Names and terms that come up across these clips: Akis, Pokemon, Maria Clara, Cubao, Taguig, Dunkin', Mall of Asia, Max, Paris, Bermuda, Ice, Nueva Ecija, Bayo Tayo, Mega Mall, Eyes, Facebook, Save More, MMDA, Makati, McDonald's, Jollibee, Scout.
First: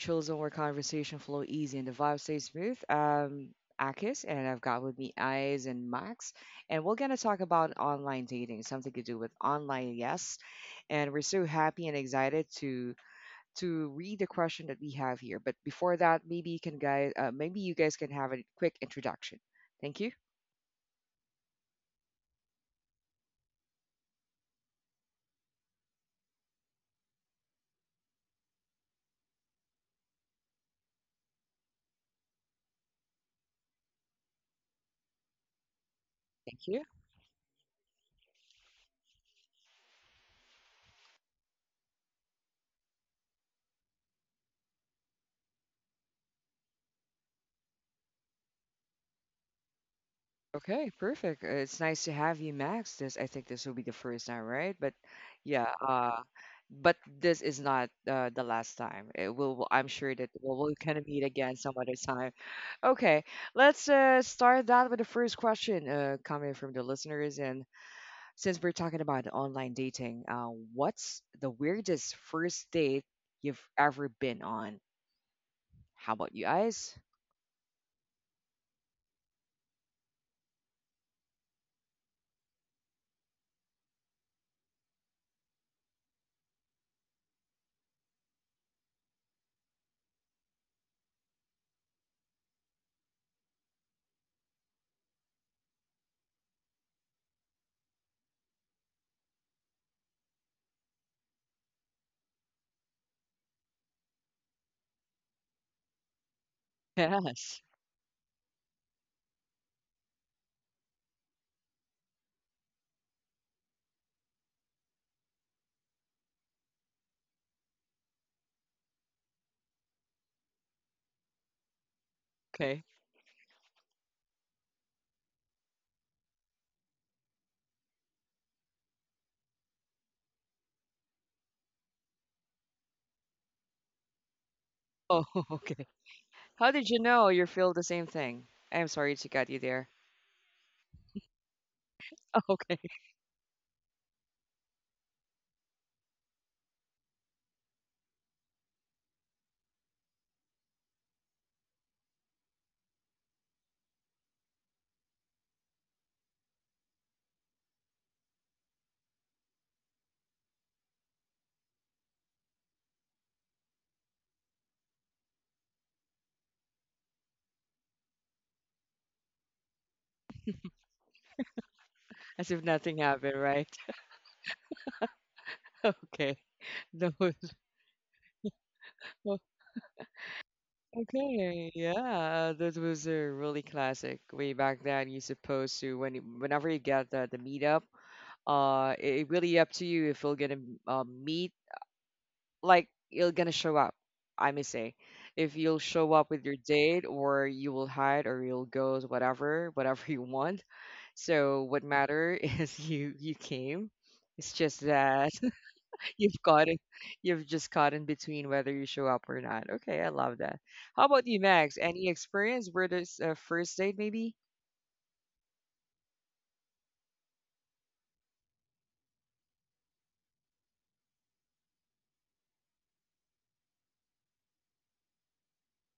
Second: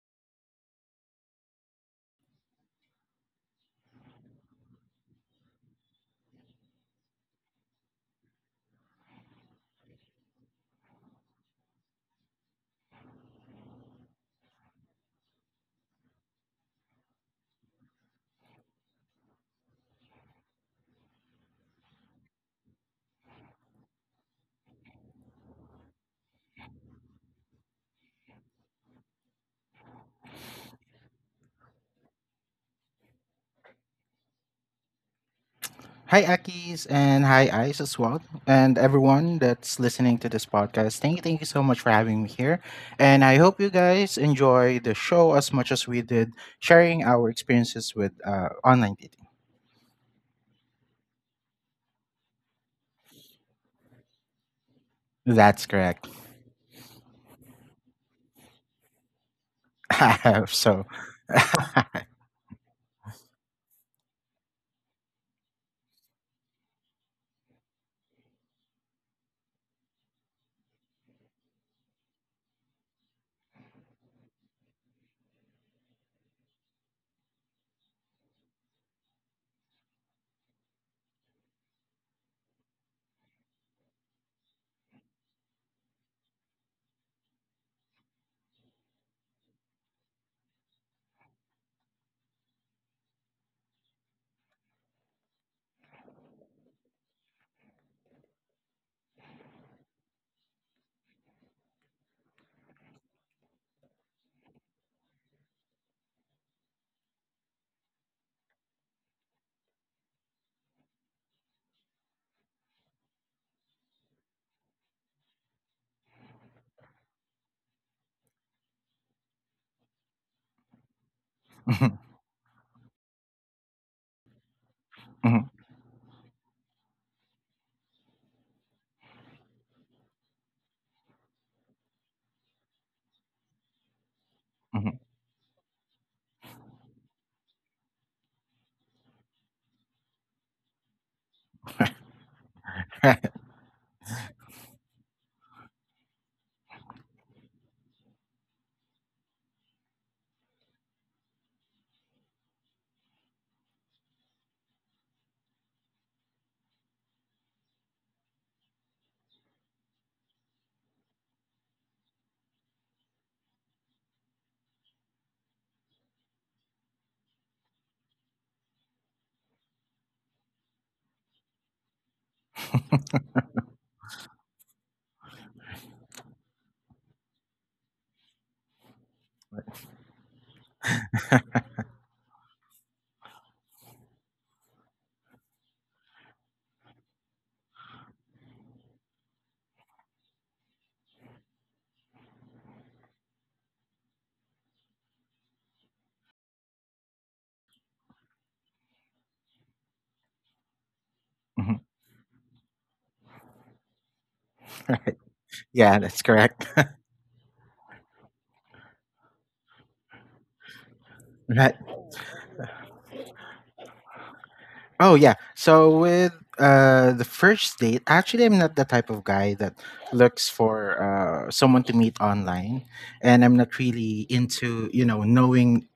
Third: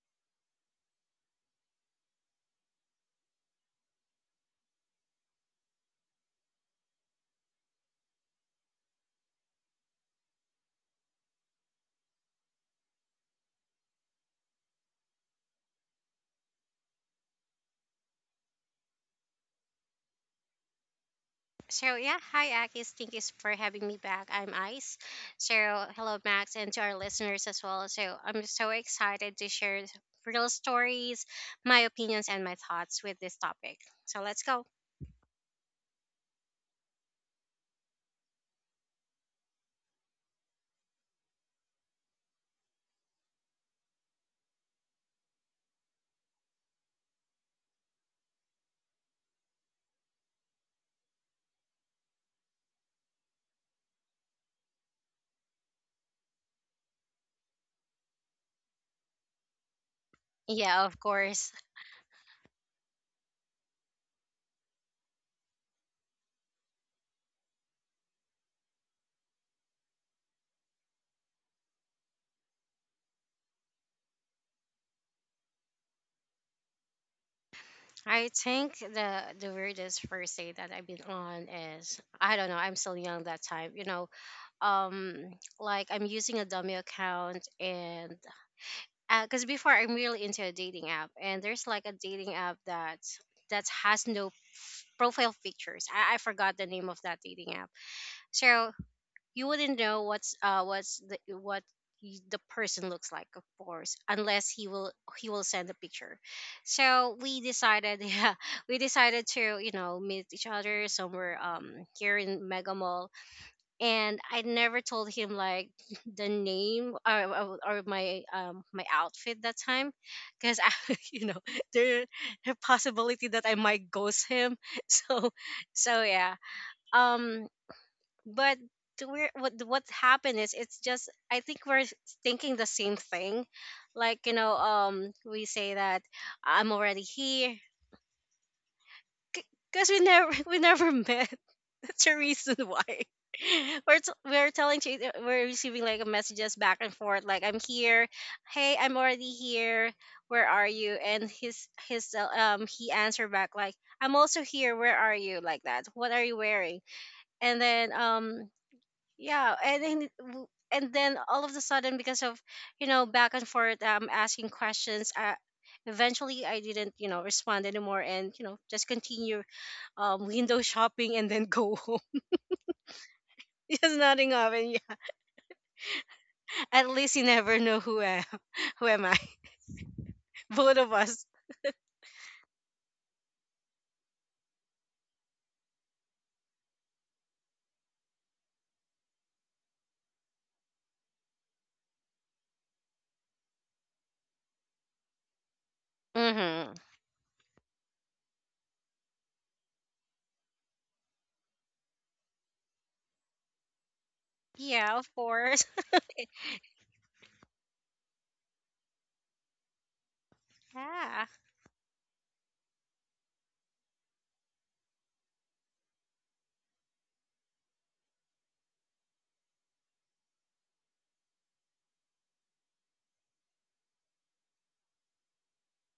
chill zone where conversation flow easy and the vibe stays smooth. Akis and I've got with me Eyes and Max, and we're gonna talk about online dating, something to do with online yes. And we're so happy and excited to read the question that we have here. But before that, maybe you guys can have a quick introduction. Thank you. So yeah, hi Akis. Thank you for having me back. I'm Ice. So hello Max and to our listeners as well. So I'm so excited to share real stories, my opinions and my thoughts with this topic. So let's go. Hi, Akis, and hi, Ice as well, and everyone that's listening to this podcast. Thank you, so much for having me here, and I hope you guys enjoy the show as much as we did sharing our experiences with online dating. Okay, perfect. It's nice to have you, Max. This I think this will be the first time, right? But That's yeah, correct. But this is not the last time. It will. I'm I sure that have we'll Yeah, so. of kind of meet course. again some other time. Okay, let's start that with the first question coming from the listeners. And since we're talking about online dating, what's the weirdest first date you've ever been on? How about you guys? I think the weirdest first date that I've been on is, I don't know, I'm still young that time, you know. Um like I'm using a dummy account. And because before I'm really into a dating app, and there's like a dating app that has no profile pictures. I forgot the name of that dating app, so you wouldn't know what's the what y- the person looks like, of course, unless he will send a picture. So we Yes. decided, yeah, we decided to meet each other somewhere, here in Mega. And I never told him, like, the name or or my my outfit that time, because I you know, there, the Okay. possibility that I might ghost him. So Mhm, mhm, so yeah. Um, but to where what happened is, it's just, I think we're thinking the same thing, like, mhm. Oh, we say okay. that I'm How did you already know you here, feel the same thing? I'm sorry to cut you there. because we never we never met. That's the reason Okay, why. We're telling to we're receiving like messages back and forth like, I'm here, hey, I'm already here, where are you? And his he answered back like, I'm also here, where are you? Like that, what are you wearing? And then yeah, and then and then all of a sudden, because of, back and forth asking questions, eventually I didn't, you know, respond anymore, and, just continue window shopping and then go home. as if nothing happened, right? Just nothing of it. Yeah. Okay. At That least you was never know who am who am I. oh, Both of us. okay. Yeah, that was a really classic way back then. You're supposed to whenever you get the meetup, it, it really up to you if you're gonna meet. Like you're gonna show up. I may say, if you'll show up with your Mm-hmm. date, or you will hide, or you'll go, whatever, whatever you want. So what matter is you came. It's just Yeah, of that course. yeah, that's you've caught correct. it, you've just caught in between whether you show up or not. Okay, I love that. How about Yeah. you, Max? Right. Any experience where there's a first date maybe? Oh yeah. So with the first date, actually I'm not the type of guy that looks for someone to meet online, and I'm not really into, you know, knowing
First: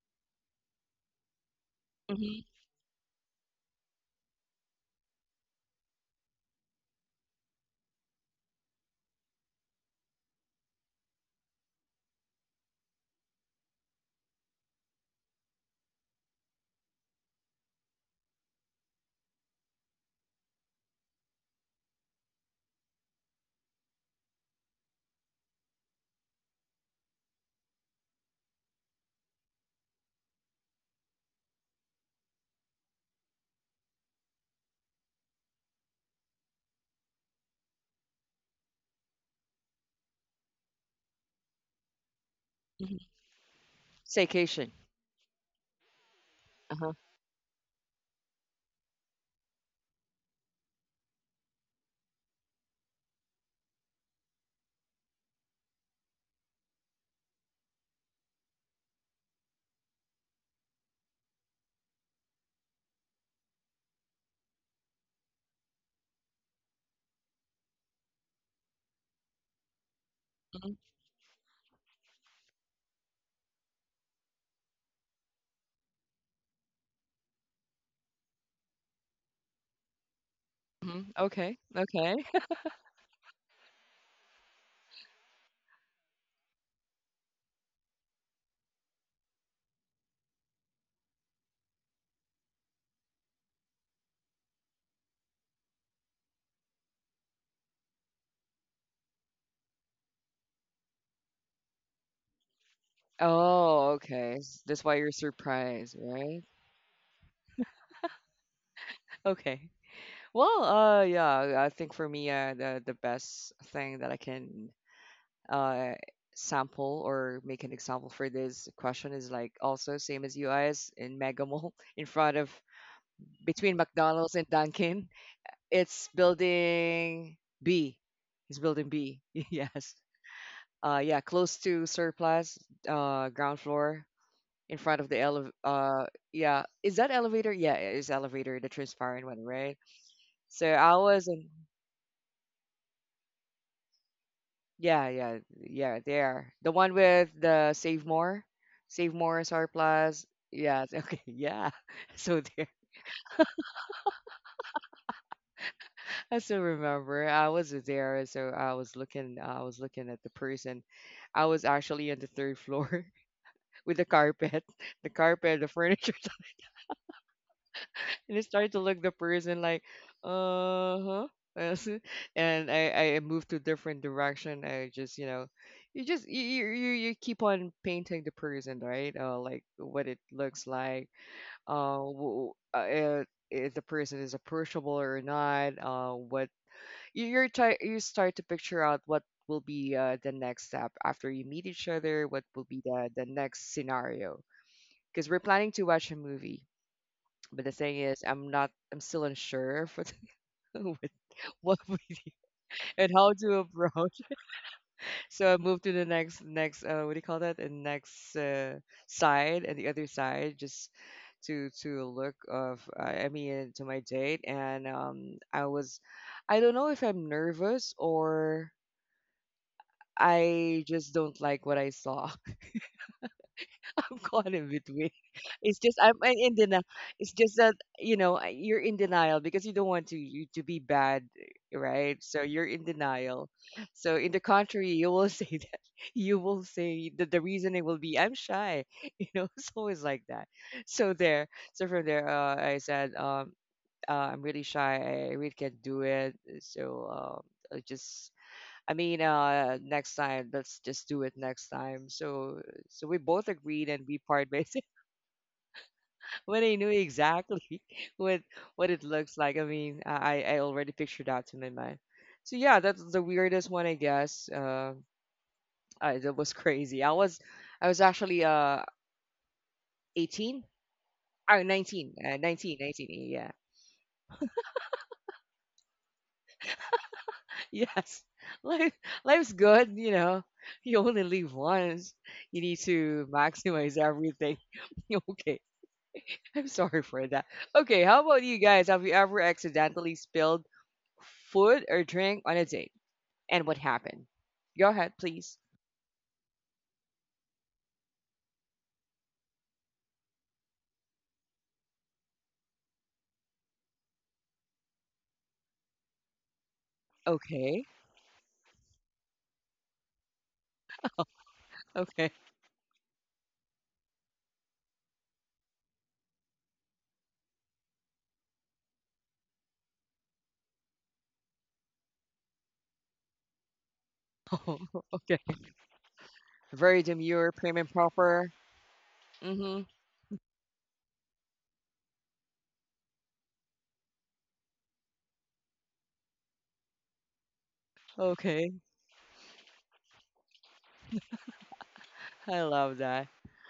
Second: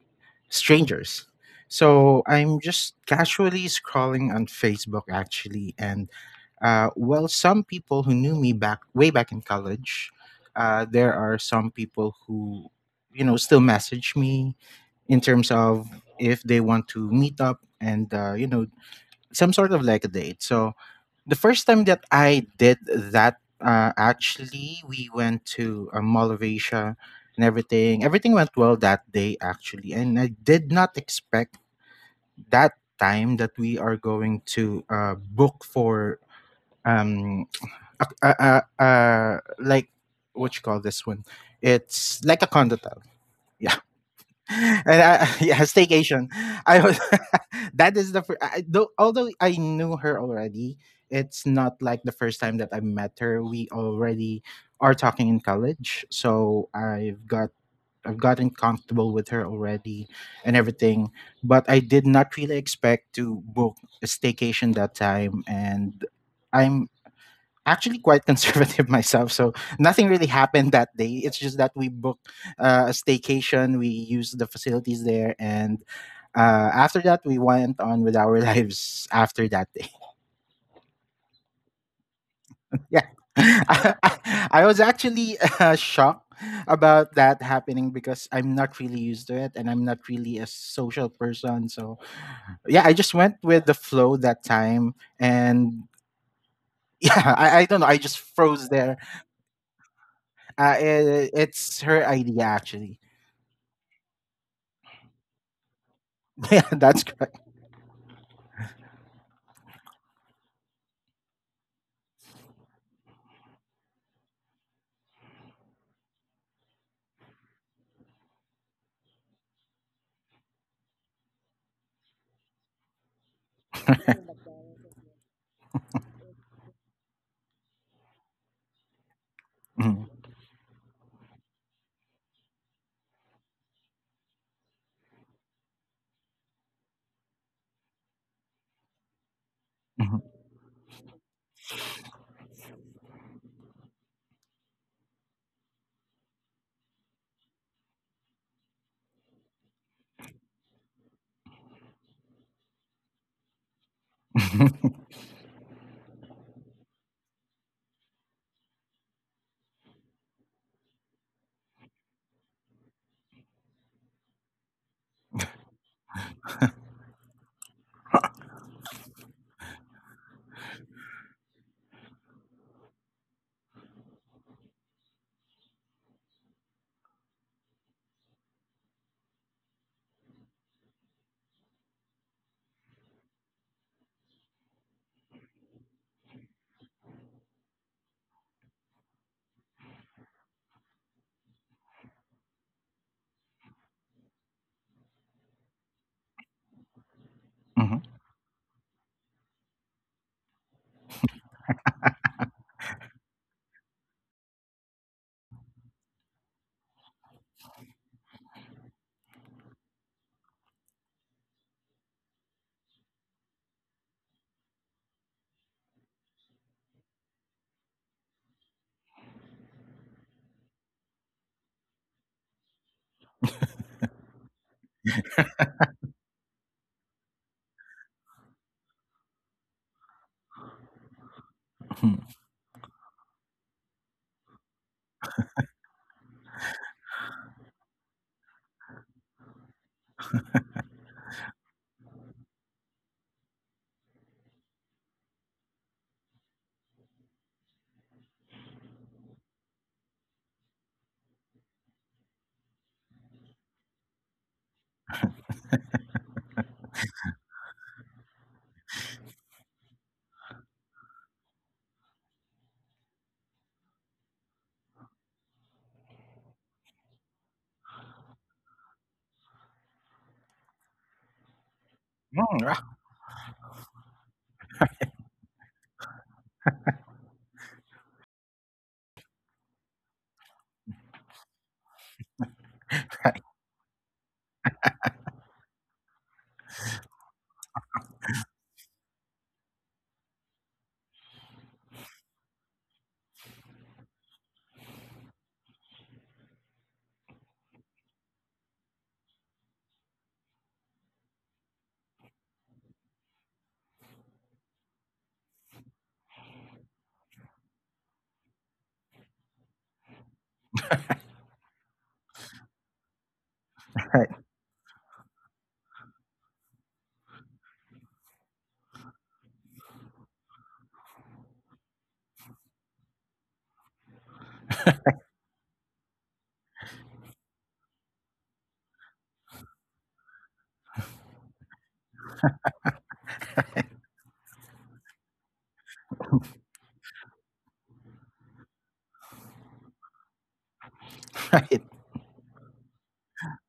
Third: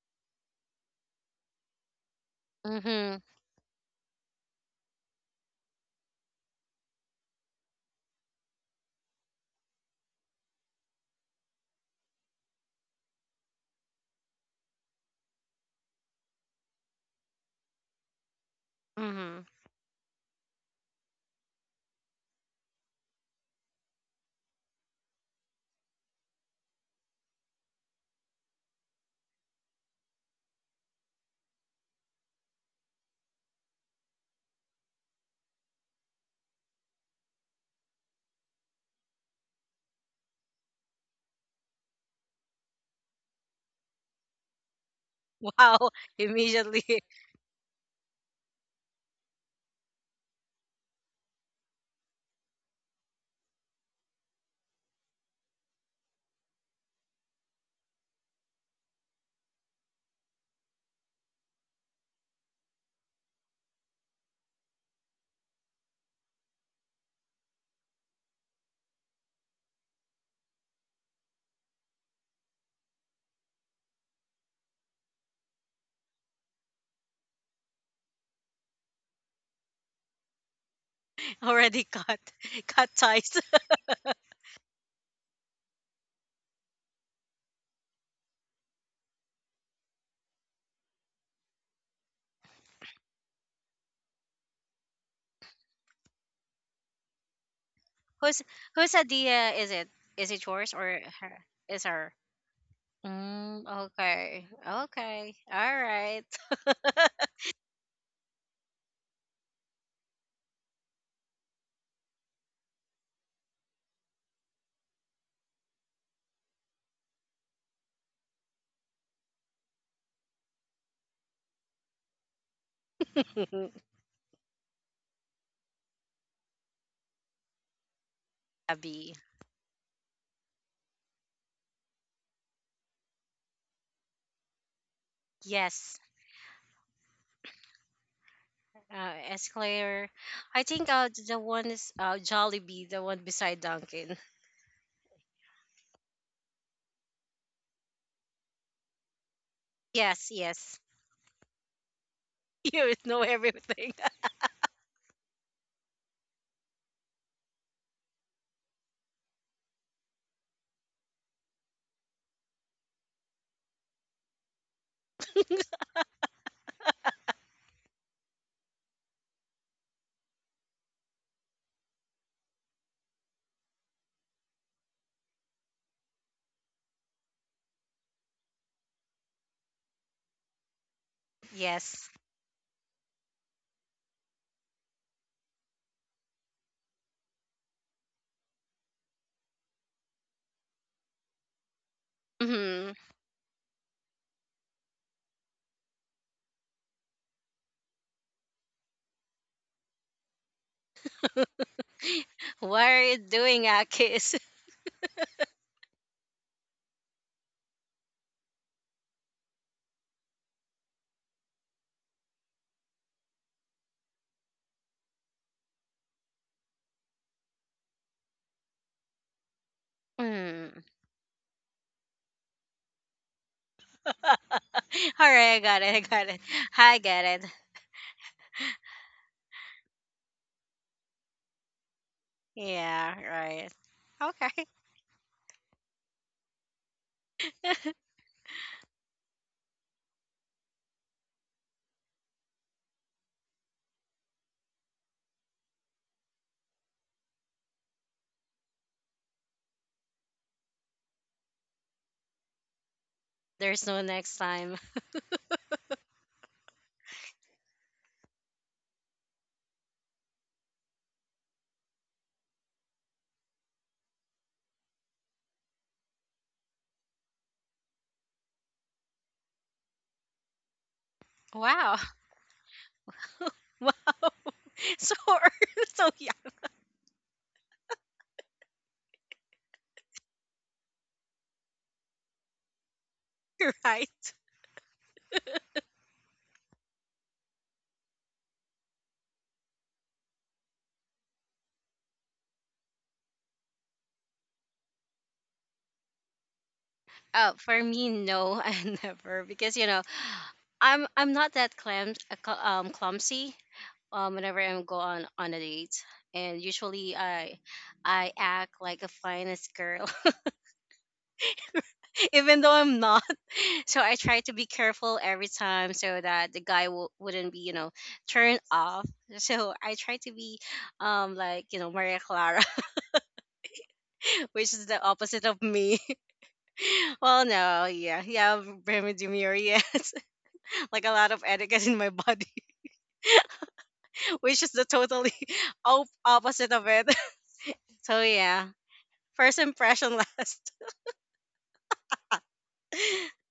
strangers. So Mm-hmm, I'm just Mm-hmm. casually scrolling on Facebook actually, and well, some people who knew me back way back in college, there are some people who, you know, still message me in terms of if they want to meet up, and you know, Mm-hmm. some sort of like a date. So the first time that I did that, actually, we went to a Mall of Asia, and everything. Everything went well that day, actually. And I did not expect that time that we are going to book for um a, like, what you call this one, it's like a condo hotel. hmm. Staycation. And I, yeah, Wow. staycation. I Immediately Uh-huh. was that is the first, though, although I knew her already, it's not like the first time that I met her. We already are talking in college, so I've gotten comfortable with her already and everything. But I did not really expect to book a staycation that time, and. I'm actually quite conservative myself, so nothing really happened Mm-hmm, that day. It's just that we booked a staycation, we used the facilities there, and after that, we went on with our lives after that day. mm-hmm. Okay, already okay. cut cut Yeah. ties. I was actually shocked about that happening, because I'm not really used to it, and I'm not really a social person. So, yeah, I just went with the flow that time. And yeah, I don't know. I just Whose froze whose there. idea is it? Is it yours or her? It's Is her her? idea, actually. Mm, Oh, okay. okay. S- That's why you're Okay. All surprised, right. right? Yeah, that's correct. Okay. Well, yeah, I think for me, the best thing that I can uh, sample or make an example for this question is like also same as US in Mega Mall in front of between McDonald's and Dunkin'. It's building B. It's building Abby. B. yes. Mhm, Yeah, close to surplus, ground floor in front of the Yes. Yeah is that elevator yeah it is elevator the transparent one right Esclair. mhm, I so think, I was the in. one is, Jollibee, the one beside Dunkin'. Yeah, yeah, yeah, they are. The one with the Save More SR Plus. Yes, yes. Yes, okay, yeah. So there, You know everything. I still remember. I was there, so I was looking. I was looking at the person. I was actually on the third floor with the carpet, the furniture. And I started to look the person like, uh huh. And I moved to different direction. I just you know, you just you keep on painting the person right, like what it looks like, uh, Yes. w- uh if the person is approachable or not, what you you're try you start to picture out what will be the next step after you meet each other, what will be Hmm. The next scenario. Because we're planning to watch a movie, but the thing mhm, is, I'm not. I'm still unsure for the, with what we, What are and you how to doing, approach. Akis? So I moved to the next what do you call that? The next side and the other side just to look of I mean to my date. And I was, I don't know if I'm nervous or I Mm. just don't like what I saw. Caught All in between. It's right, I just got it. I I'm got in it. denial. I It's get just that it. you know you're in denial because you don't want to you to be bad, right? mhm. So you're in Yeah, denial. right. So in the Okay. contrary, you will say that you will say that the reasoning will be I'm shy. You know, it's always like that. So there. So from there, I said I'm really shy. I really can't do it. So um, I just I mean, next time, let's just do it next time. So, so we both agreed, There's no and we next part ways time. when I knew exactly what what it looks like. I mean, I already pictured that in my mind. So yeah, that's the weirdest one, I guess. That was crazy. I was actually 18, or Wow. Mm, right, 19. Yeah, Wow. So, so yeah, yes. Life Life's good, you know. You only live once. You need to you're maximize right. everything. Okay, I'm sorry for that. Okay, how about you guys? Have you ever accidentally spilled food or drink on a date? And what happened? Go ahead, please. For me, no, I never, because, you know, I'm not that clumsy whenever I'm go on a date. And usually I Okay. I act like a finest girl, Okay. even though I'm not, so I right, try to be careful every time, so that the guy wouldn't be, you know, turned off. So I try to be, like, you know, Maria Clara, Oh, which is the okay. opposite of me. Very demure, Well prim and no, yeah, proper. yeah, Bermuda Mm-hmm. demure, yes, like a lot of etiquette in my body, which is the totally opposite of it. So Okay. yeah, first impression last. right, I love that.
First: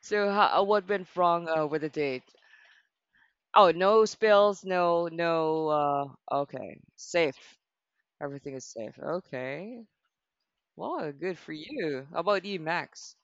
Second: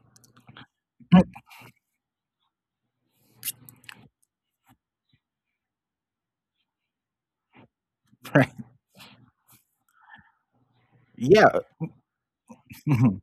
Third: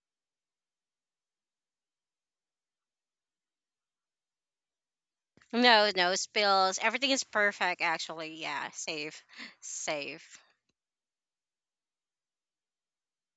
So, how, what went wrong with the date? Oh, no spills, no, no. No, no spills. Okay. Everything is Safe. perfect, actually. right. Everything Yeah, is safe. safe. Okay. Safe. Wow, good for Yeah, you. How about you, Max? mhm.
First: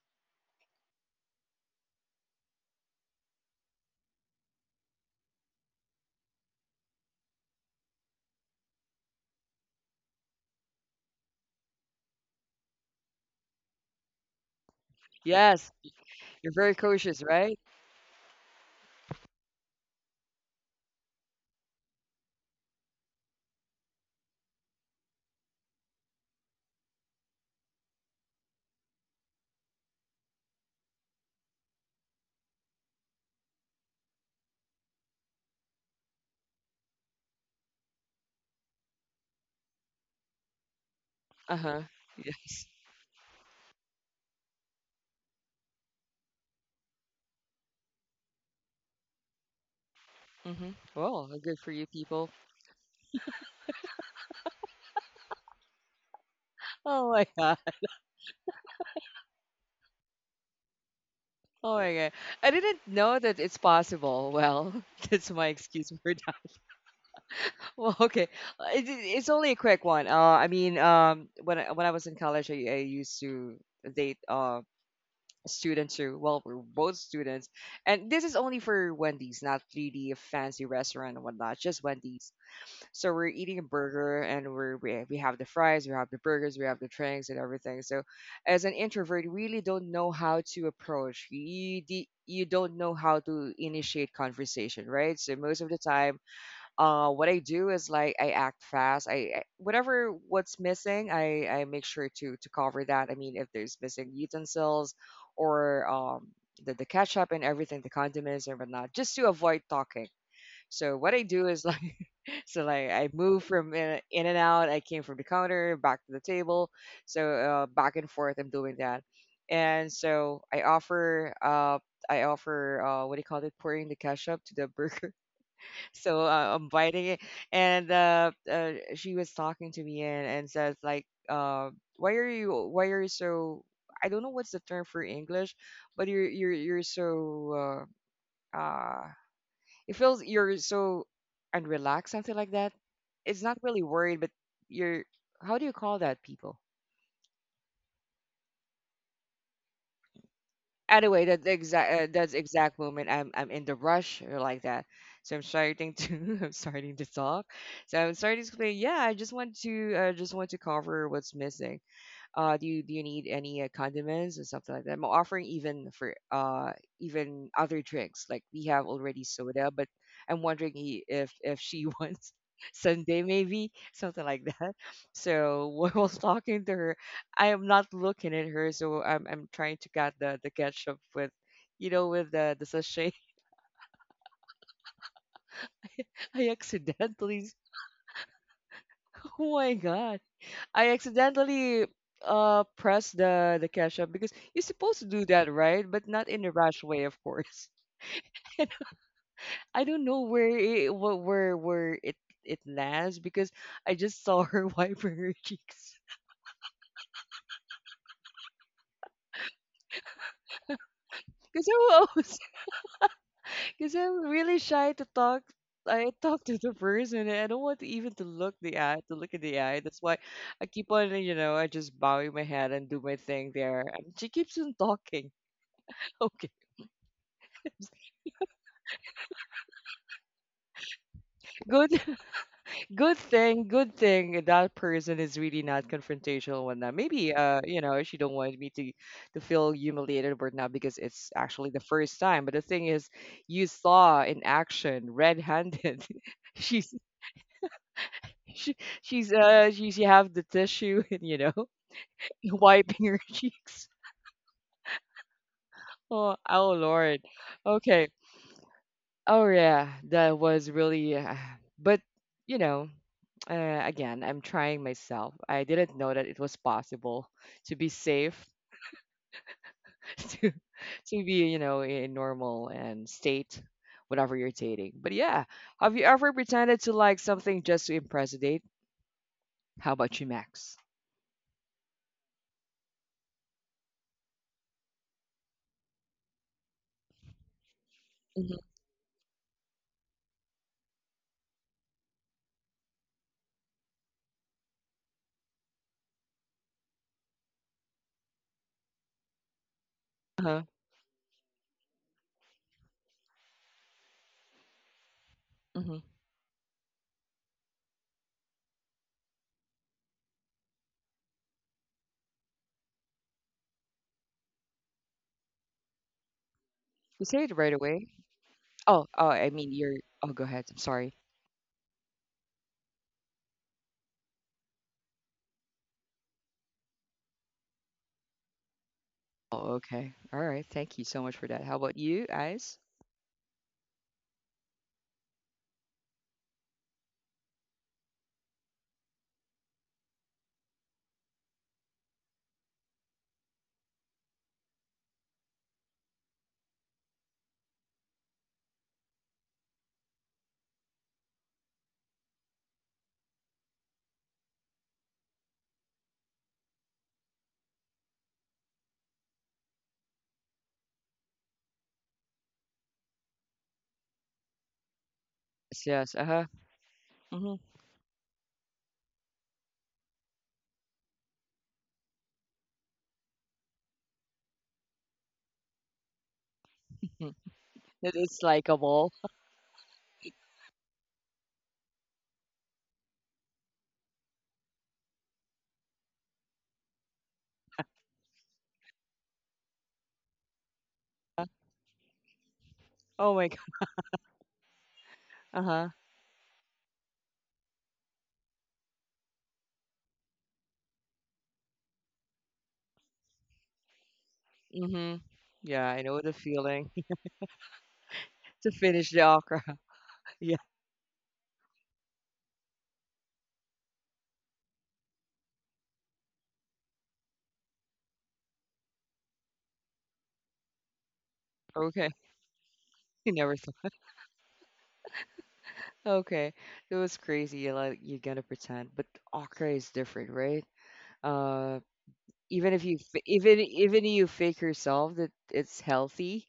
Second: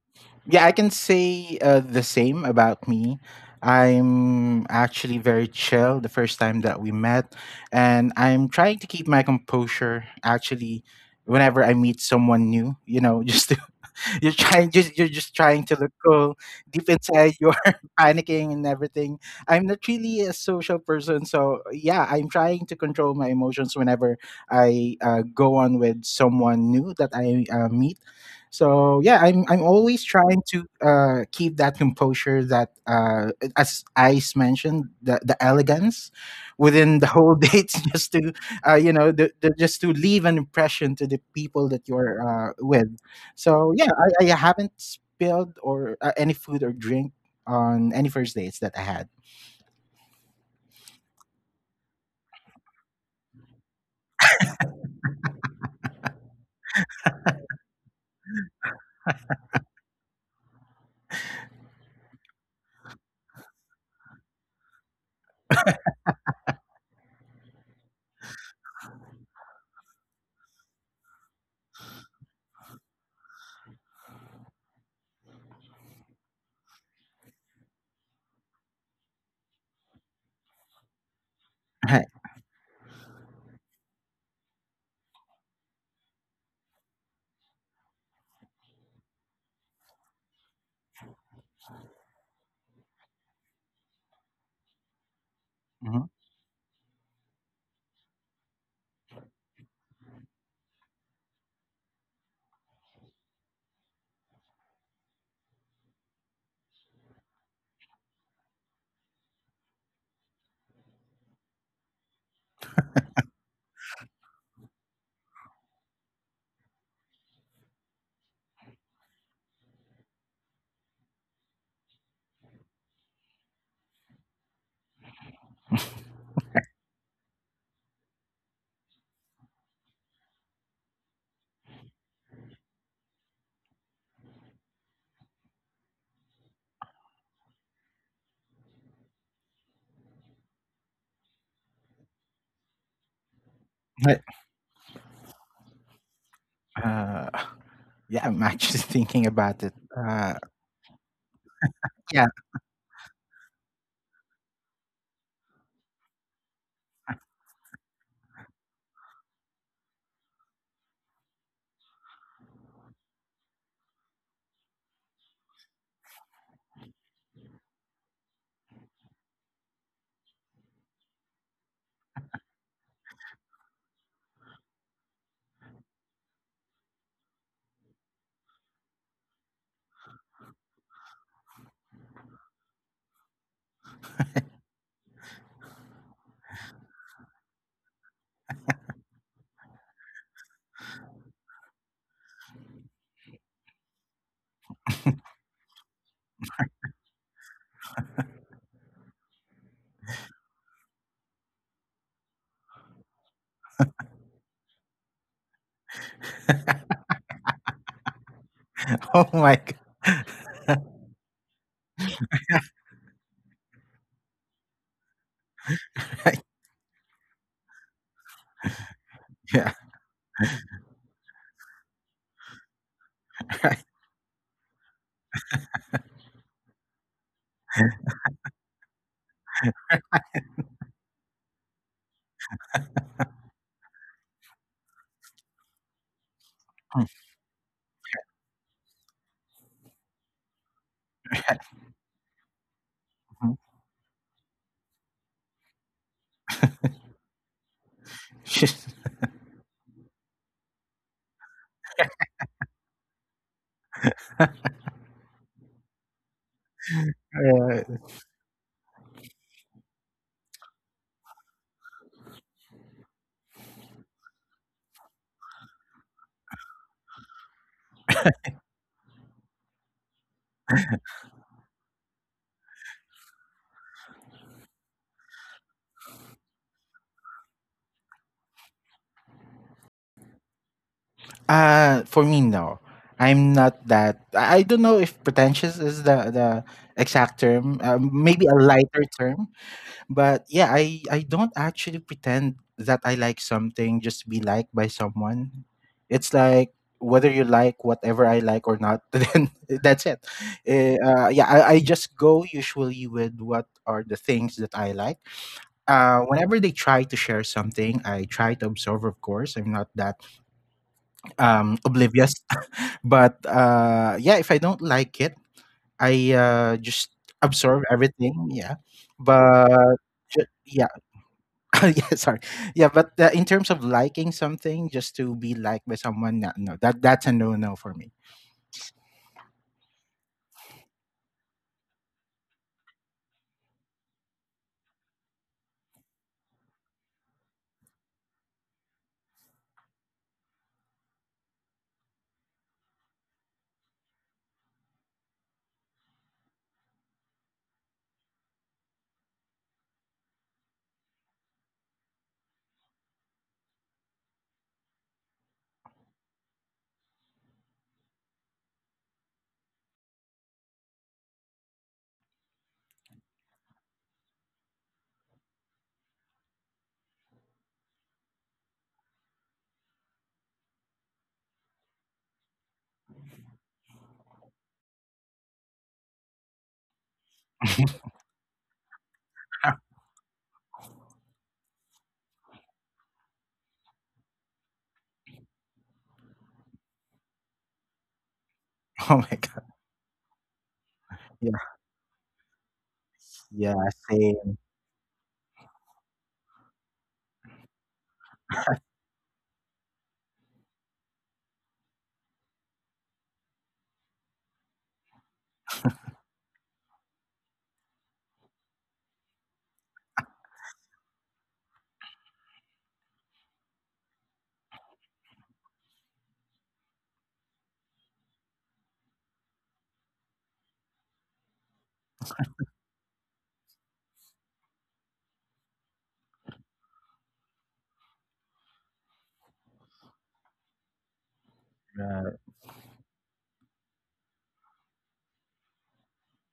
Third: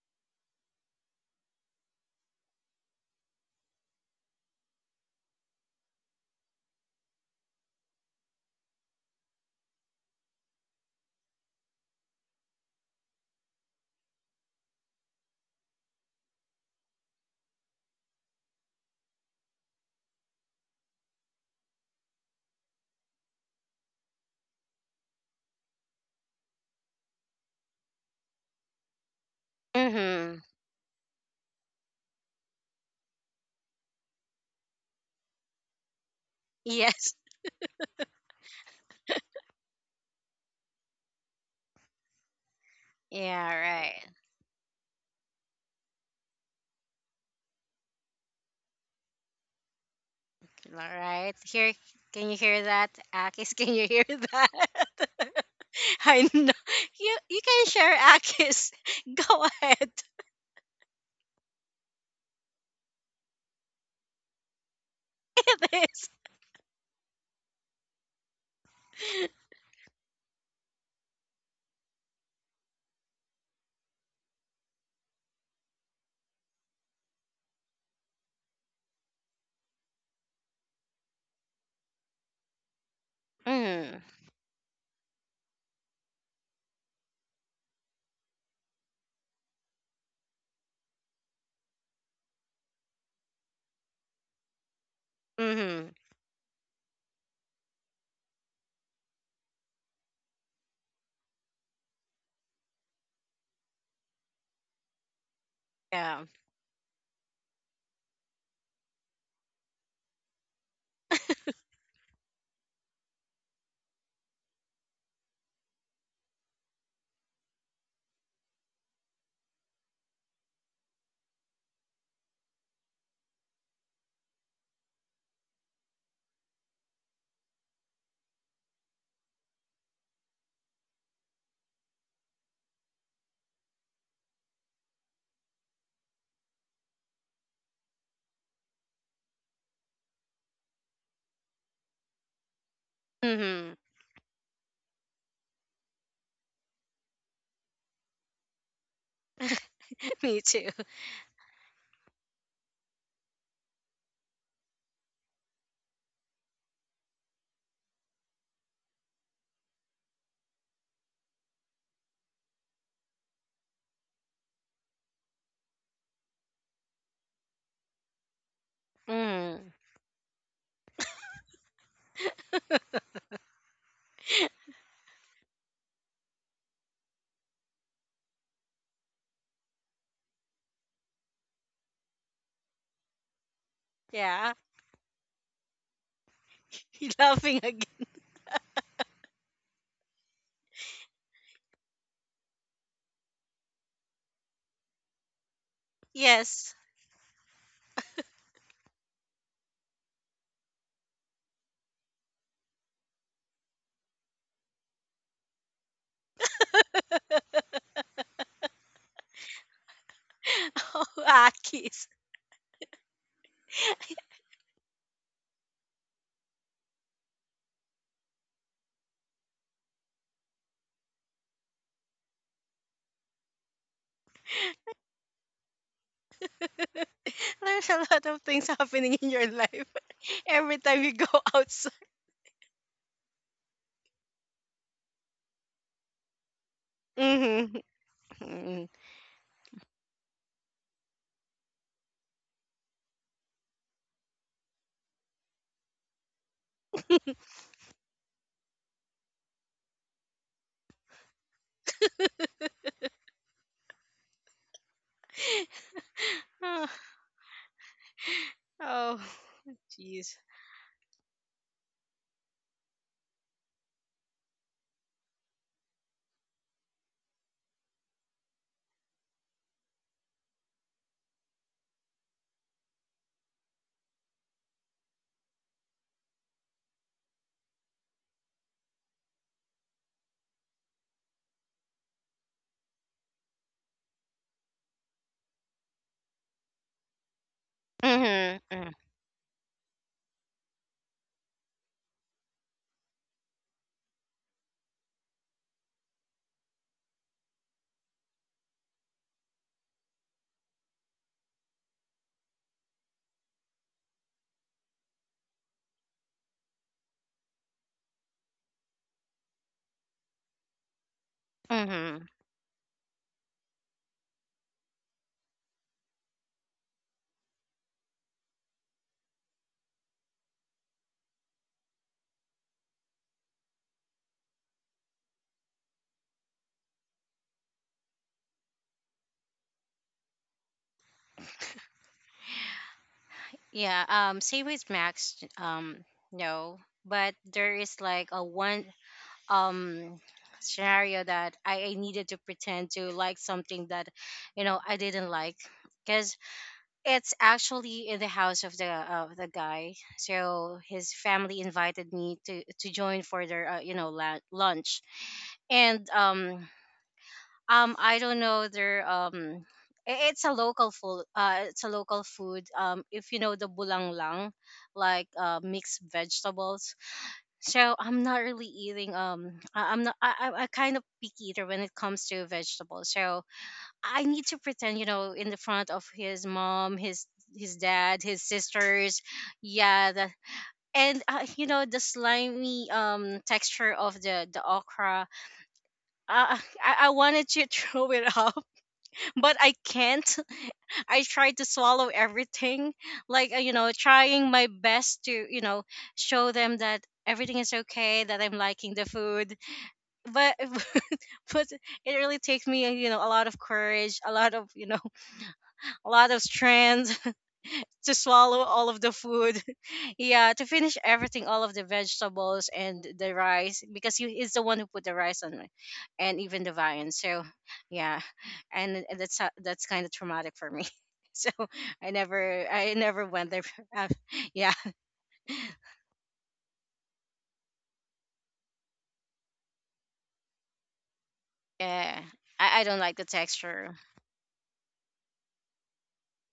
Yeah. I can say the same about me. I'm actually very chill the first time that we met, and I'm trying to keep my composure actually whenever I meet someone new. You know, just you're just trying Yes. to look cool, You're very deep cautious, inside you're right? panicking and everything. I'm not really a social person, so yeah, I'm trying to control my emotions whenever I go on with someone new that I meet. So yeah, I'm always trying Mhm. to keep that composure that as Ice mentioned, the elegance within the Yes. whole date, just to you know, just to leave an impression to the people Uh-huh. that you're Yes. with. Yeah, So yeah, right. I haven't spilled or any food or drink on any first dates that I had. Mm-hmm. All Well, right. good for Here, you can people. you hear that? Akis, can you hear that? I know. Oh You my you God. can share, Akis. Go ahead. Oh my God. I didn't know that it's possible. Well, that's my It excuse is. for that. Well, okay. It's only a quick one. I mean, when when I was in college, I used to date students who, well, we we're both students, and this is only for Wendy's, not really a fancy restaurant and whatnot, just Right. Wendy's. So we're eating a Mhm. burger and we're, we have the fries, we have the burgers, we have the drinks and everything. So as an introvert, you really don't know how to approach. You don't know how to initiate conversation, right? So most of the Mhm. Mhm. time, what I do is like I act fast. I whatever what's missing, I make sure to cover that. I mean, if there's missing utensils or Yeah. The ketchup and everything, the condiments and whatnot, just to avoid talking. So what I do is like so like I moved from in and out. I came from the counter back to the table. So back and forth, I'm doing that. And so I offer what do you call it? Pouring the ketchup to the burger. So I'm biting it, and she was talking to me and says like why are you so I don't know what's the term for English, but you're so uh uh it feels you're so unrelaxed, something like that. It's not Mhm. really worried, Right. but you're how do you call that people? Uh, yeah, I'm actually thinking about it. Me too. Anyway, that exact Yeah. that's exact moment. I'm in the rush or like that. So I'm starting to I'm starting to talk. So I'm starting to explain. Yeah, I just want to cover what's missing. Do you need any condiments or something like that? I'm offering even for even other drinks. Like we have already Mm. soda, but I'm wondering if she wants Sunday maybe something like that. So while I was talking to her, I am not looking at her, so I'm trying to get the ketchup with, you know, with the sachet. Yeah. I He accidentally. laughing again. Oh my god! I accidentally pressed the cash up because you're supposed to do that, right? But not in a Yes. rash way, of course. I don't know where it lands because I just saw her wiping her cheeks. Oh my god. Oh, Because Akis. I was because I'm really shy to talk. I Right, talk to the person and I don't want to even to look at the yeah. eye. That's why I keep on, you know, I just bowing my head and do my thing there. Right. And she keeps on talking. Okay, There's a lot of things happening in your life every time you go go. outside. Good thing that person is really not confrontational when that. Maybe Mm-hmm. you know, she don't want me to feel humiliated right not because it's actually the first time. But the thing is, Mhm. you saw in action, red-handed. She's she, she's she have the tissue and you know wiping her cheeks. Oh, oh Lord. uh, Okay. Oh, Oh yeah, jeez. that was really. But you know. Again, I'm trying myself. I didn't know that it was possible to be safe, to be, you know, in normal and state whatever you're dating. But yeah, have you ever pretended to like something just to impress a date? How about you, Max? For me, no. I'm not that. I don't know if pretentious is the exact term. Maybe a Hmm. Mm-hmm. lighter term. But yeah, I don't actually pretend that I like something just to be liked by someone. It's like whether you like whatever I like or not, then that's it. Uh-huh. Yeah, I just go usually with what are the things that I like. Hmm. Whenever they try to share something, I try to observe. Of course, I'm not that Mm-hmm. oblivious. But yeah, if I don't like it, I just You say it right observe away. everything. Yeah, Oh, oh, I but mean, you're. Oh, go ju- ahead. I'm yeah sorry. yeah, sorry. Yeah, but in terms of liking something, just to be liked by someone, no, no, that that's a no no for me. Oh, okay. All right. Thank you so much for that. How about you, guys? Yeah. Same with Max. No. But there is like a one um scenario that I needed to pretend to like something that, I didn't like, because it's actually in the house of the guy. So his family invited me to join for their, lunch. And I don't know their, it's a local food, it's a local food, if you know the bulanglang, like, mixed Yes. Yes, uh-huh. vegetables. Mm-hmm. So I'm not really eating. I'm not. I'm a kind of picky eater when it comes to vegetables. So I need to pretend, you know, in the front of his mom, his That dad, is his likable. sisters. Yeah, and the slimy texture of the okra. Uh, I wanted to throw it up, Oh my but god. I can't. I tried Yeah, to swallow everything, Oh my like, God. Yeah, trying same. my best to, Uh-huh. show them that everything is okay, that I'm liking the food, but but it really takes me, you know, a lot of courage, a lot of, you know, Mhm. Yeah, I a know lot the of feeling strength to swallow to all of the finish the food. okra. Yeah, Yeah, to finish everything, all of the vegetables and the rice, because he is the one who put the rice on it, and even the vine. So yeah, and that's that's kind of traumatic for me. So i okay. never i never You went never there. thought. uh, yeah, Okay. It was crazy. You like you're gonna pretend, but okra is different, right? Uh, yeah, Uh, even I if don't you like the even texture. even you fake yourself that it's healthy,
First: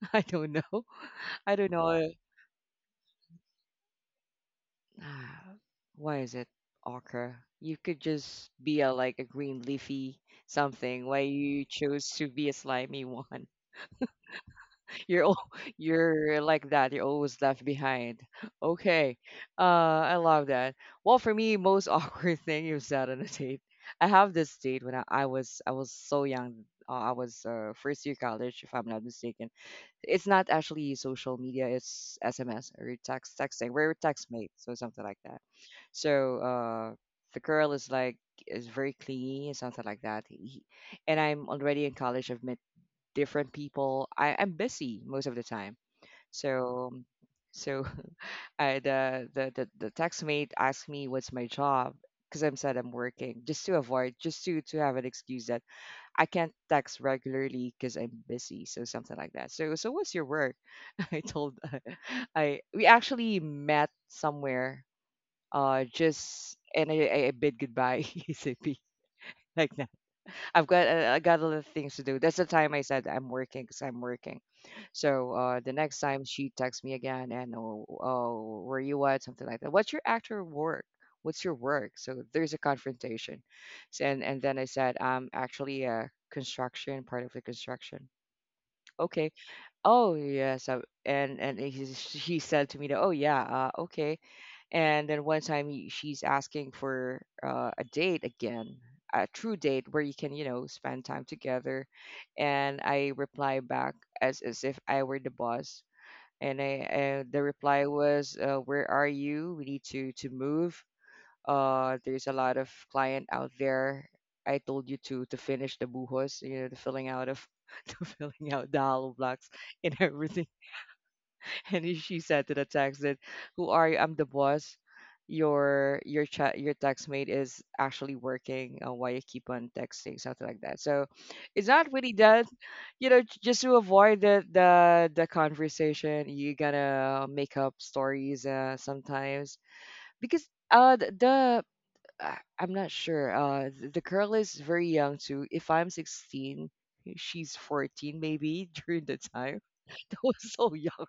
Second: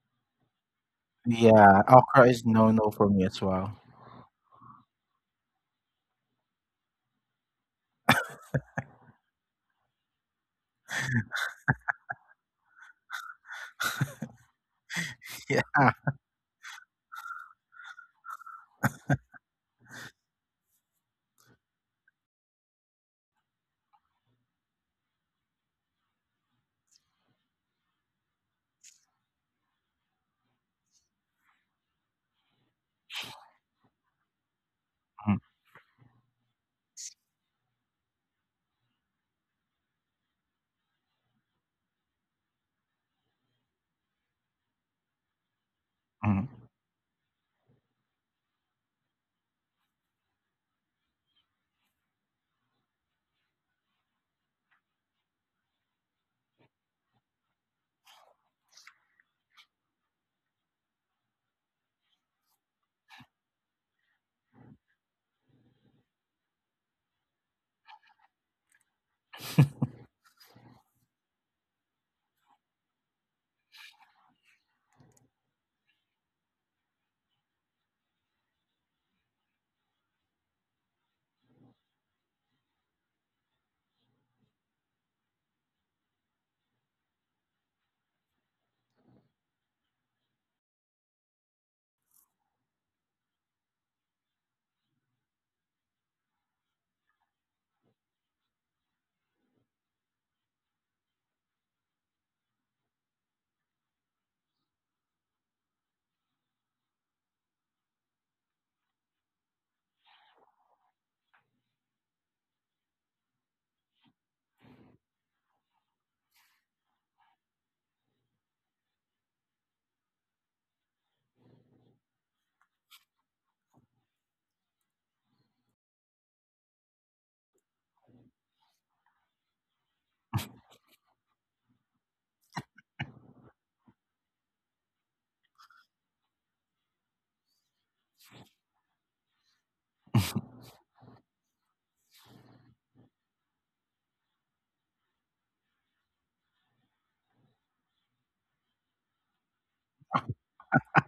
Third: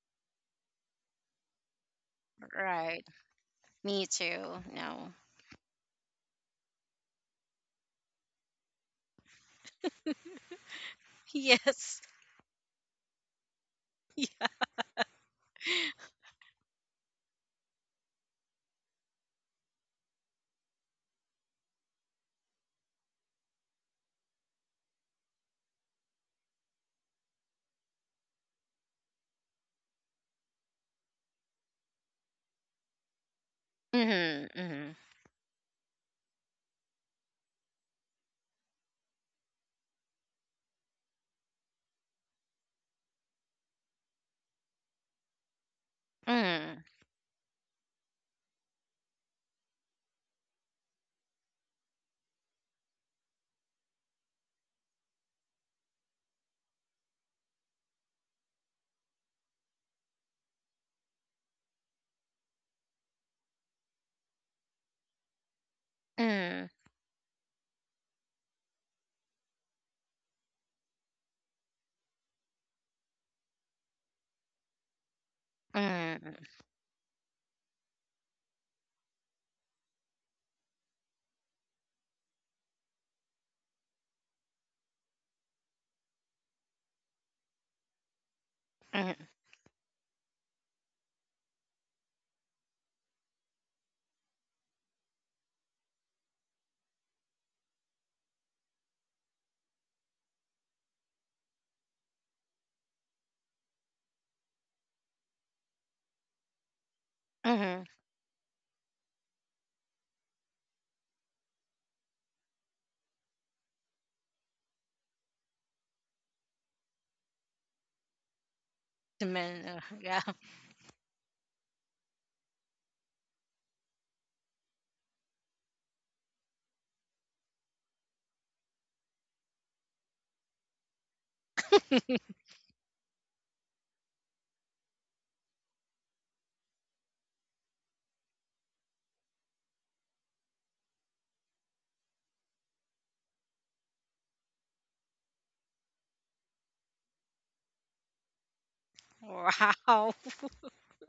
I don't know. I don't yeah, know. Okra is no no Right. for me as well. Me too. No. ah, Why is it okra? You could just be a like a green leafy something. Why you Yes. chose to be a slimy one? Yeah. You're al- Yeah. you're like that. You're always left behind. Okay. I love that. Well, for me, most awkward thing you have said on a date. I have this date when I was so young. I was first year college, if I'm not mistaken. It's not actually social media. It's SMS or text texting. We're text Mhm, mates, so mhm, something like Mm, that. So the girl is like is very clingy and something like that. He, and I'm already in college. I've met different people. I'm busy most of the time. mm, mhm, So so I the text mate asked me what's my job because I'm said I'm working just to avoid just to have an excuse that I can't text regularly because I'm busy. So something like that. So what's your work? I told I we actually met somewhere just mhm, and I bid goodbye ASAP like I got a lot of things to do. That's the time I said I'm working because I'm working. So the next time mhm, she texts me again and oh, where you at something like that. What's your actual work? What's your work? So there's a confrontation. So, and then I said I'm actually a construction part of the construction. mhm, Okay. Oh yes. I, and he said to me that oh yeah okay and then one time she's asking for a date again, a true date where you can, you know, spend time together. And I reply back as if I were the boss. And the reply mhm. was, "Where are you? We need to move. There's a lot of client out there. I told you to finish the buhos, you know, the filling out of the filling out the hollow The blocks men, and yeah. everything." And she said to the text that, "Who are you? I'm the boss. Your chat your text mate is actually working. Why you keep on texting? Something like that. So it's not really that. You know, just to avoid the conversation, you gotta make up stories sometimes because th- the I'm not sure. The girl is very young too. If I'm 16, she's 14 maybe during the time. Wow. That was so young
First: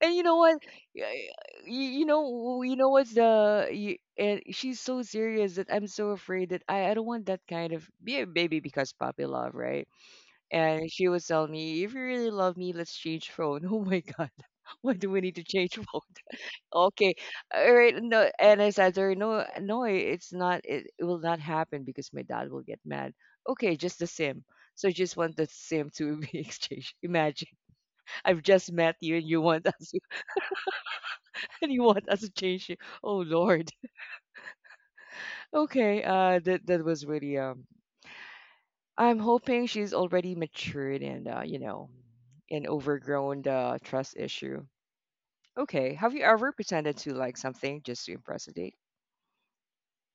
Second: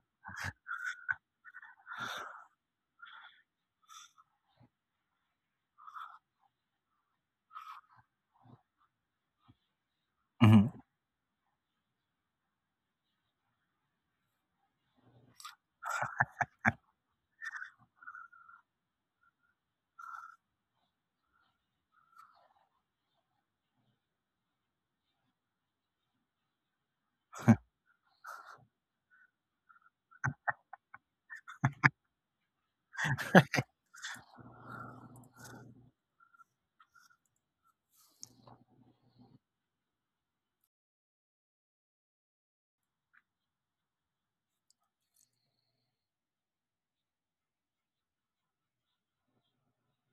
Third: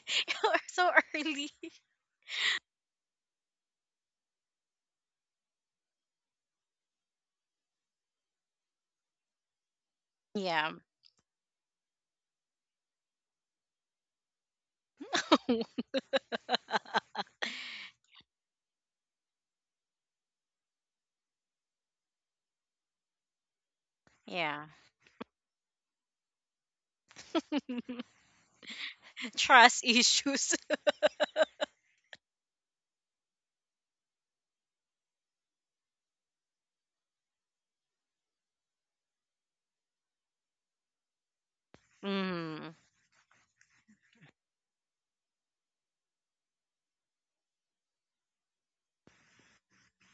and you know You're what? so Yeah, yeah, early. y- You know, what's the and she's so serious that I'm so afraid that I don't want that kind of be a baby because puppy love, right? mhm. Yeah, And she was telling me, if you really love me, let's change phone. Oh my god, why do we need to change phone? Okay, all right. No, and I said to her, no, no, it's not. It will not happen because my dad will get mad. Okay, just the sim. yeah. So just want the sim to be exchanged. Imagine I've just met you and you want Trust us issues. and you want us to change it. Oh Lord. Okay. That was really. I'm hoping she's already matured and you know, an Mm. overgrown trust issue. Okay. Have you ever pretended to like something just to impress a date?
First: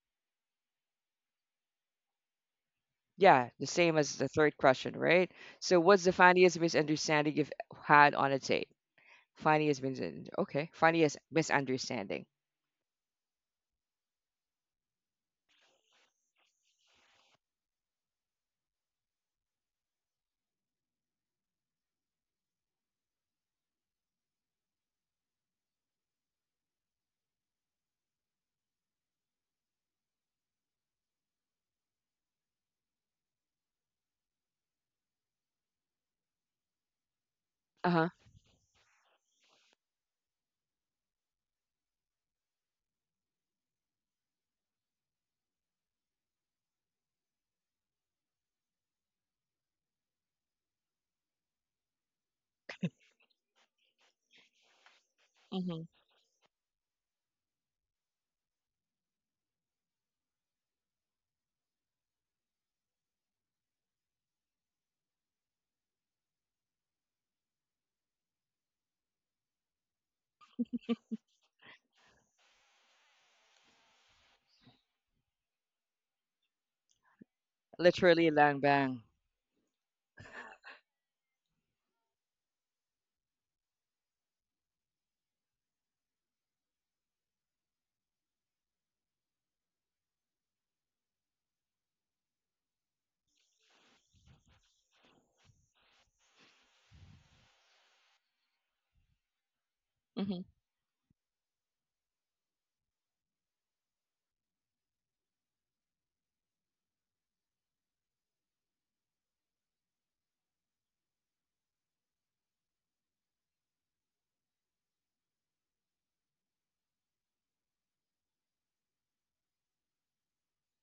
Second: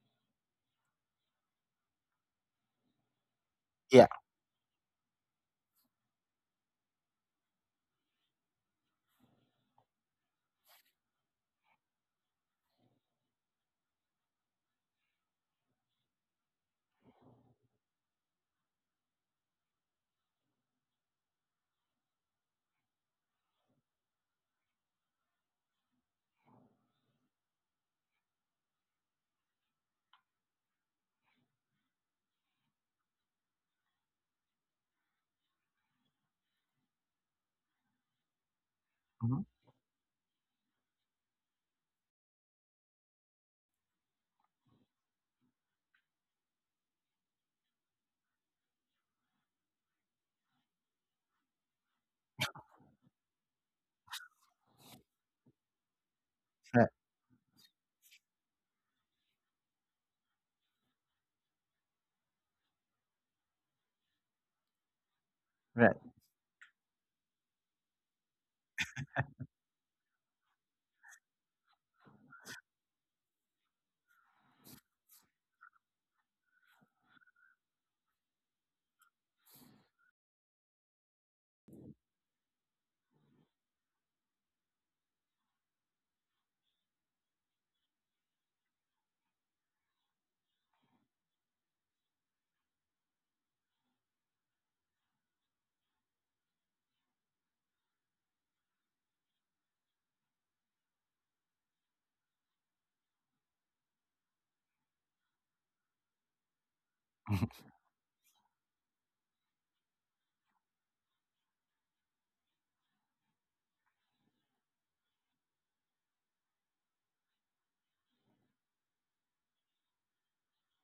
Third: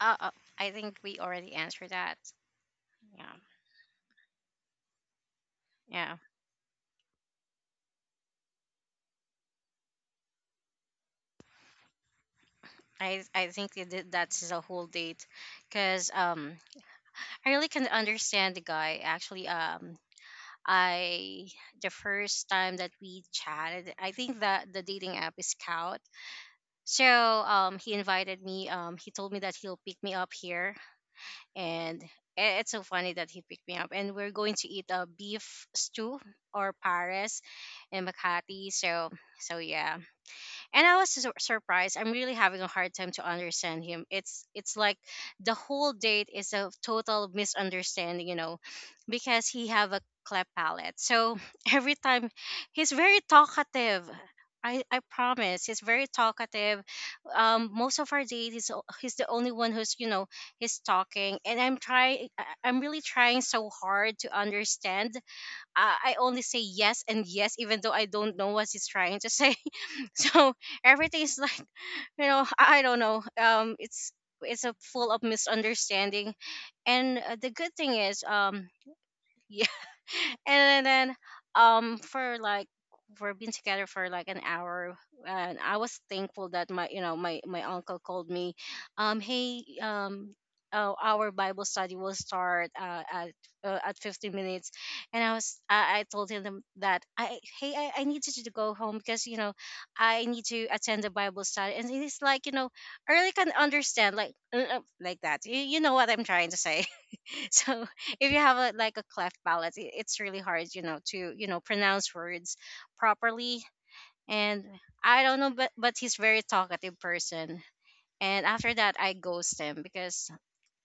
Uh, uh, I think we already answered that. Yeah, Yeah, the same Yeah. as the third question, right? So, what's the yeah. funniest misunderstanding you've had on a date? Funniest misunderstanding. Okay, funniest misunderstanding. I think it, that's the whole date, because, I really can understand the guy, actually. I The first time that we chatted, I think that the dating app is Scout. So, he invited me. He told me that he'll pick me up here, and it's so funny that he picked me up. And we're going to eat a beef stew or Paris Uh in huh. Makati. So Mhm, so yeah, and I was surprised. I'm really having a hard time to understand him. It's like the whole date is a total misunderstanding, you know, because he have a cleft palate. So every time he's very talkative. I promise, he's Mm-hmm. very talkative. right. Most of our date, he's the only one who's, he's talking, and I'm really trying so hard to understand. Right. I only say yes and yes, even though I don't know what he's trying to say. So everything is, like, I don't know, it's a full of misunderstanding. And, the good thing is, Literally, lang bang. yeah. And then, for like, we're been together for like an hour. And I was thankful that my you know my my uncle called me. Hey, our bible study will start, at 15 minutes. And I told him that, I need you to go home, because, I Mm-hmm. need to attend the bible study. And he's like, I really can understand, like, like, that you know what I'm trying to say. Mhm. So if you have like a cleft palate, it's really hard, you know, to, pronounce words properly. And I don't know, but he's very talkative person. And after that, I ghost him, because,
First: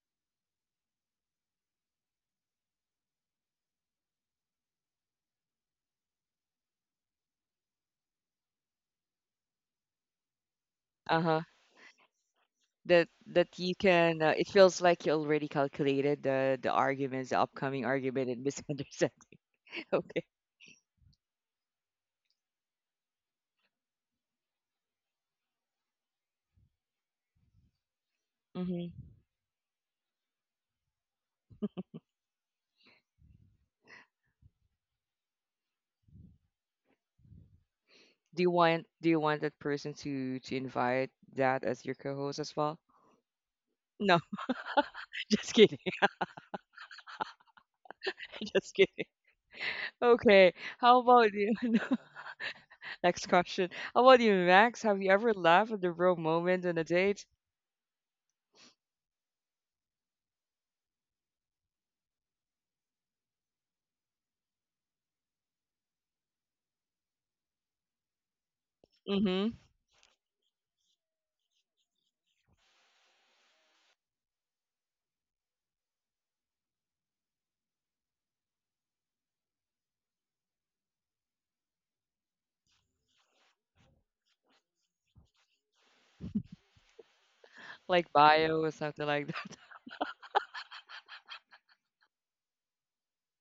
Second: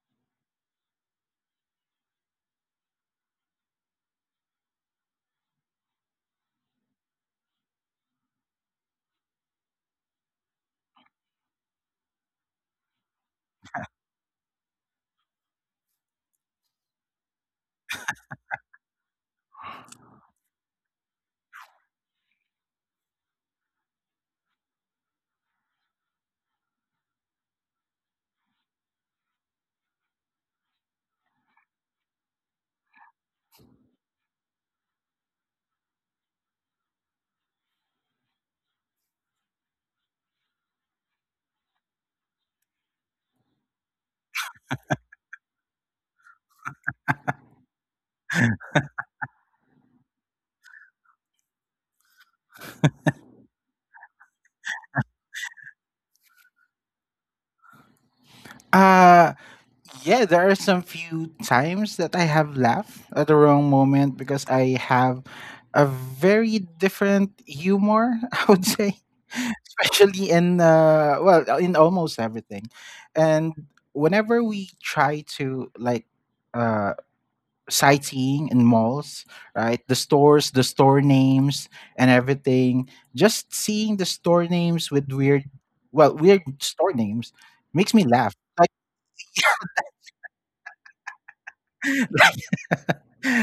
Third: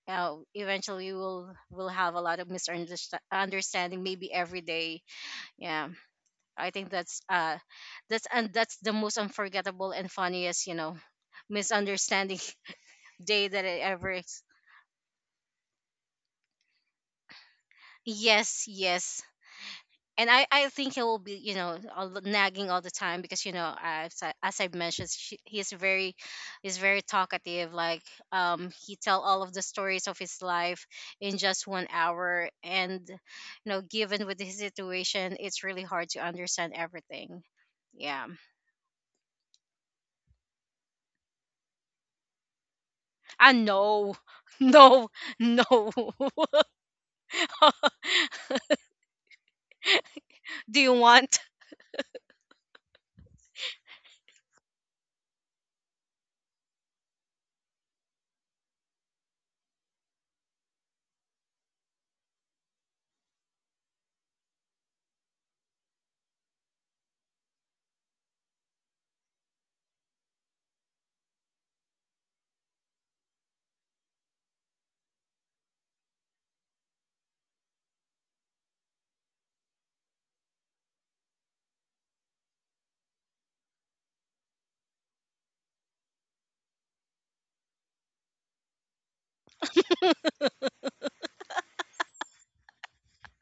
eventually we'll have a lot of misunderstanding, maybe every day. Yeah, I think that's the most unforgettable and funniest, you know, Uh huh. misunderstanding That day that that you I ever. can it feels like you already calculated the arguments the upcoming argument and Yes, misunderstand yes. okay And I think he will be, you know, all nagging all the time, because, as as I mentioned, he's very talkative. Like, he hmm tell all of the stories of his life in just 1 hour. And, given with his situation, it's really hard to understand everything. Yeah, do you want that person to invite that as your co-host as well I know. no No, just no. kidding just kidding okay Do you how about want, you no, next question how about you max have you ever laughed at the wrong moment on a date Uh yeah, there are some few times that I have laughed at the wrong moment, because I have a very different humor, I would say. mm-hmm Especially in in almost everything, and whenever we try to like uh sightseeing in malls, right, the store names and everything, just seeing the store names with weird store names makes me like laugh, bio or like something like that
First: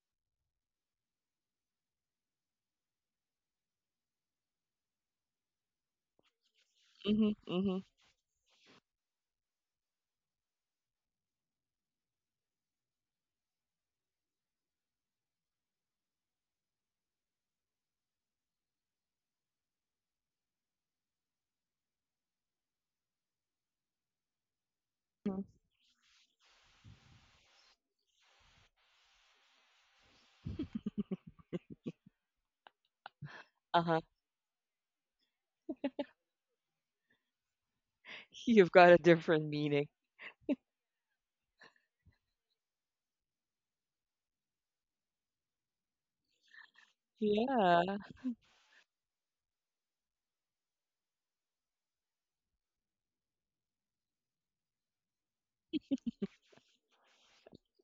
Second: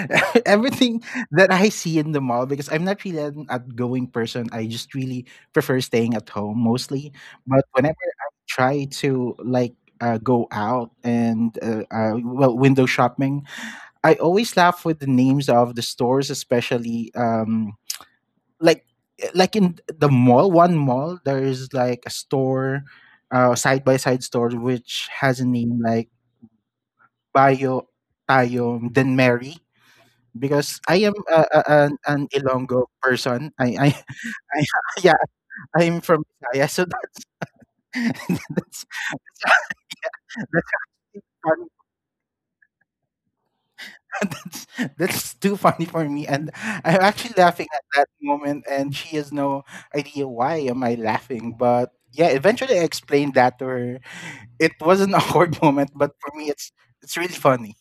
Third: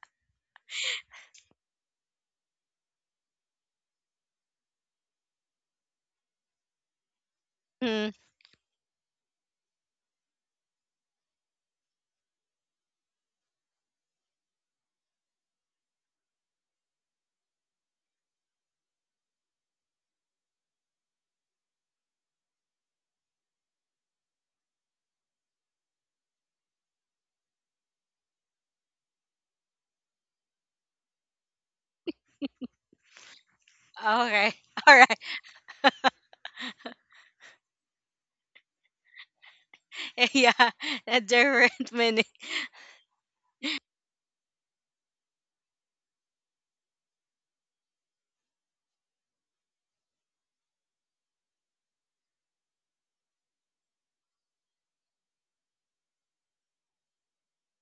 everything that I see in the mall, because I'm not really an outgoing person. I just really prefer staying at home mostly. mm-hmm But mm-hmm whenever mm, I try to like go out and well, window shopping, I always laugh with the names of the stores, especially like like in the mall. One mall there is like a store, side by side store which has a name like "Bayo Tayo, then Mary, because I am an Ilonggo person. Uh-huh okay, I all yeah, right. I'm from Bisaya, so that's you've that's got a different meaning that's Yeah, a really funny. different meaning. that's that's too funny for me, and I'm actually laughing at yeah that moment, and she has no idea why am I laughing, but yeah, eventually I explained that to her. It was an awkward moment, but for me, it's really funny,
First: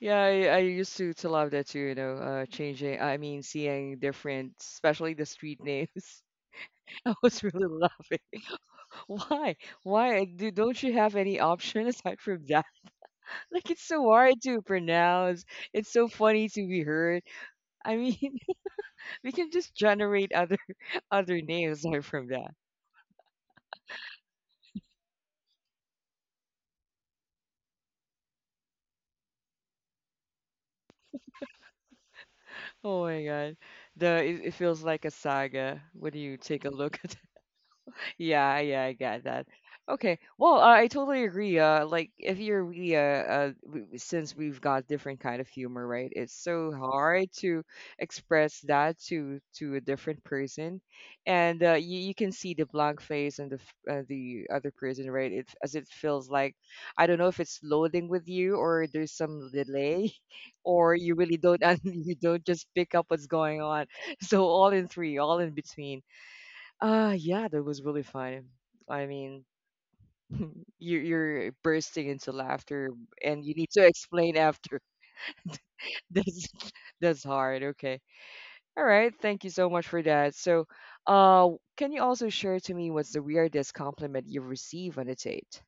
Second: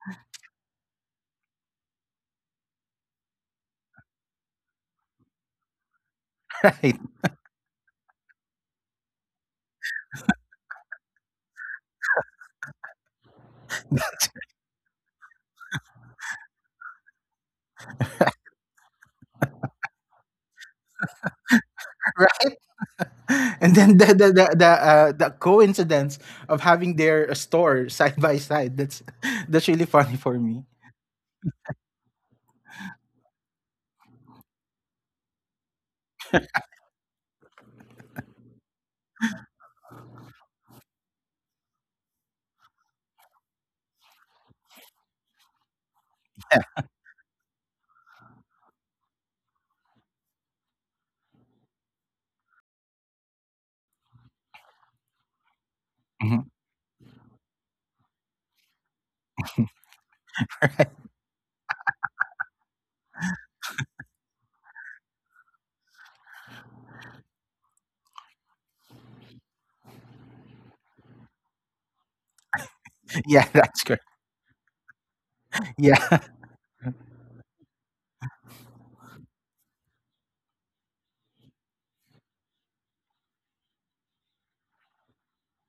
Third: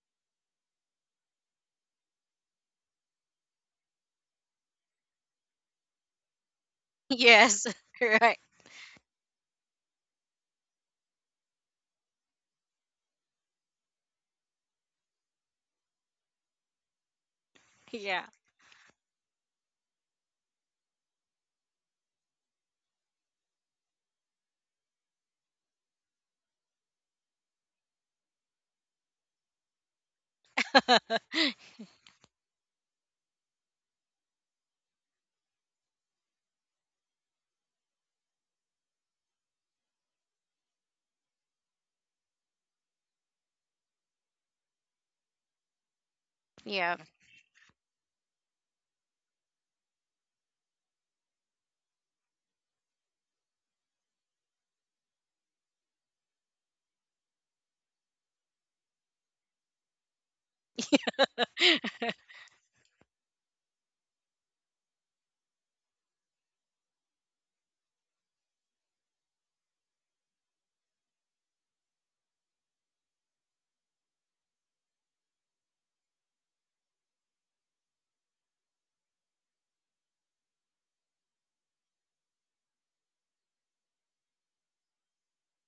Yeah, I used to love that too, you know, changing I mean seeing different especially the street names. right? I was Yes. really laughing. Right. Why? Why do don't you have any option aside from that? Like it's so hard to pronounce. It's so funny to be heard. I mean, Yeah. we can just generate other other names aside from that. Right? and then the coincidence of having their store side by side, that's that's really funny for me. Oh my God. The it, it feels like a saga when you take a look at yeah, yeah, I got that. Okay. Well, I totally agree. Like if you're really since we've got different kind of humor, right? It's so Yeah. hard to express that to a different person, and you you can see the blank face and the the other person, right? It as it feels Mhm. like I don't know if it's loading with you or there's some delay, or you really don't and you don't just pick up what's going on. So all in three, all in between. Yeah, that was really fun. I mean, you're bursting into laughter and Yeah, you need that's to correct. explain after. Yeah. That's that's hard. Okay. All right, thank you so much for that. So, uh can you also share to me what's the weirdest compliment you've received on a date?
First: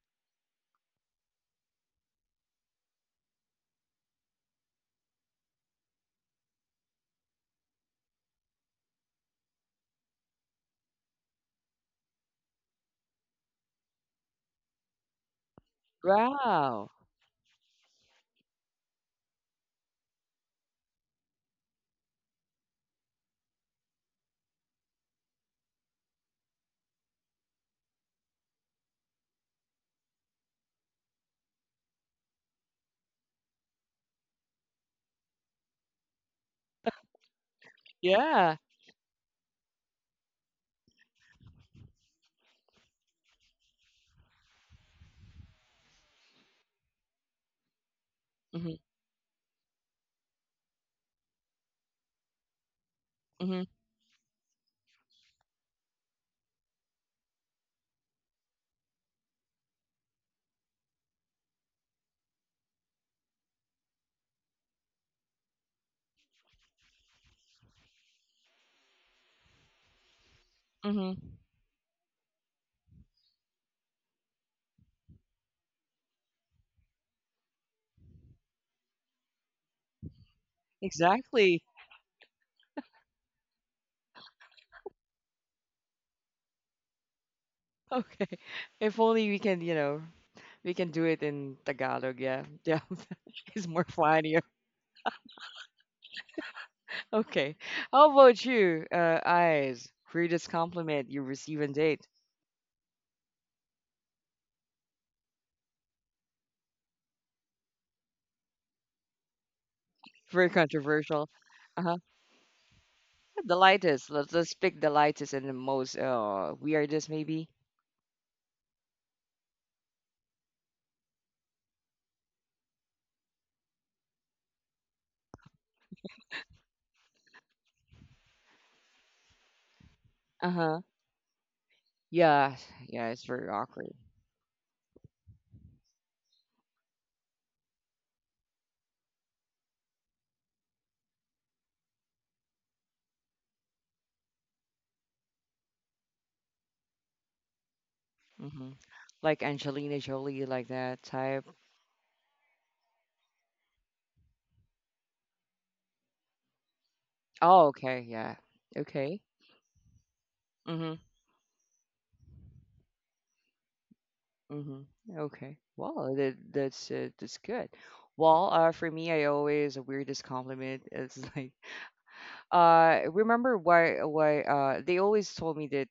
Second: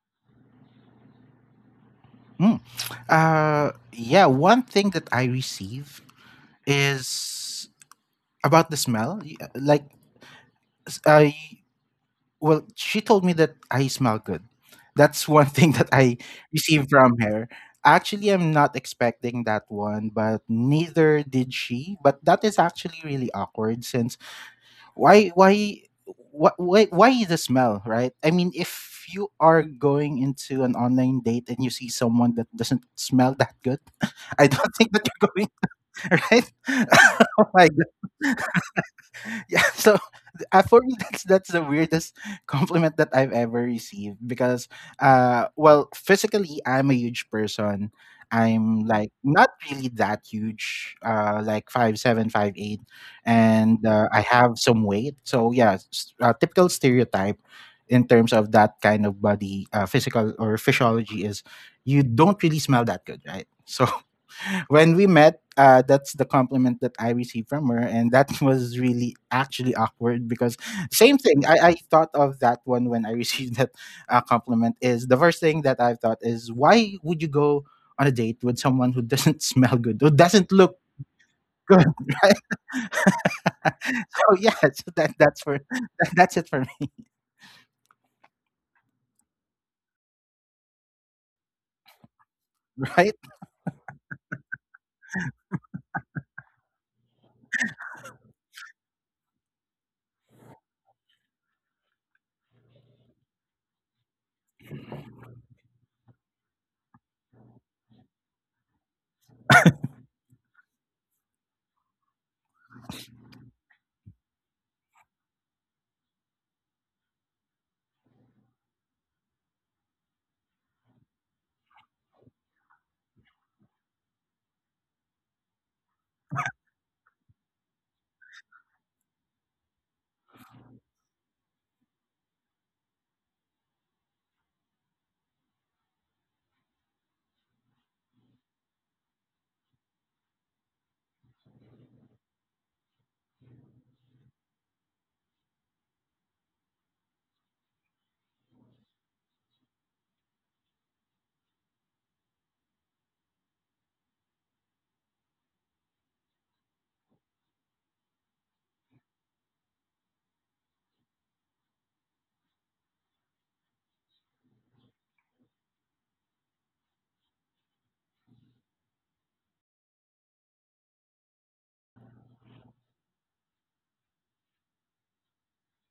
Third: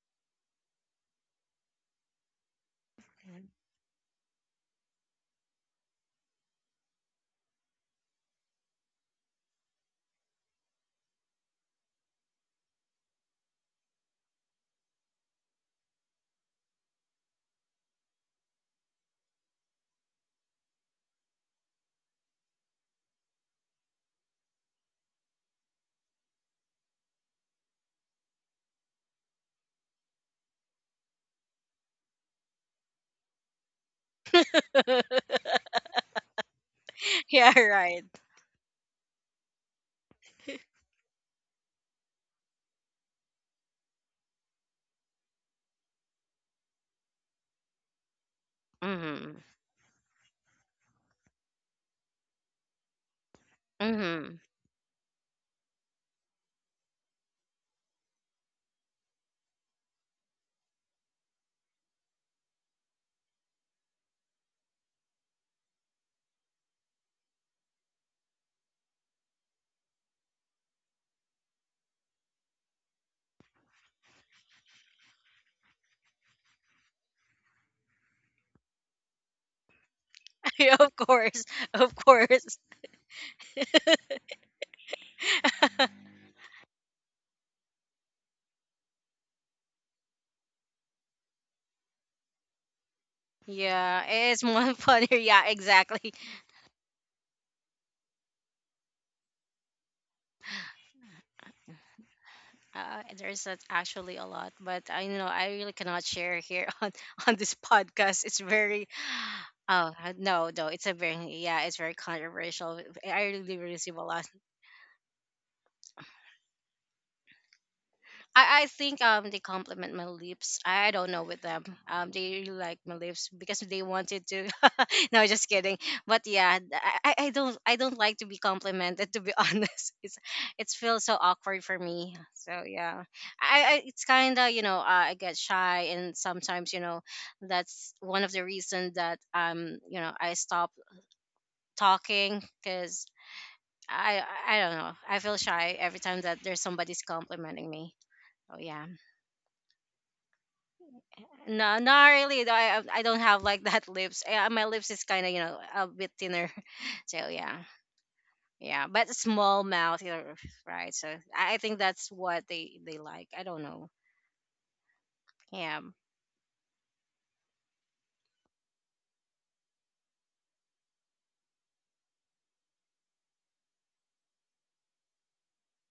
Mm. Yeah, one thing that I receive is about the smell. Y- like s- I Well, she told me that I smell good. That's one thing that I received Wow. from her. Actually I'm not expecting that one, but neither did she, but that is actually really awkward. Since why wh- why the smell, right? I mean, if you are going into an online date and you see someone that doesn't smell that good, I don't think that you're going right oh Yeah, my right. god, Yeah. yeah. So for me, that's the weirdest compliment that I've ever received, because well, physically I'm a huge person. Mhm. I'm like Mm-hmm. not really that huge, uh, like 5'7", 5'8", Mhm. and I Mm-hmm. have some weight. So yeah, typical stereotype in terms of that kind of body, physical or physiology, is you don't really smell that good, right? So when we met, that's the compliment that I received from her, and that was really actually awkward because, same Mhm. thing. I thought of that one when I received that compliment. Is the first thing that I thought is why would you go on a date with someone who doesn't smell good, who doesn't Yeah, look of course. Exactly. good, Of right? course. So yeah, so that's for that's it for me, Okay. If only we can, you know, we can do it in Tagalog, yeah. Yeah. right? it's more Yeah, fun it's more funnier. Yeah, exactly. Okay. How about you, eyes? Greatest compliment you receive on date? There's not actually a lot, but I know I really cannot share here on, on this podcast. It's very. Oh, Very no, no, controversial. Yeah, it's very Uh-huh. controversial. I The really receive a lightest. lot. Let's pick the lightest and the most weirdest maybe. I think they compliment my lips. I don't know with them. They really like my lips, because they wanted to. No, just kidding. But yeah, I don't like to be complimented. To be honest, it's it Uh-huh. feels so awkward for me. Yeah. So yeah, Yeah, it's very I awkward. it's kind of I get shy, and sometimes that's one of the reasons that I stop talking because I I don't know. I feel shy every time that there's somebody's complimenting me. Oh Mm-hmm. yeah. Like Angelina Jolie, like that type. No, not really. Though, I don't have like that lips. My lips is kind of a bit thinner, so yeah, Oh, okay. Yeah. yeah. But Okay. small mouth, you know, Mm-hmm. right? So I think that's what they like. I don't know. Mm-hmm. Okay. Yeah, Well, that, that's good. Well, for me, I always the weirdest compliment is like remember why they always told me that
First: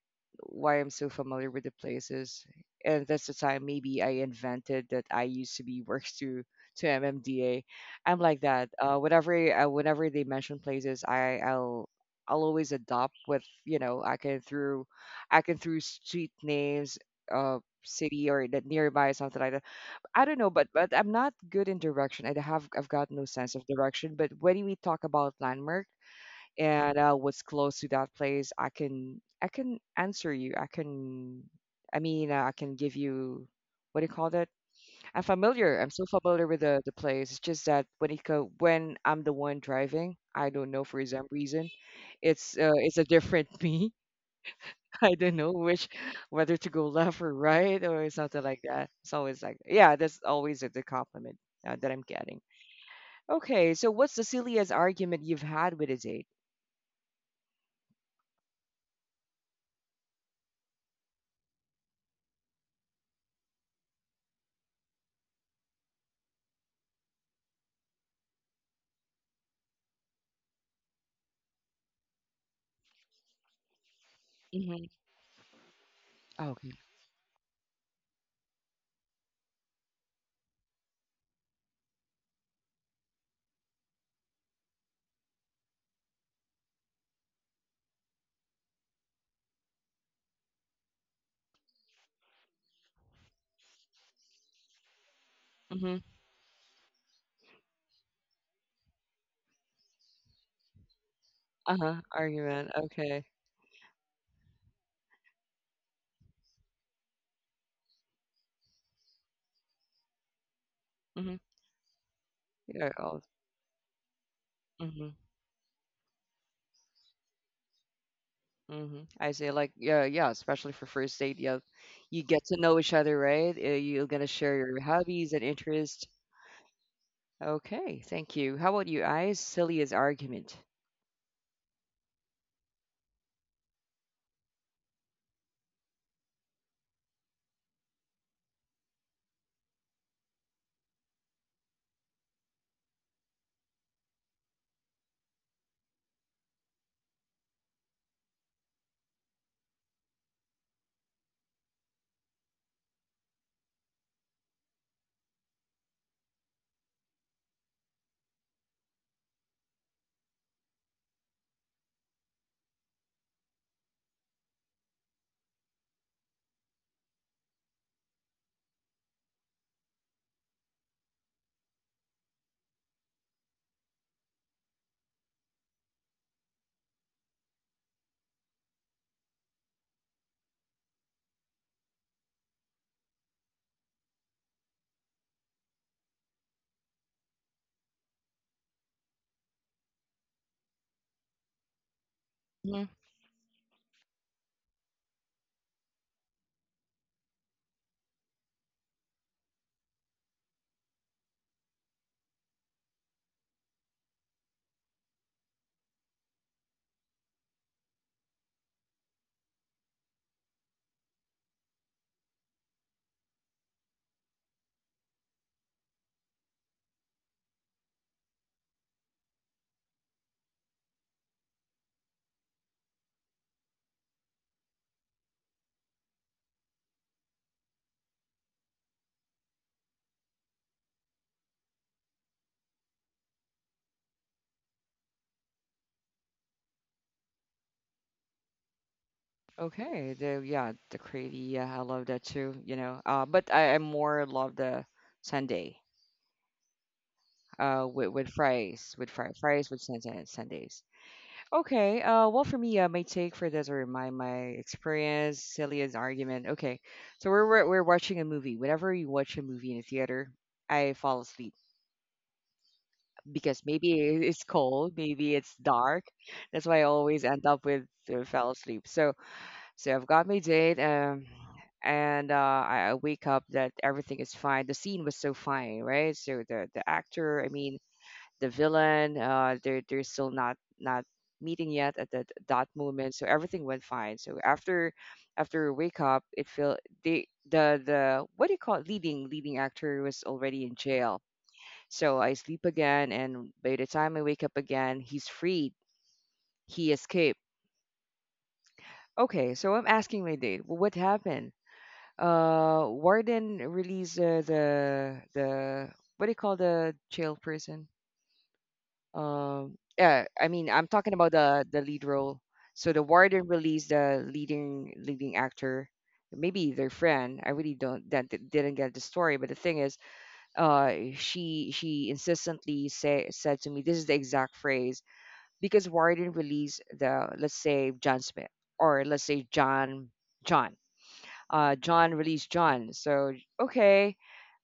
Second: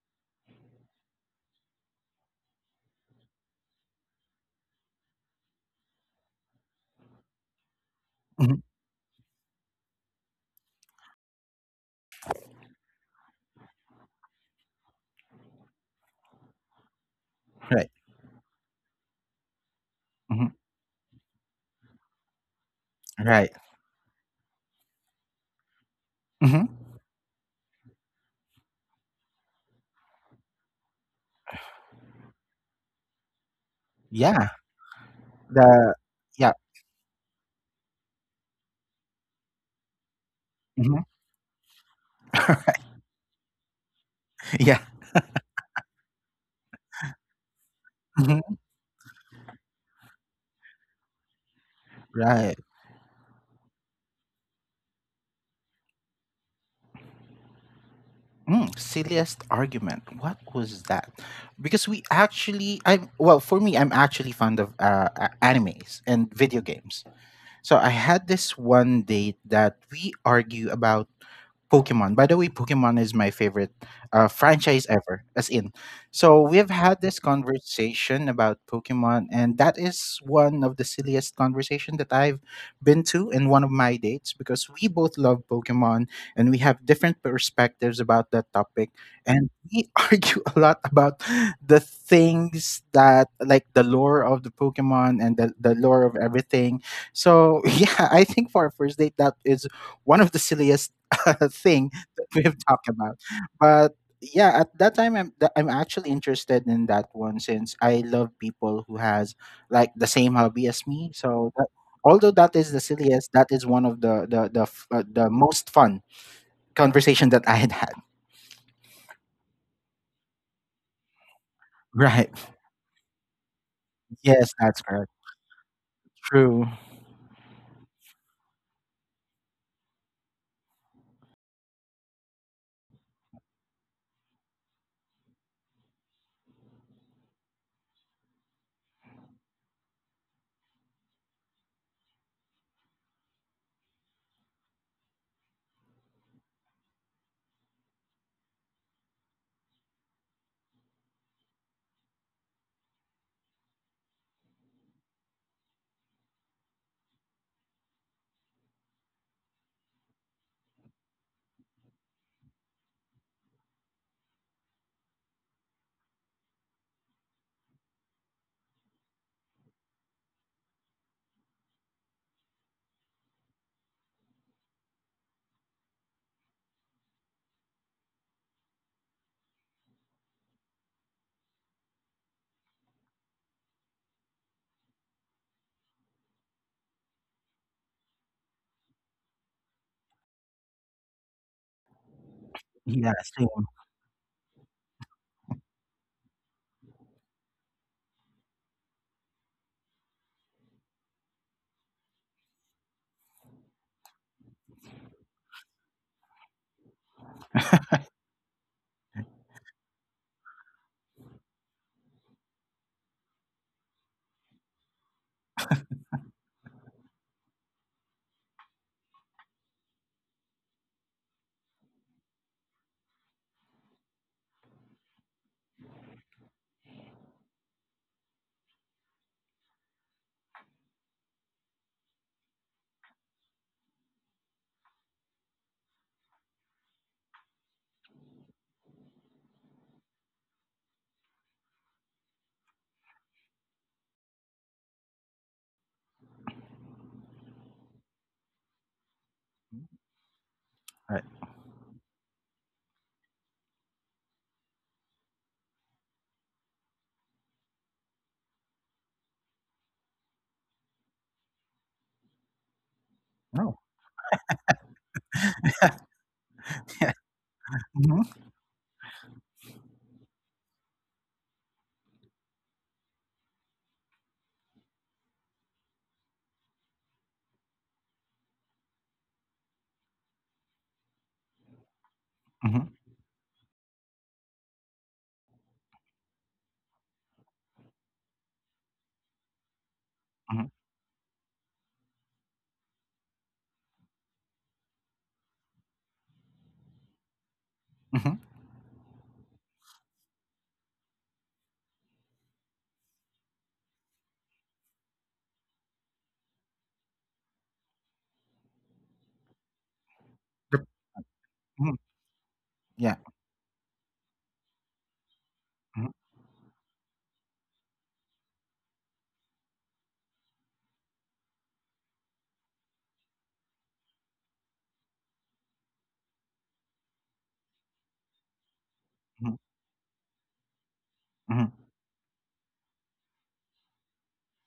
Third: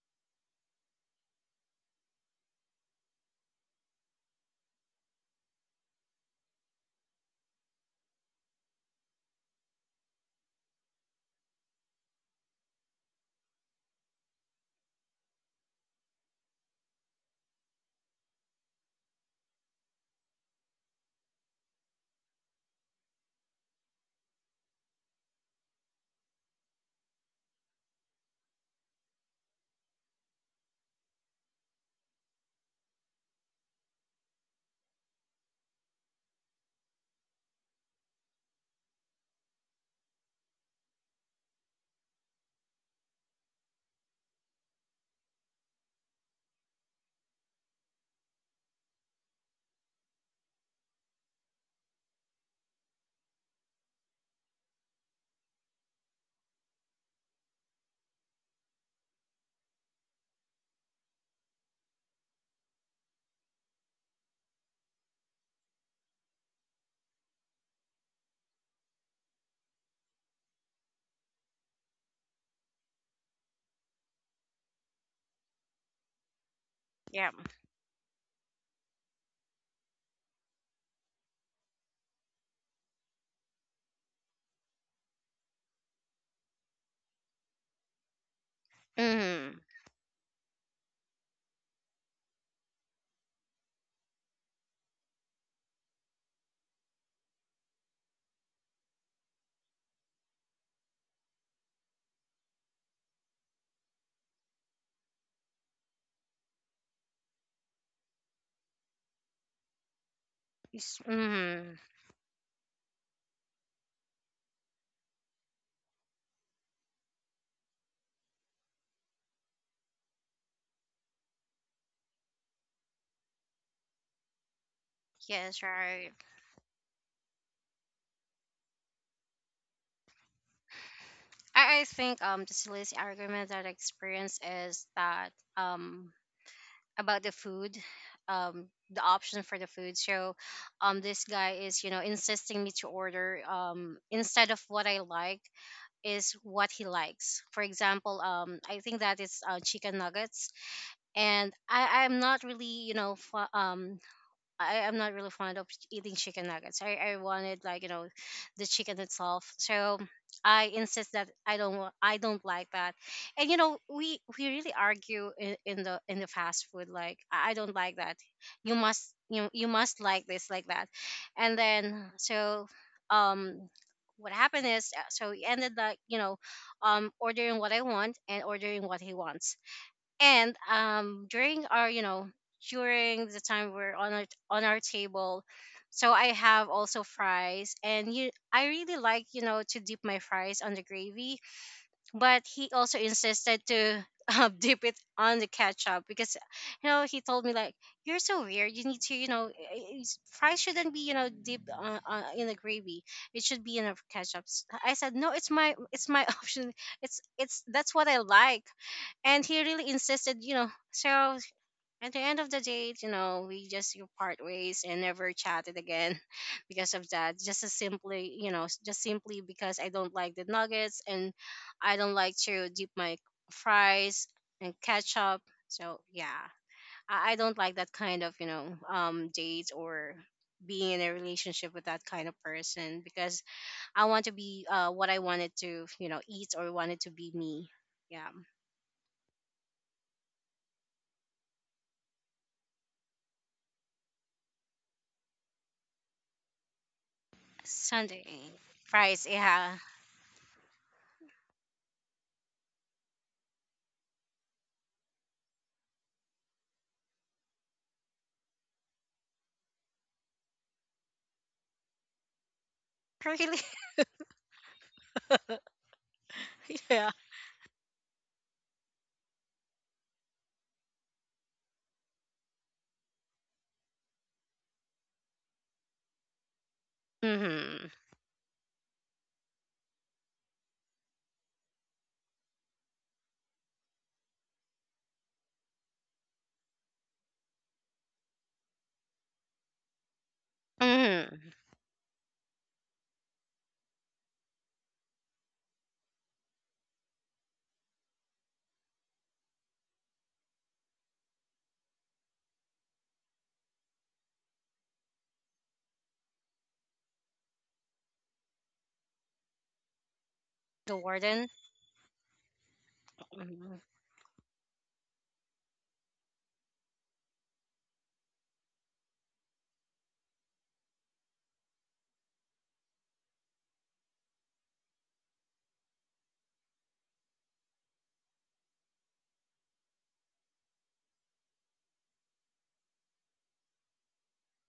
why I'm so familiar with the places and that's the time maybe I invented that I used to be works to MMDA. I'm like Mhm, that. Whenever I, whenever they mention places I'll always adopt with you know I can through street names Right, city or that nearby something like that. I don't mhm, know, but I'm not good in direction. I have I've got no right, sense of direction. But when we talk about landmark hmm and what's close to that place, I can answer you. I can, I mean, I can give you what do you call that? yeah, I'm familiar. I'm the so familiar yeah, with the place. It's just that when it when I'm the one driving, I don't know for mhm, some reason, it's a different me. yeah, I don't know which whether to go left or right or something mhm, like that. It's always like yeah, that's always the compliment that I'm getting. right. Okay, so what's the silliest argument you've had with a date? Mm, silliest argument. What was that? Because we actually, I well for me, I'm actually fond of animes and video games. So I had this one date that we argue about Pokemon. By the way, Pokemon is my favorite Mm-hmm. franchise ever, as in. So we've Okay. had this yeah. conversation about Pokemon, and that is one of the silliest conversation that I've been to in one of my dates, because we both love Pokemon, and we have different perspectives about that topic, and Mm. we argue a lot about the things, that like the lore of the Pokemon and the lore of everything. So yeah, I think for our first date, that is one of the silliest thing Uh-huh, that we've argument, talked about. okay. But yeah, at that time, I'm actually interested in that one, since I love people who has like the same hobby as me. Mhm, So that, Mm. although that is the yeah, all silliest, that is one of mhm, the most fun conversation that I had had. mhm, I say like, yeah, yeah, especially for first date, yeah. You Right. get to know each other, right? You're gonna Yes, share your that's correct. hobbies and Yes, interests. right. True. Okay, thank you. How about you, I Silly as argument. I think the silliest argument that I experienced is that um about the food, the option for the food. So this guy is insisting me to order instead of what I like is what he likes. For example, I think that is chicken nuggets, and I'm not really I am not really fond of eating chicken nuggets. I wanted like the chicken itself. So I insist that I don't like that. And you know we really argue in the fast food like I don't like that. You must you must like this like that. And then so um what happened is so he ended like ordering what I want and ordering what he wants. And during our you know during the time we're on our table. So I have also fries, and you I really like to dip my fries on the gravy, but he Mhm. also Yeah. insisted Same. to dip it on the ketchup, because you know he told me like, you're so weird, you need to fries shouldn't be dipped in the gravy, it should be in a ketchup. I said no, it's my, it's my option, it's that's what I like. And he really insisted, you know. So at the end of the day, you know, we just you part ways and never chatted again because of that. Just as simply, you know, just simply because I don't like the nuggets and I don't like to dip my fries and ketchup. So yeah, I don't like that kind of date or being in a relationship with that kind of person, because I want to be what I wanted to eat or wanted to be me. Yeah. Okay, the yeah, the crazy, yeah, I love that too, you know. But I more love the Sunday, with Sunday fries, fries yeah. with Sundays. Right. Okay. Well, for me, my take for this or my experience, Celia's argument. Okay, so we're watching a movie. Whenever you watch a movie in a theater, I fall asleep Really? because No. maybe it's cold, maybe it's dark. That's why I Yeah. always end up with Hmm. Fell asleep. So so I've got my date, and I wake up that everything is fine. The scene was so fine, right? So the actor, I mean, Mm-hmm. the villain. They're still not meeting yet at that Hmm. moment. So everything went fine. So after after wake up, it feel they the what do you call it? leading actor was already Hmm. in jail. Mm-hmm. So I sleep again, and by the time I wake up again, he's freed. He escaped. Okay, so I'm asking my date. Well, what happened? Warden released the what do you call the jail person? Yeah, I mean, I'm The talking about warden? the Hmm. lead role. So the Yeah. warden Mm-hmm. released the leading actor, Mm-hmm. maybe their friend. I really don't that d- didn't get the story, but the thing is, she insistently say said to me, this is the exact phrase because warden released the, let's say, John Smith, or let's say John. John. John released John. So okay.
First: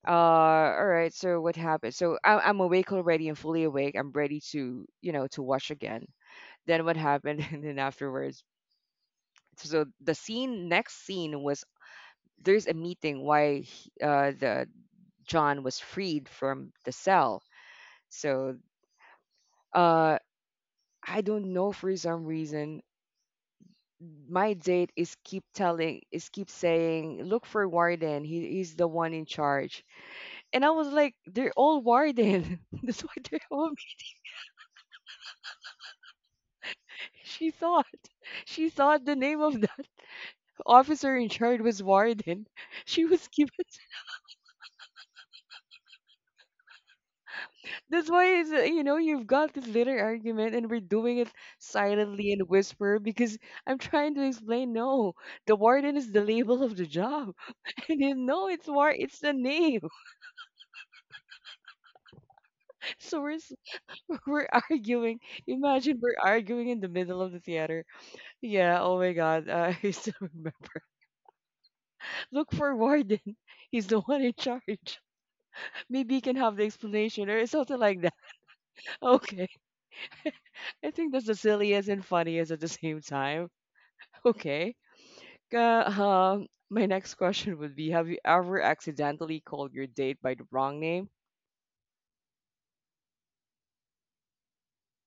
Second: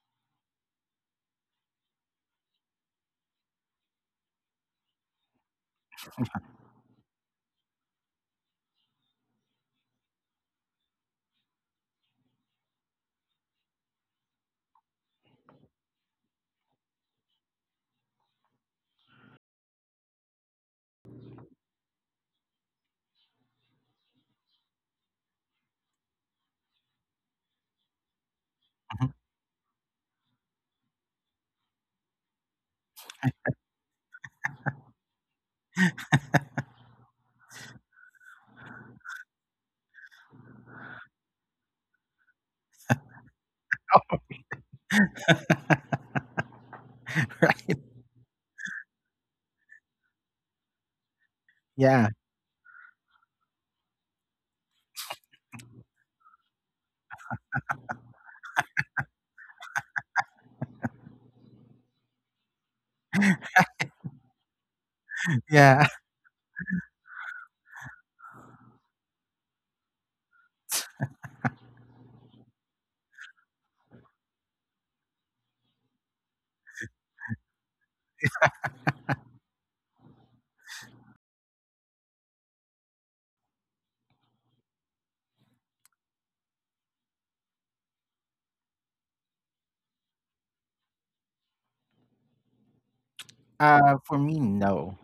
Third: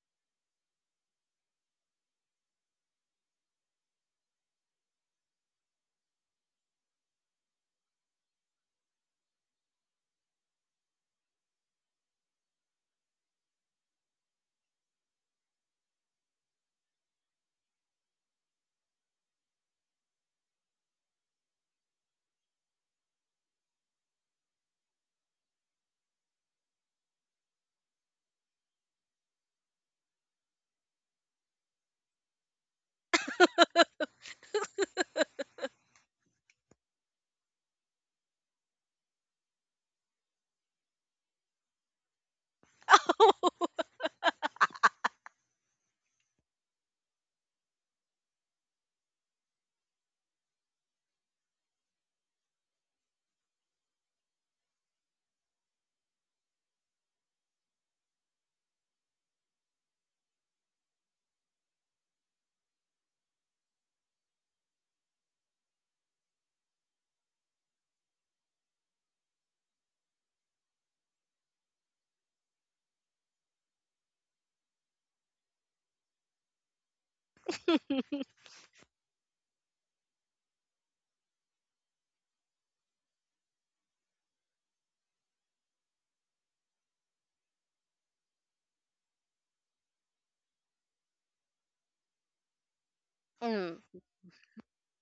Uh, all right. So what happened? So I'm awake already and fully awake. I'm ready to, you know, to watch again. Then what happened? And then afterwards, so the scene, next scene was there's a meeting the John was freed from the cell. So uh, I don't know, for some reason my date is keep telling is keep saying, look for warden, he's the Mm-hmm. one in charge. And I was like, they're all warden. That's what they're all. She thought. She thought the name of that officer in charge was Warden. She was given. Right. That's why it's, you know, you've got this little argument, and we're doing it Yeah. silently and whisper because I'm trying to explain. No, the Warden is the label of the job, and you know it's war. It's the name. So we're s- we're arguing. Yeah. Imagine we're arguing in the middle of the theater. Yeah. Oh my God. I still remember. Look for Warden. He's the one in charge. Maybe he can have the explanation or something like. Okay. I think that's the silliest and funniest at the same time. Okay. My next question would be, have you ever accidentally called your date by the wrong name? Mm. For me, no,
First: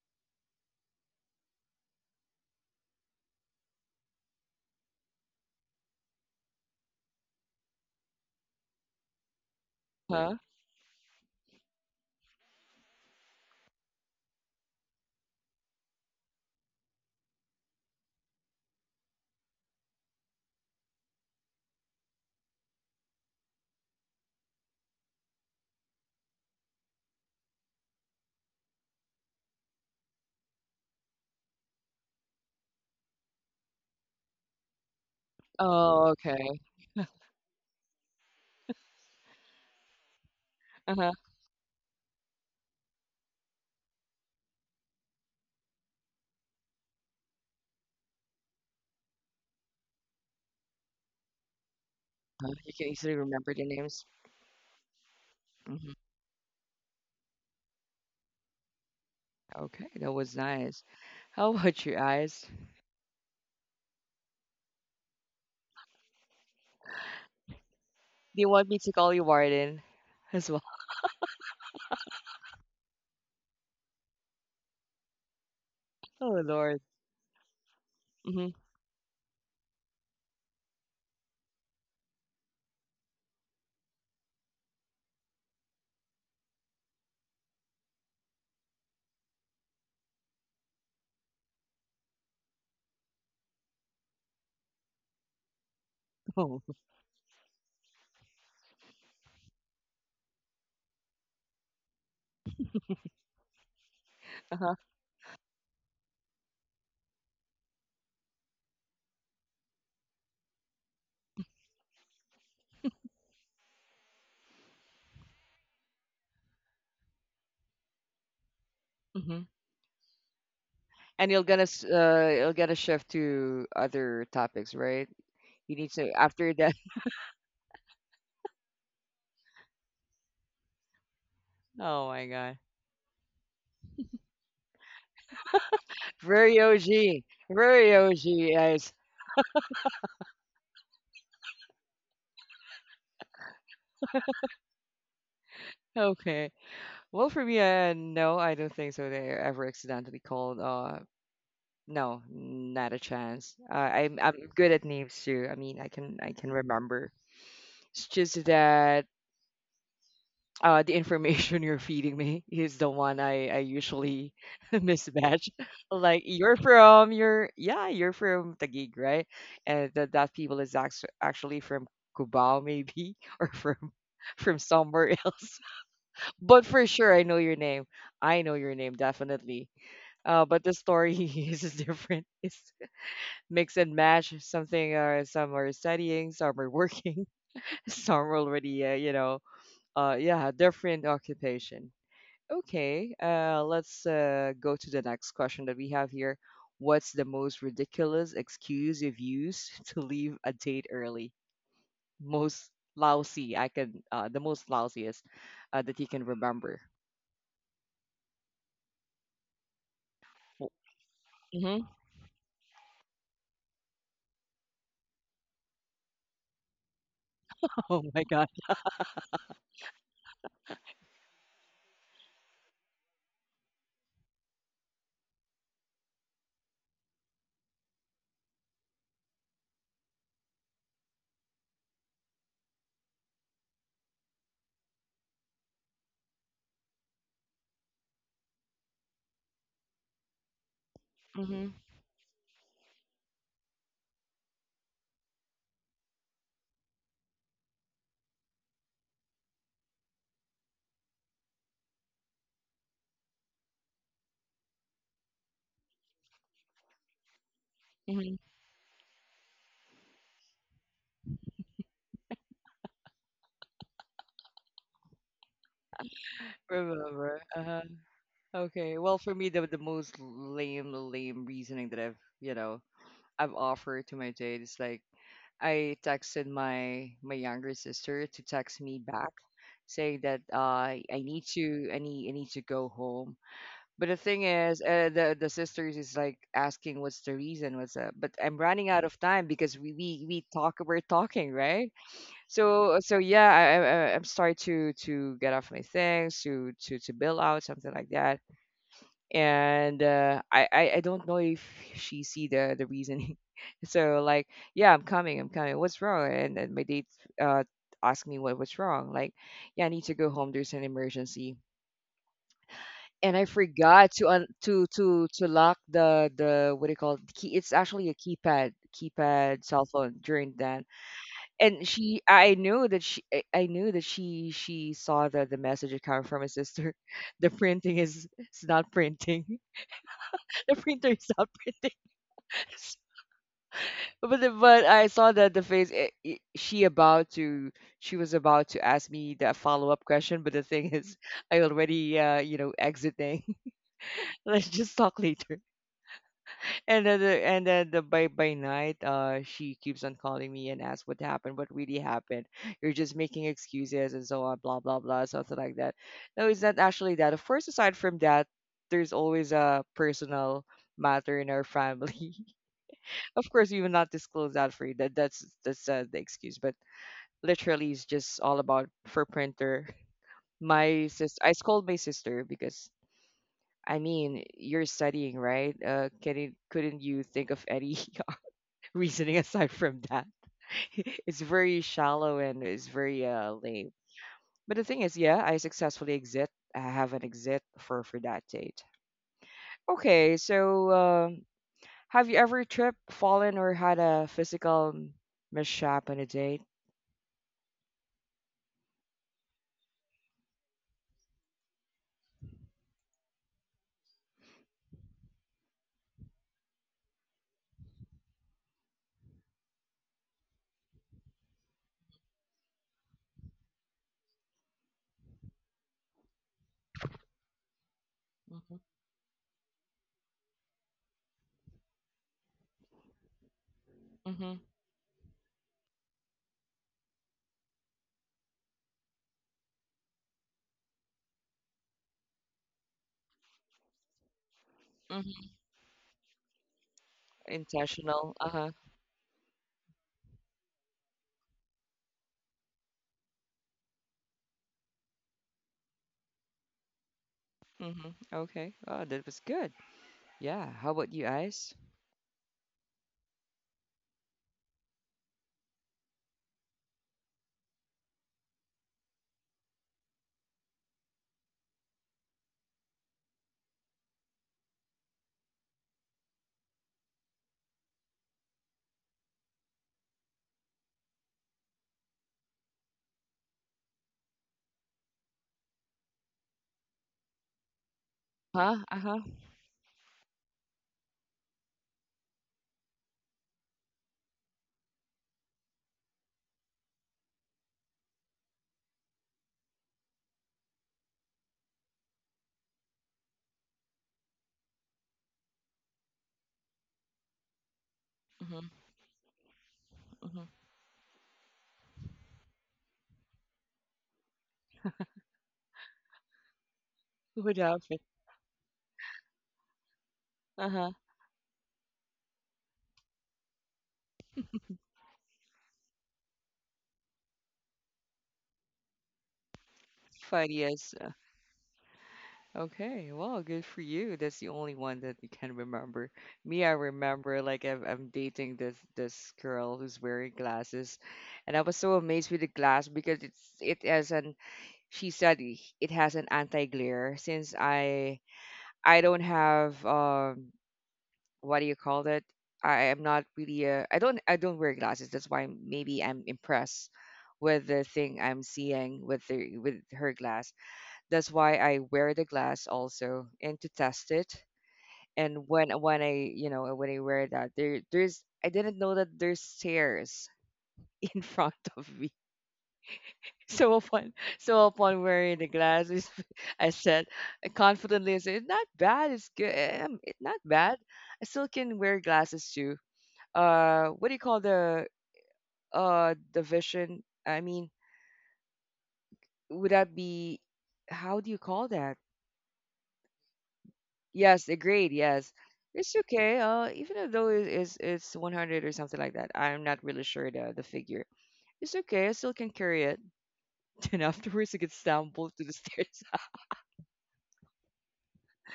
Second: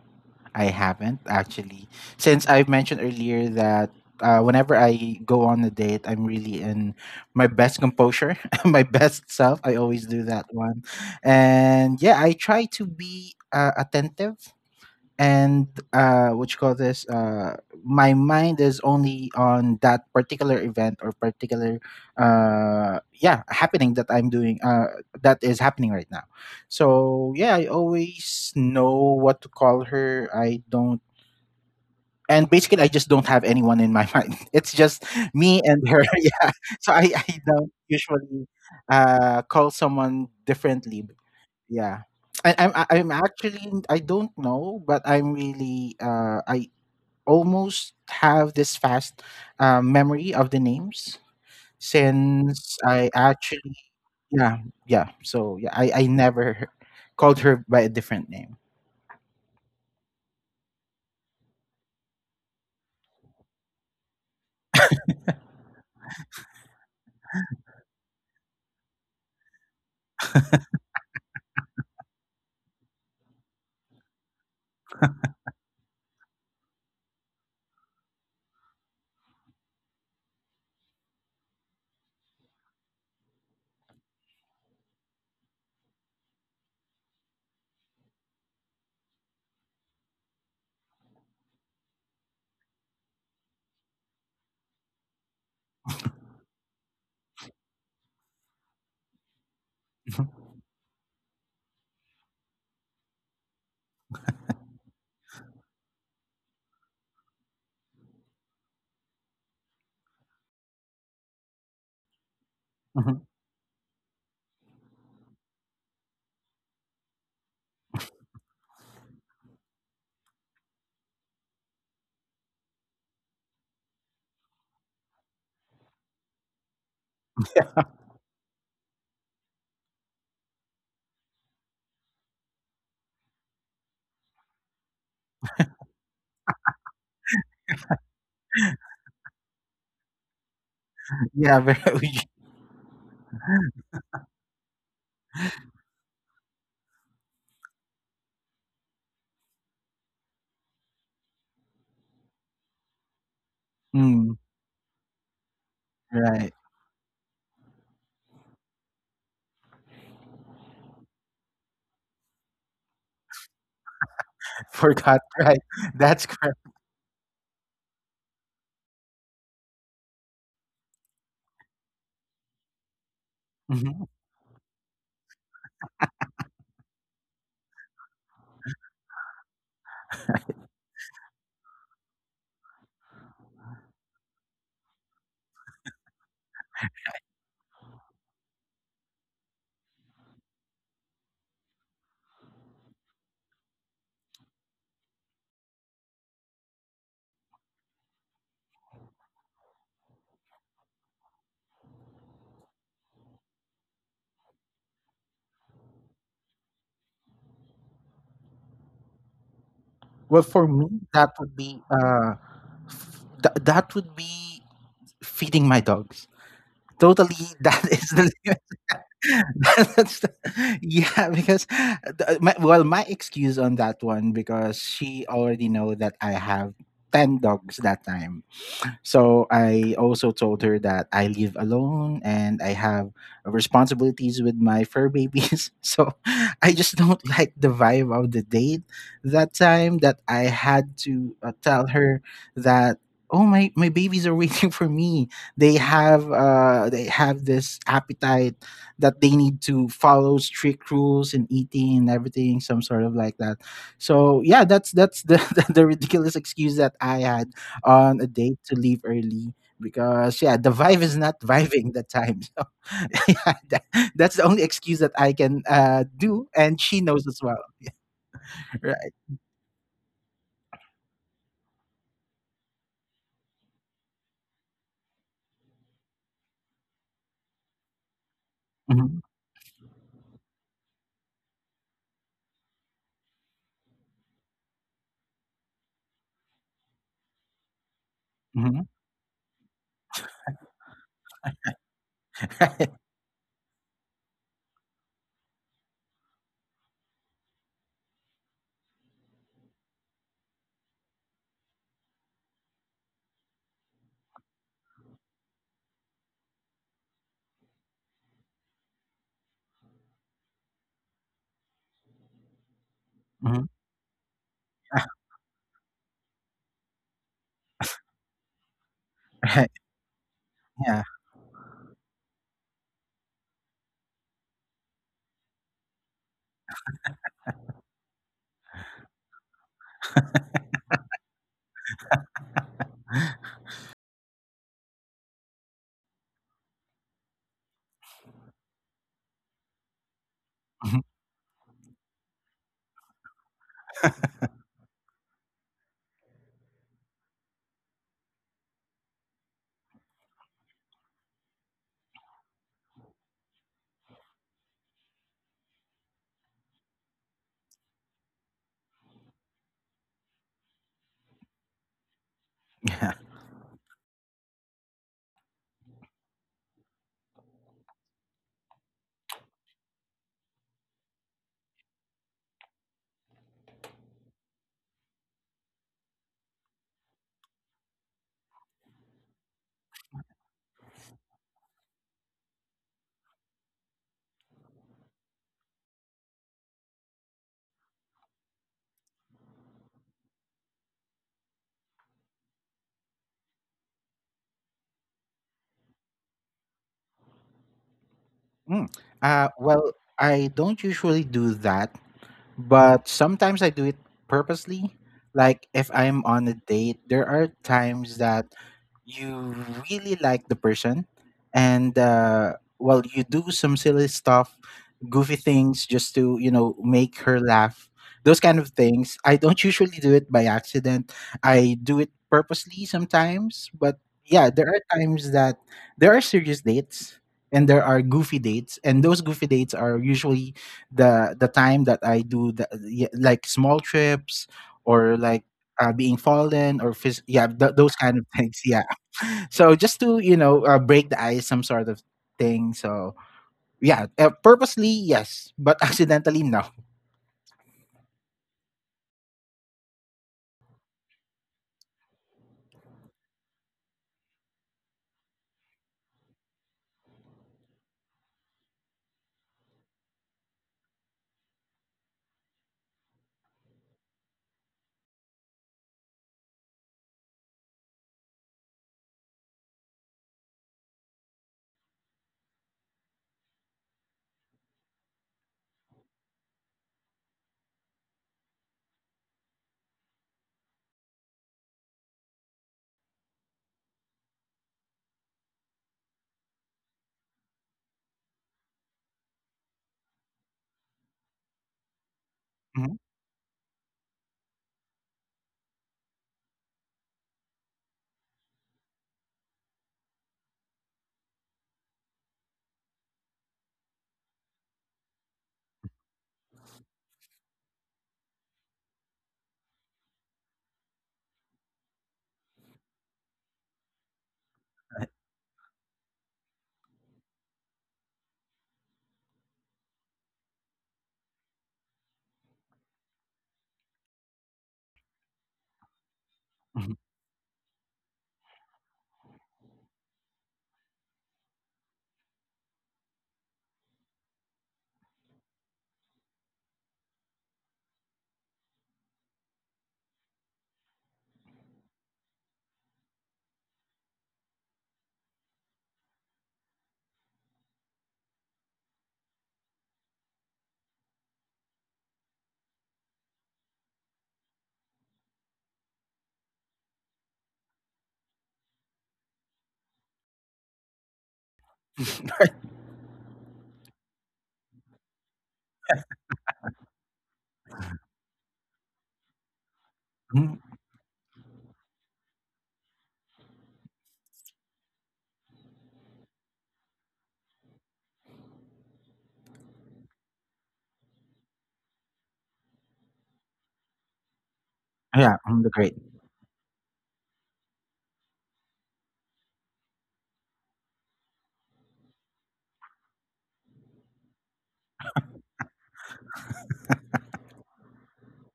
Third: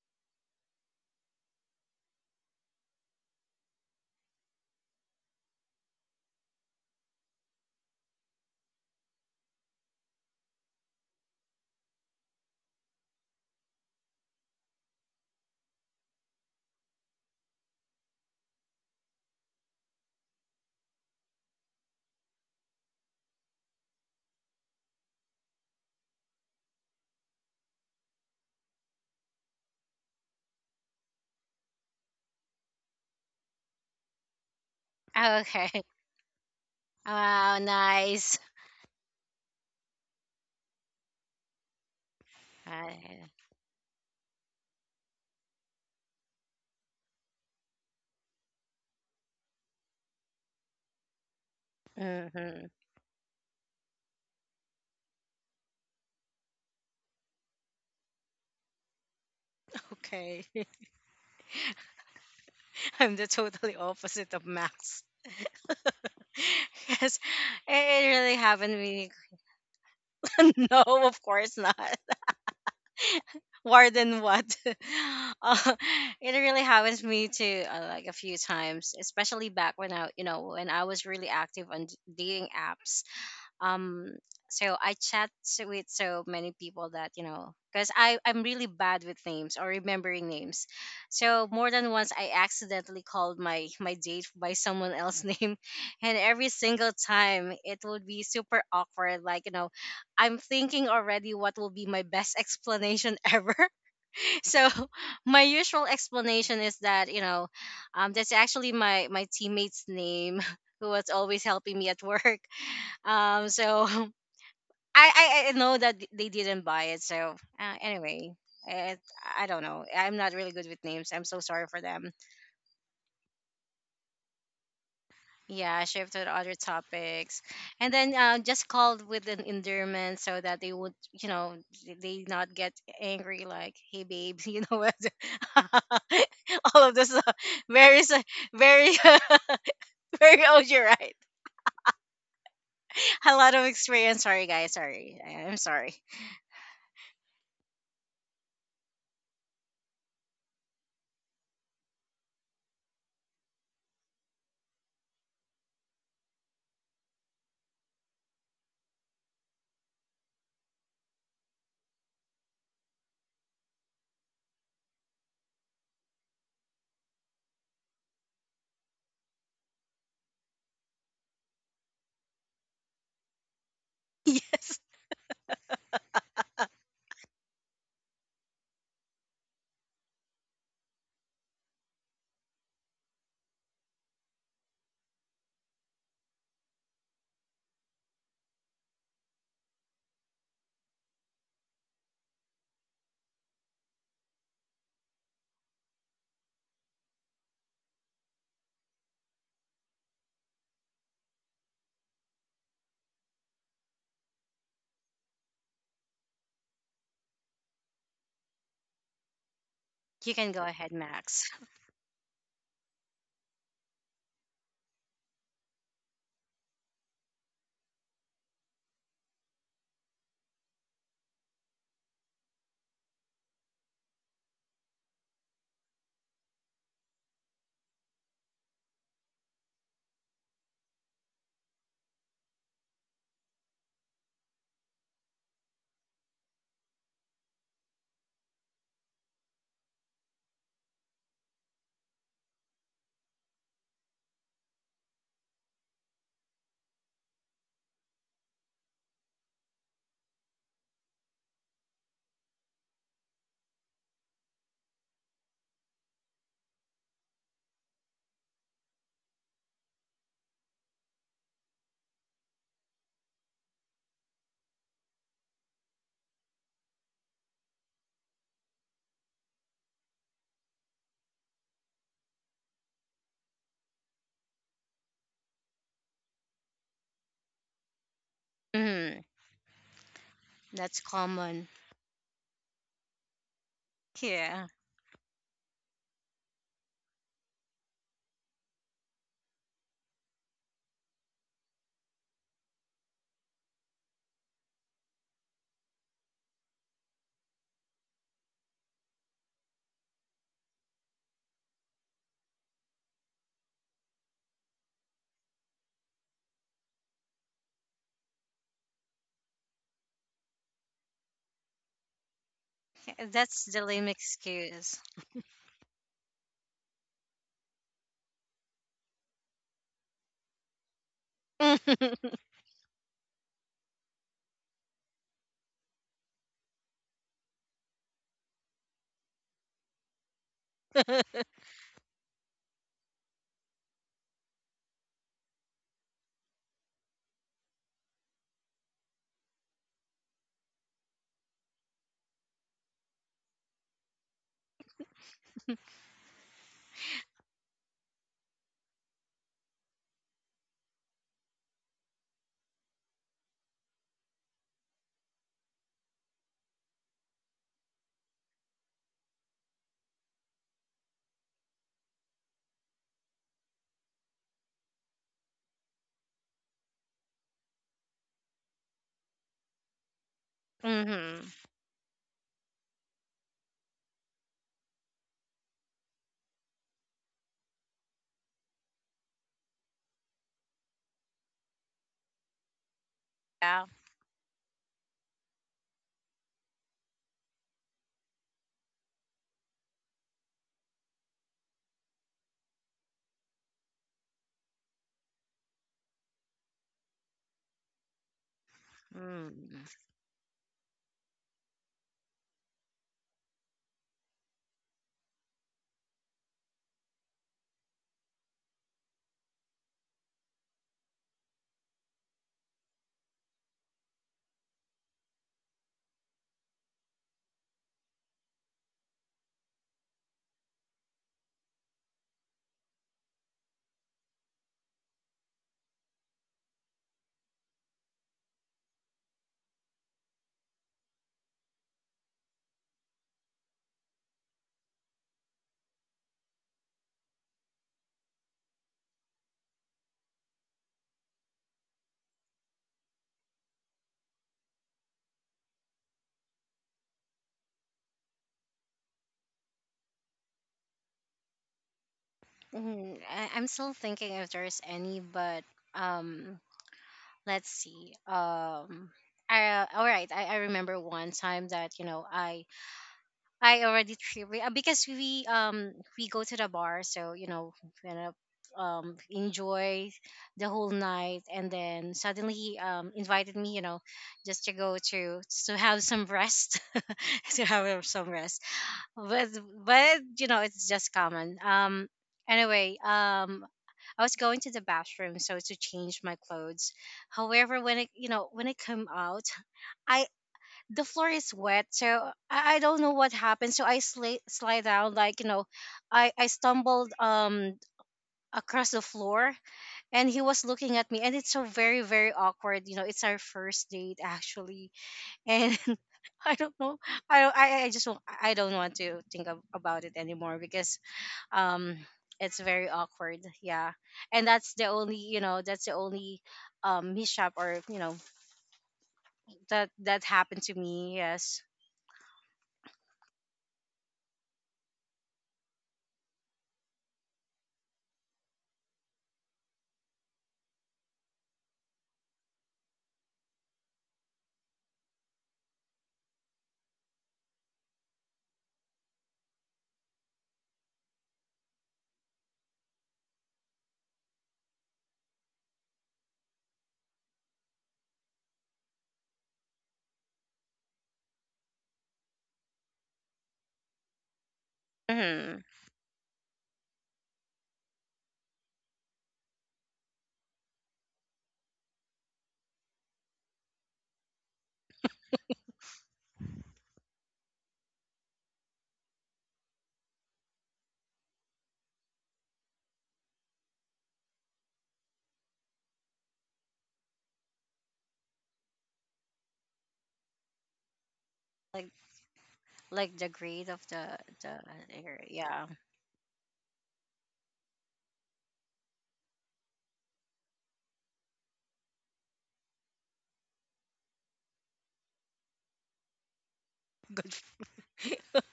I haven't actually. Since I've mentioned earlier that whenever I go on a date, I'm really in my best composure, my best self. I always Mm. do Huh? that one. And yeah, I try to be attentive and what you call this my mind is only on that particular event or particular yeah happening that I'm doing that is happening right now. So yeah, I always know what to call her. I don't and basically, I just don't have anyone in my mind. It's just me Okay. and Oh, her. okay. Yeah, so I Wow, don't nice. usually call someone Uh-huh. differently. Yeah. I'm actually I don't know, but I'm really I almost have this fast memory of the names Mm-hmm. you since can easily I remember the actually. names. Yeah, yeah. So yeah, Hmm. I never called her by a different name. Okay, that was Okay. nice. How about you guys? I'm the totally opposite of Max. Yes, it really Do you want happened. me to We call you Warden as well? no, of course not. More than what? uh, Oh, it really Lord. happens to me too, like a few Mm-hmm. times, especially back when I, you know, when I was really active on dating apps. Um, so I with so many people that you know, because I'm really bad with names or remembering names. So more than once, I accidentally called my my date by someone else's name, and every Oh. single time it would be super awkward. Like, you know, Mhm. I'm thinking already what will be my best explanation ever. So Uh-huh. my usual explanation is that that's actually my my teammate's name who was always helping me at work, Mhm. So I, I know that they didn't buy it, so anyway it, Mm-hmm. I don't know, I'm not really good with names. I'm And so you'll sorry for them. You'll gonna shift to other topics, right? You Yeah, need to shifted after other that. topics, and then just called with an endearment so that they would, you know, Oh my they not God. get angry. Like, hey babe, you know what? Very All of this OG. Very very, OG, guys. very, very old, you're right. Yeah, very. A lot of experience. Sorry, guys. Sorry, I'm sorry. Okay. Well, for me, no, I don't think so. They ever accidentally called. No, not a chance. I'm Mm, good at names too. I mean, I can right. remember. It's just that the information you're feeding me is the one I usually Forgot, mismatch. right. Like That's you're correct. from your, yeah, you're from Taguig, right? And that people is actually from Cubao maybe, or Mhm. from Yes, somewhere else. But for sure I know your name. I know your name definitely. But the story is different. It's mix and match. Some are studying, some are working, some are already you know, yeah, different occupation. Okay, let's go to the next question that we have here. What's the most ridiculous excuse you've used to leave a date early? Most lousy, I can the most lousiest that you can remember. you Well, can go for me, ahead, that Max. would Hmm. be f- th- that would be feeding my dogs. Totally, that Oh is my the. God. That's the, yeah, because my excuse on that one, because she already know that I have 10 dogs that time. So I also told her that I live alone and I have responsibilities with my fur babies. So I just don't like the vibe of the date that time, that I had to Mm-hmm. tell her that, oh, my babies are waiting for me. They have this appetite that they need to follow strict rules and eating and everything, some sort of like that. So yeah, that's the the ridiculous excuse that I had on a Mm-hmm. date to leave early, because yeah, the vibe is not vibing that time. So yeah, that's the only excuse that I can do, and she knows Remember. as well. Uh-huh. Okay. Well, for Right. me, the lame reasoning that I've, you know, I've offered to my date is like, I texted my younger sister to text me Hmm. Mm, back, saying that that's I need common. to, I need to go home. But the thing Yeah. is, the sisters is like asking what's the reason, what's up. But I'm Hmm. running out of time because we're talking, right? Right. So, so yeah, I'm starting to get off my things to to bill out something like that. And I don't know if she see the reasoning, so like, yeah, I'm coming, what's wrong? And then my date uh asked me what was wrong. Like, yeah, I need to go home, there's an emergency. Yeah, And I Hmm. that's the lame forgot to excuse. To lock the what do you call it? Key, it's actually a keypad, keypad Right. cell phone during that. Yeah. And she I I knew that she saw the message it coming from my sister. the printing is it's not printing the printer is Mm-hmm. not printing. But the, but I saw that the face, she was about to ask me the follow-up question, but the thing Mhm. is I already you know, exiting. Let's just talk later. And then the, by night, she keeps on calling me and asks what happened, what really happened. You're just making excuses and so on, blah blah blah, something like that. No, it's not actually that. Of course, aside from that, there's always a personal matter in our family. Yeah. Of course, we will not disclose that for you. That's the excuse. But literally, it's just all about for printer. My sister, I scold my sister because, I mean, you're studying, right? Can it, couldn't you think of any reasoning aside from that. It's very shallow and it's very Yeah. lame. But the thing is, yeah, I successfully exit. I have an exit for that date. Okay, so have you ever tripped, fallen, or had a physical mishap on a date? Mm. Mm. Well, I don't usually do that, but sometimes I do it purposely. Like, if I'm on a date, there are times that you really like the person, and well, you do some silly stuff, goofy things just to make her laugh. Those kind of Hmm. things. I don't usually do it by accident. I do it purposely sometimes, but yeah, Hmm. there are times that there are serious dates and there are goofy dates, and those goofy dates are usually the time that I do the yeah, like, small trips or like, Hmm. Being fallen or yeah, those kind of Intentional. Uh things, huh. yeah. So just to break the ice, some sort of thing. So yeah, purposely yes, but accidentally no. Hmm. Okay. Oh, that was good. Yeah. How about you, Ice? Mhm. I'm still thinking if there's any, but um, let's see. I, all right. I remember one time that you know I already tripped because we go to the bar, so you know gonna enjoy the whole night, and then suddenly he invited me, you know, just to go to have some rest, to have some rest. Huh? Uh huh. But you know, it's just common. Anyway, I was going to the bathroom so to change my clothes. However, when when I come out, I the floor is wet, so I Mhm. don't know what happened. So I slide down, like, you know, I stumbled Hmm. across the floor, and he Hmm. was looking at me, and it's so very, very awkward. You know, it's our first date actually, and I don't know. I What I, I happened? just I don't want to think about it anymore, Uh huh. because um it's very awkward. Yeah, and that's the Right. only that's the only mishap or you know that that happened to Funniest. me. Yes. Okay, well, good for you. That's the only one that you can remember. Me, I Mhm. remember like I'm dating this girl who's wearing glasses, and I was so amazed with the glass because it's it has an, she said, it has an anti-glare. Since I don't have, um, what do you call that? I am not really a, I don't wear glasses. That's why maybe I'm impressed with the thing I'm seeing with the with her. That's why I wear the glass also and to test it. And Hmm. When I, you know, when I wear that, there's, I didn't know that there's stairs in front of me. So upon so upon wearing the glasses, I said, I confidently I said, it's not bad. It's good. It's not Mhm. bad. I still can wear glasses too. What do you call the vision? I mean, would that be, how do you call Like that? like the grade of Yes, the agreed. area. Yes, Yeah, I'm Yeah. the it's great. okay. Even though it's 100 or something like that, I'm not really sure the figure. It's okay. I still can carry it. And afterwards, it gets tumbled to the stairs. Good.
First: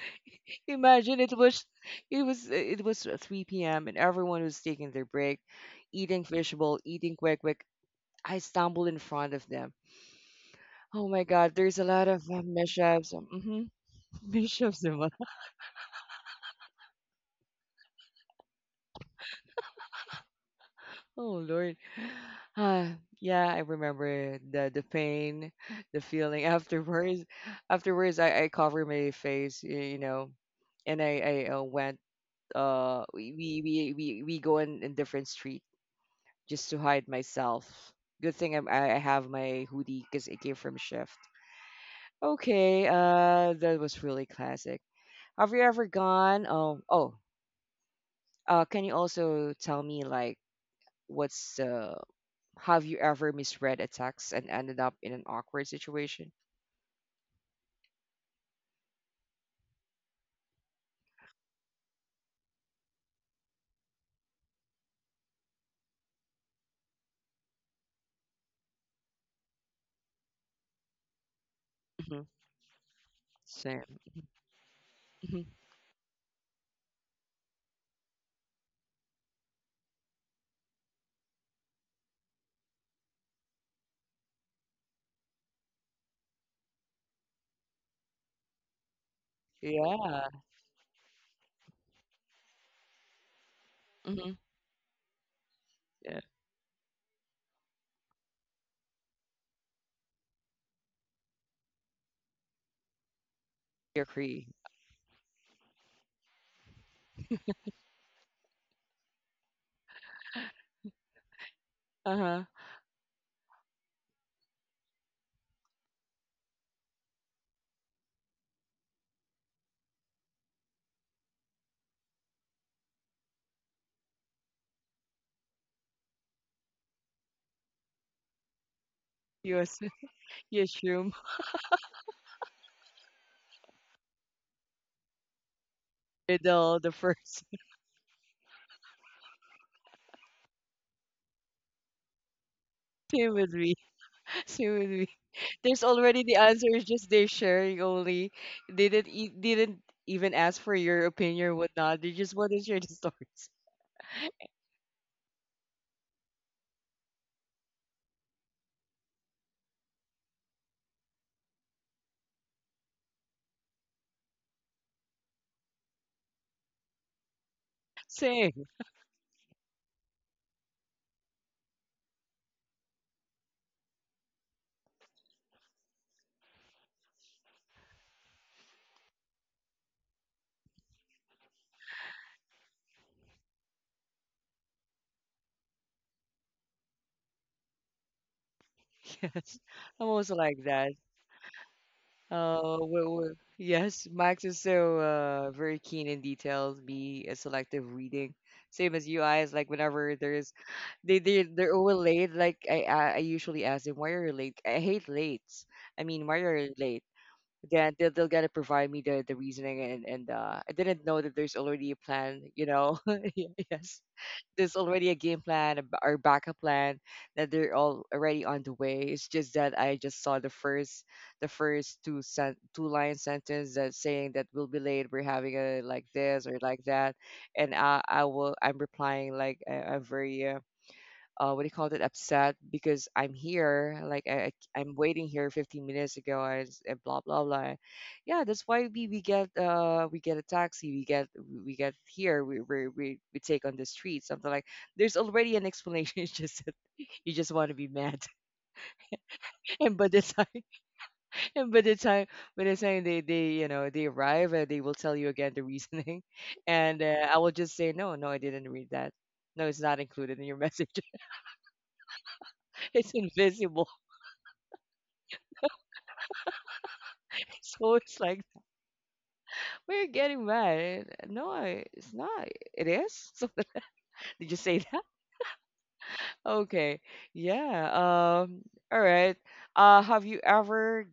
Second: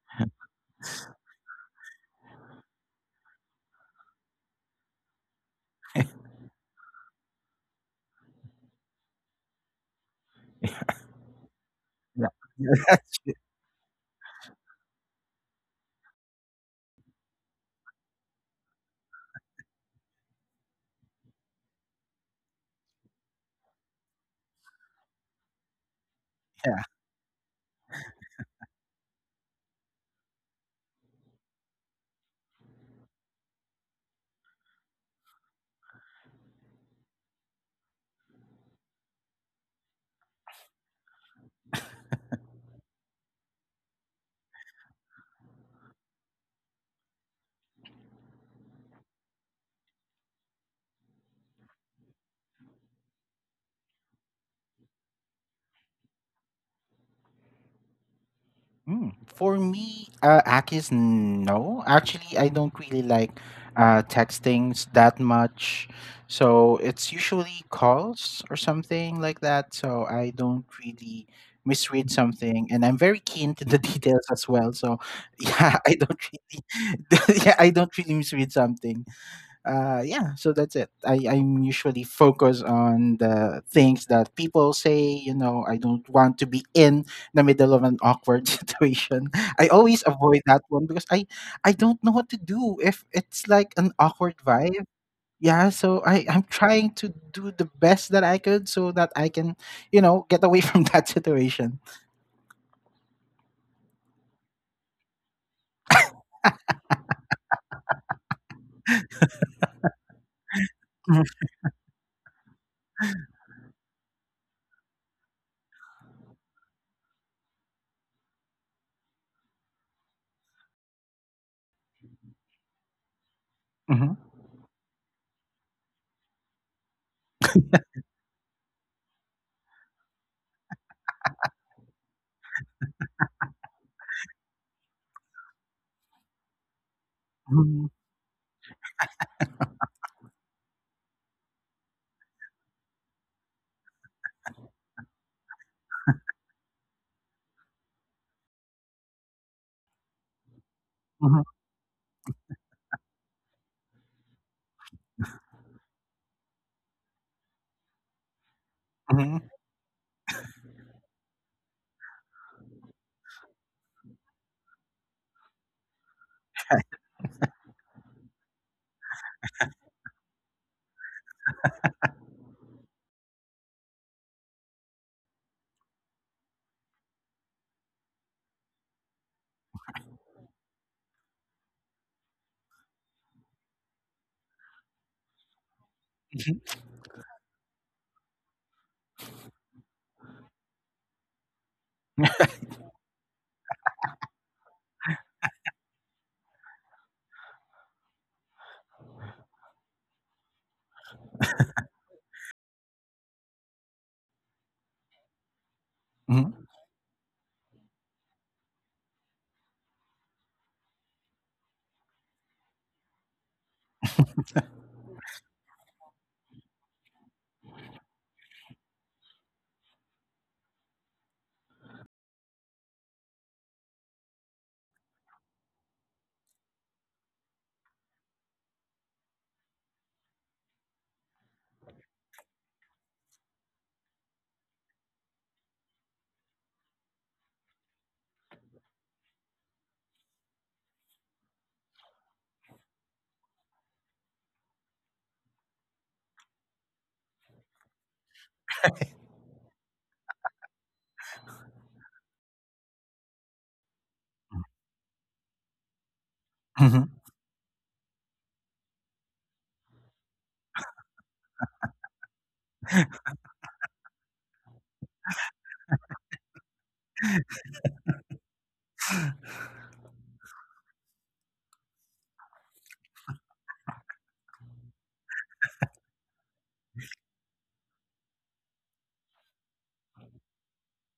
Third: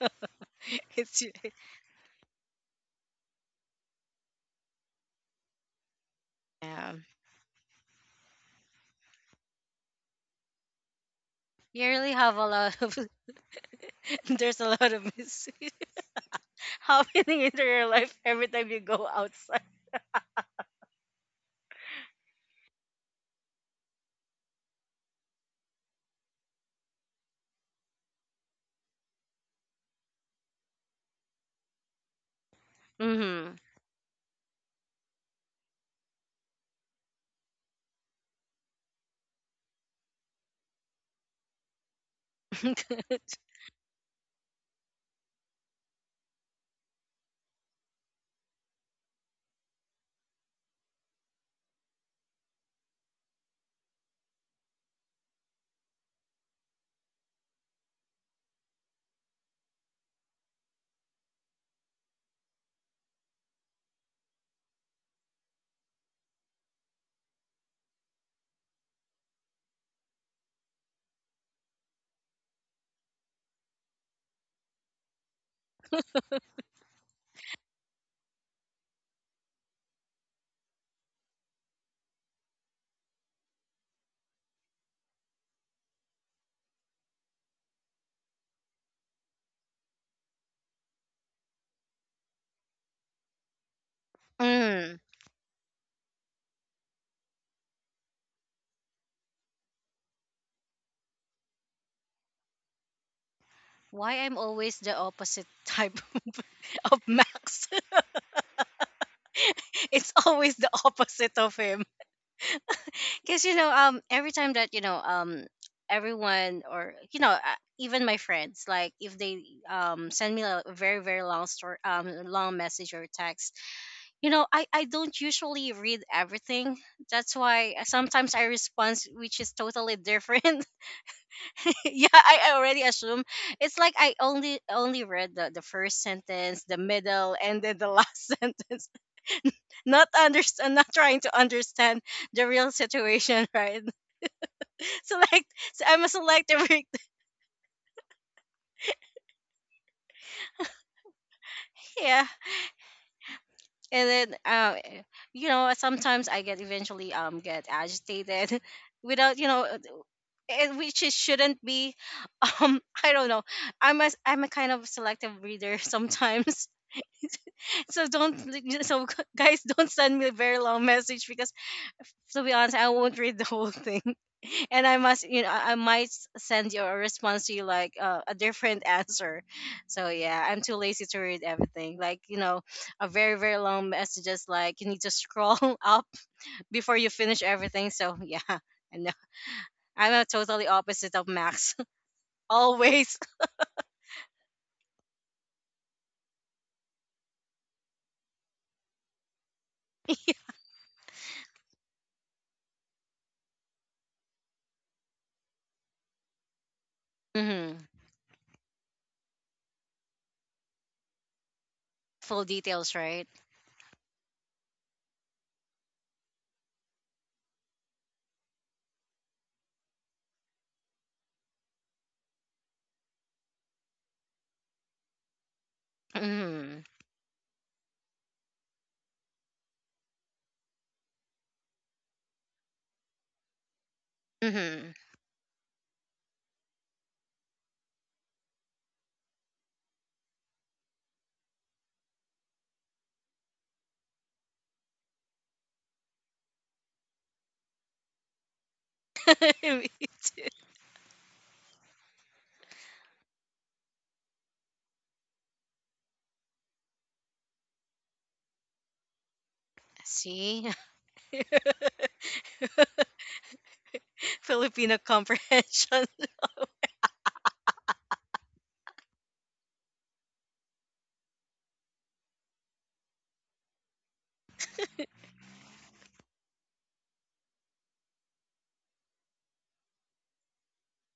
f- Imagine it's it was, it was 3 p.m. and everyone was taking their break, eating fishbowl, yeah. eating quick quick. I stumbled in front of them. Oh my God! There's a You lot really of Yeah. have a lot of mishaps, Yeah, mm-hmm, there's a mishaps. lot of mis happening in your life every time you go outside. Oh Lord. Uh, yeah, I remember the pain, the feeling yeah. afterwards. Afterwards, I cover my face, you know, and I went. Mhm. We go in different street just to hide myself. Good thing I have my hoodie because it came from shift. Okay. That was really classic. Have you ever gone? Oh. Can you also tell me like what's the, have you ever misread a text and ended up in an awkward situation? Mm, for me, Akis, no. Actually, I don't really like textings that much. So it's usually calls or something like that. So I don't really misread Hmm. something. And I'm very keen to the Same. details as well. So Hmm. yeah, I don't really, yeah, I don't really misread something. Yeah, so that's it. I'm usually focused on the things that people say, I don't want to be in the middle of an awkward situation. I always Yeah. avoid that one, because I don't know what to do if it's like an Hmm. awkward vibe. Mm. Yeah, so Yeah. I'm trying to do the best that I could so that I can get away from that situation. You Why I'm agree. always the opposite type of Max? It's always the Mhm, opposite of him. Uh huh. Because you know, every time that you know, everyone or even my friends, like if they send me a very, very long story, long message or text, mhm, you know, I don't usually read everything. That's why sometimes I respond which is You as- totally you different. assume Yeah, I already assume it's like I only read the first sentence, the riddle the middle, first. and then the mhm, last sentence. Not understand, not trying to understand the real Same situation, with me. right? Same with me. Select. There's So I'm a already the selective answer. It's reader. just they're sharing only. They didn't e- didn't even ask for your mhm, opinion or whatnot. They Yeah, just want to share the stories. and then you know sometimes I get eventually get agitated without mhm, and which it shouldn't be. I don't know. I'm a kind of selective reader sometimes. So don't Same. like, so guys, don't send me a very long message, because to be honest, I won't read the whole thing. And I must, you know, I send you a response to you like a different answer. So yeah, I'm too lazy to read everything. Like, you know, a very, very long messages, like you need to scroll up mhm, before you finish everything. So yeah, I know Yes. I'm I'm a also like totally that. opposite of Max. Uh, well, Always. well, yes, Max is so very keen in details, be a selective reading. Same as you, guys. Like whenever there's they're all late. Like I usually ask them, why are you late? I hate lates. I mean, why are mhm, you late? Hmm. Then they'll gotta provide me the reasoning, and I didn't know that there's already a plan. Full You details, know, right? yeah, yes, there's already a game plan, a b- or backup plan, that they're all already on the way. It's just that I just saw the first, the first two line sentence that saying that we'll be late. We're having a like this or Hmm. like that, and I'm replying like, I'm very, what do you call it, upset because I'm here, like, I Hmm. am waiting here 15 minutes ago, and, and blah blah blah. Yeah, that's why we get we get a taxi, we get here, we take on the street, something like. There's already an explanation. It's just that you just want to be mad, Me and by the too. time and by the time they they arrive, they will tell you again the reasoning, and mhm. I will just say no, no, I didn't read that. No, it's not included in your See? message. It's invisible. Filipino comprehension. So it's like we're getting mad. No, it's not. It is? Something. Did you say that? Okay. Yeah. All right. Have you ever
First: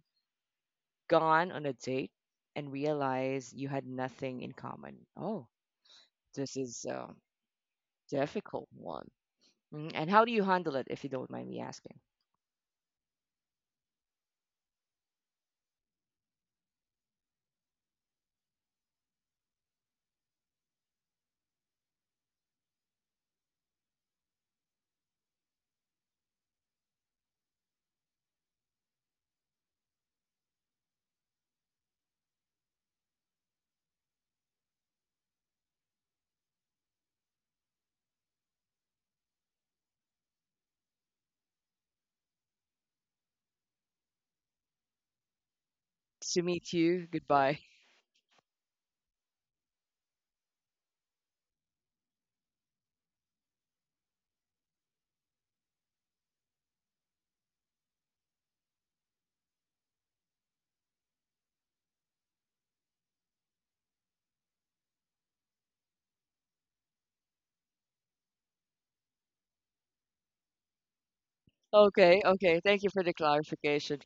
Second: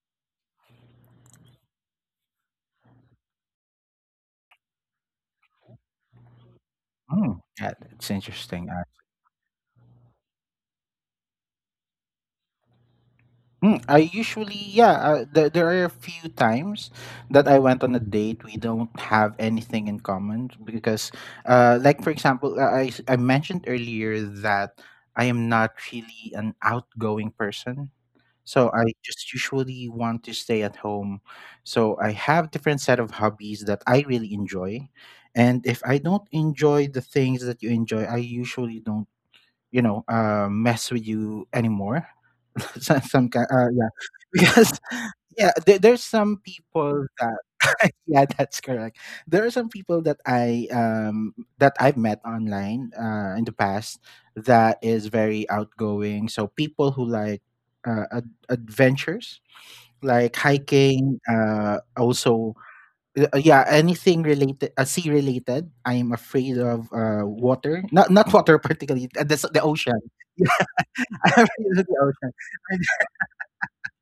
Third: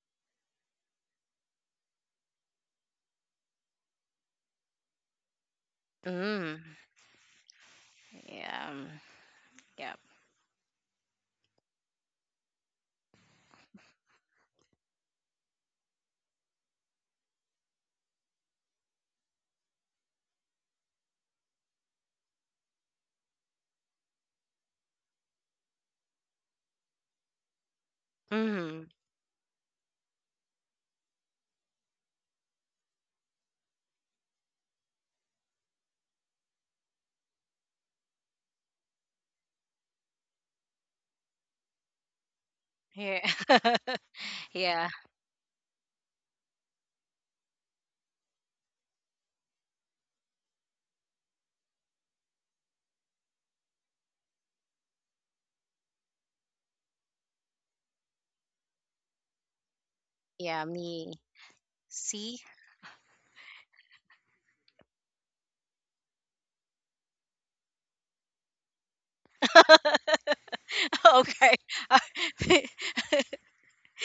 gone on a date and realized you had nothing in common? Oh, this Mm. is a Mm, yeah, that's Yeah. difficult interesting. Um, one. Mm, yeah. and how do you handle it, if you don't mind me asking? I usually, yeah, there are a few times that I went on a date. We don't have anything in common because, like, for example, I mentioned earlier that I am not really an outgoing person. So Mm. I just usually want to stay at home. So I have different set of hobbies that I really enjoy. And if I don't enjoy the things that you enjoy, I usually don't mess with you anymore. some, Yeah. some kind, yeah, because Yeah. yeah, there's Nice some to meet you. people that Goodbye. yeah, that's correct. There are some people that I've met online in the past, that is very outgoing. So people who like adventures, like Yeah, me. hiking, See? also, yeah, anything related, sea related. I am afraid of water, not water particularly, the ocean. I'm Okay. afraid of the Okay. ocean. Okay. Thank you for the clarification.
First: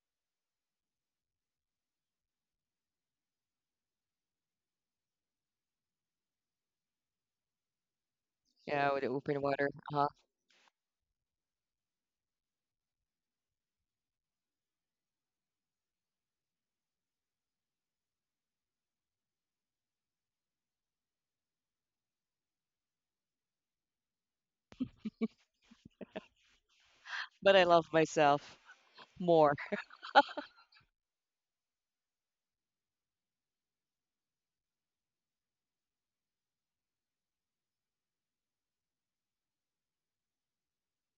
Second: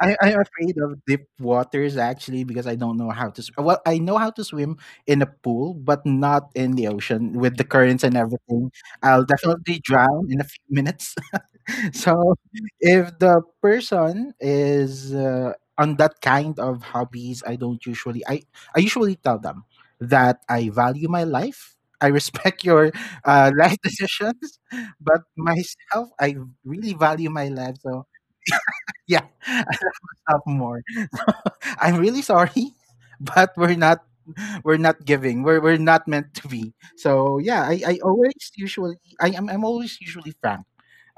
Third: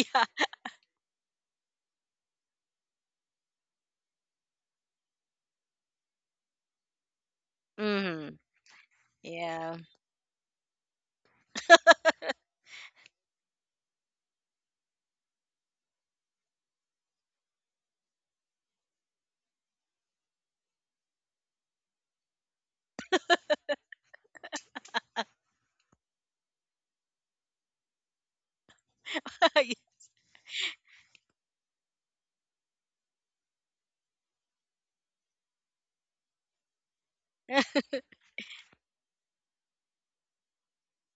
I, I'm afraid of deep waters actually, because I don't know how to swim. Well, I know how to swim in a pool, but not in the ocean with the currents and Mm. everything. Yeah, with the I'll open water. Yeah. definitely Uh-huh. drown in a few minutes. So, if the person is on that kind of hobbies, I don't usually. I usually tell them that I value my life. I respect your life decisions, but myself, I really value my But I life. love So myself yeah, more. sophomore. I'm really sorry, but we're not, we're not giving. We're not meant to be. So yeah, I'm always usually frank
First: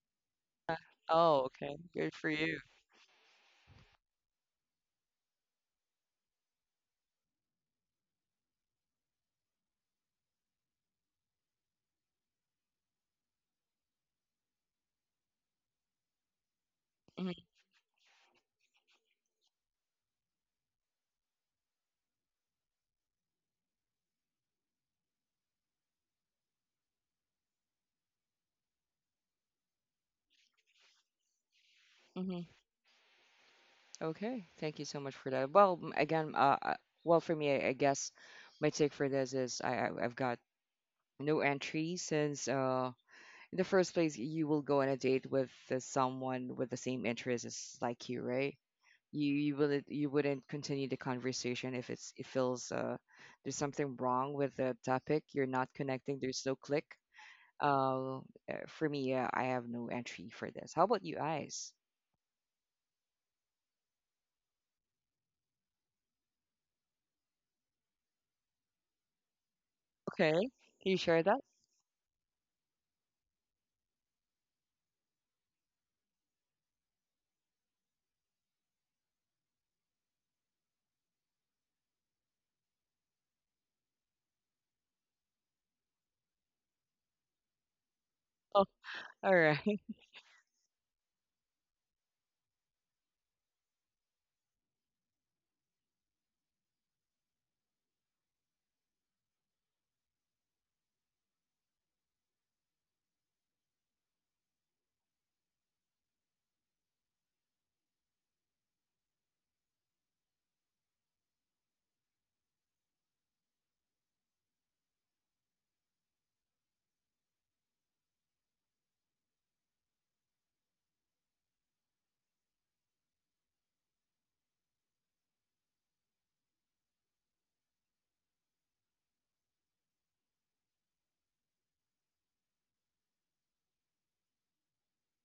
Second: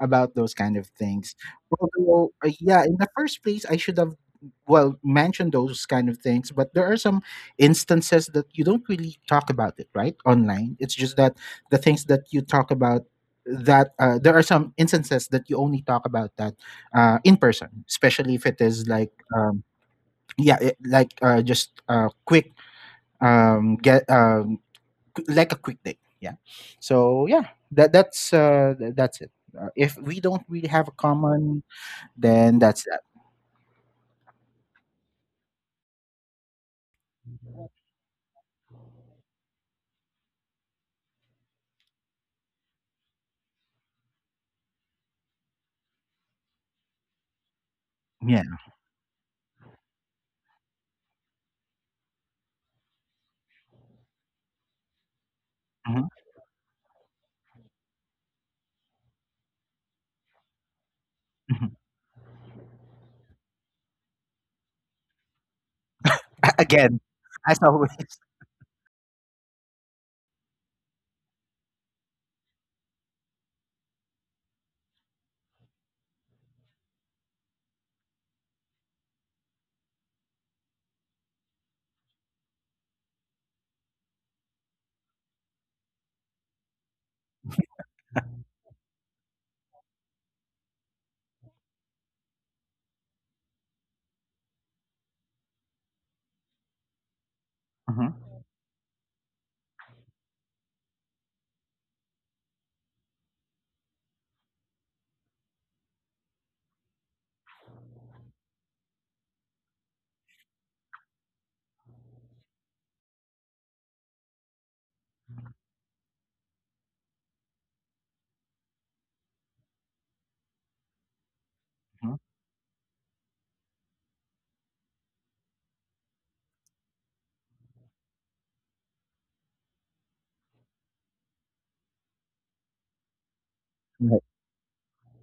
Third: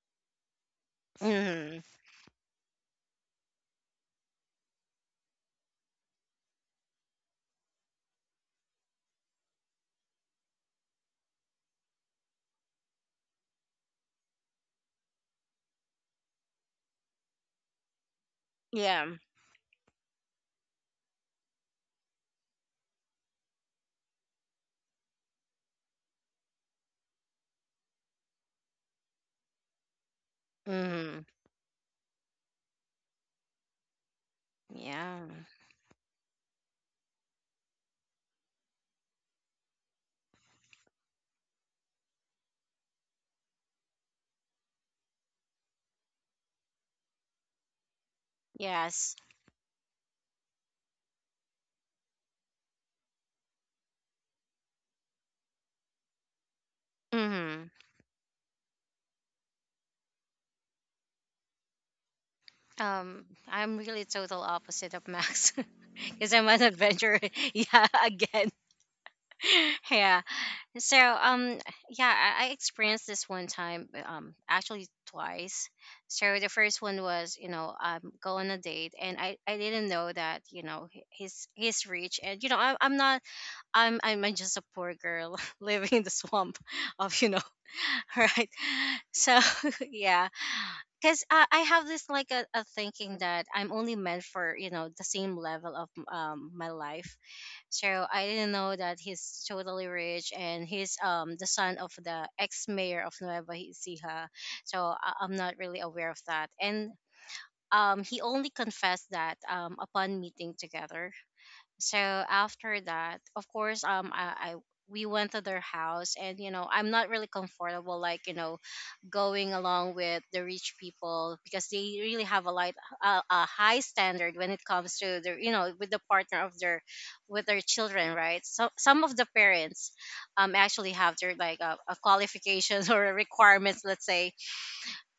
about those kind of things. Oh, okay. Mmm. Good for Although you. yeah, in the first place I should have well mentioned those kind of things, but there are some instances that you don't really talk about it, right? Online. It's just that the things that you talk about, that there are some instances that you only talk about that in Mhm. person, especially if it is Yeah. like, yeah, like, just quick, get, like a quick date. Yeah. So yeah, that's it. If we don't really have a Mmm. common, Hmm. then that's that. Okay. Thank you so much Yeah. for that. Well, again, well, for me, I guess my take for this is I I've got no entry since in the first place you will go on a date with someone with the same interests as like you, right? Yeah. Yes. You will you wouldn't continue the conversation if it feels there's something wrong with the topic. You're not Mhm, connecting. There's no click. Mmm. Uh, uh, for me, I have no entry for this. How about you, mhm. Eyes? I'm really total opposite of Max. Because I'm an Again, adventurer. as Yeah, always. again. Yeah. Okay, can you So share that? Yeah, I experienced this one time, actually twice. So the first one was, you know, go on a date, and I didn't know that, you know, he's rich, and you know, I'm not, I'm I'm just a poor girl living in the swamp of, you know, right? Oh, all So right. yeah, cuz I have this like a thinking that I'm only meant for, you know, the same level of my life. So Mhm, I didn't know that he's totally rich, and he's the son of the ex mayor of Nueva Ecija. So I'm not really aware of that. And he only confessed that upon meeting together. So after that, of course, I we went to their house, and you know, I'm not really comfortable, like, you know, going along with the rich people, because they mhm. really have a light, a high standard when it comes to their, you know, with the partner of their, with their children, right? So some of the parents, actually have their like a qualifications or requirements, let's Right. say,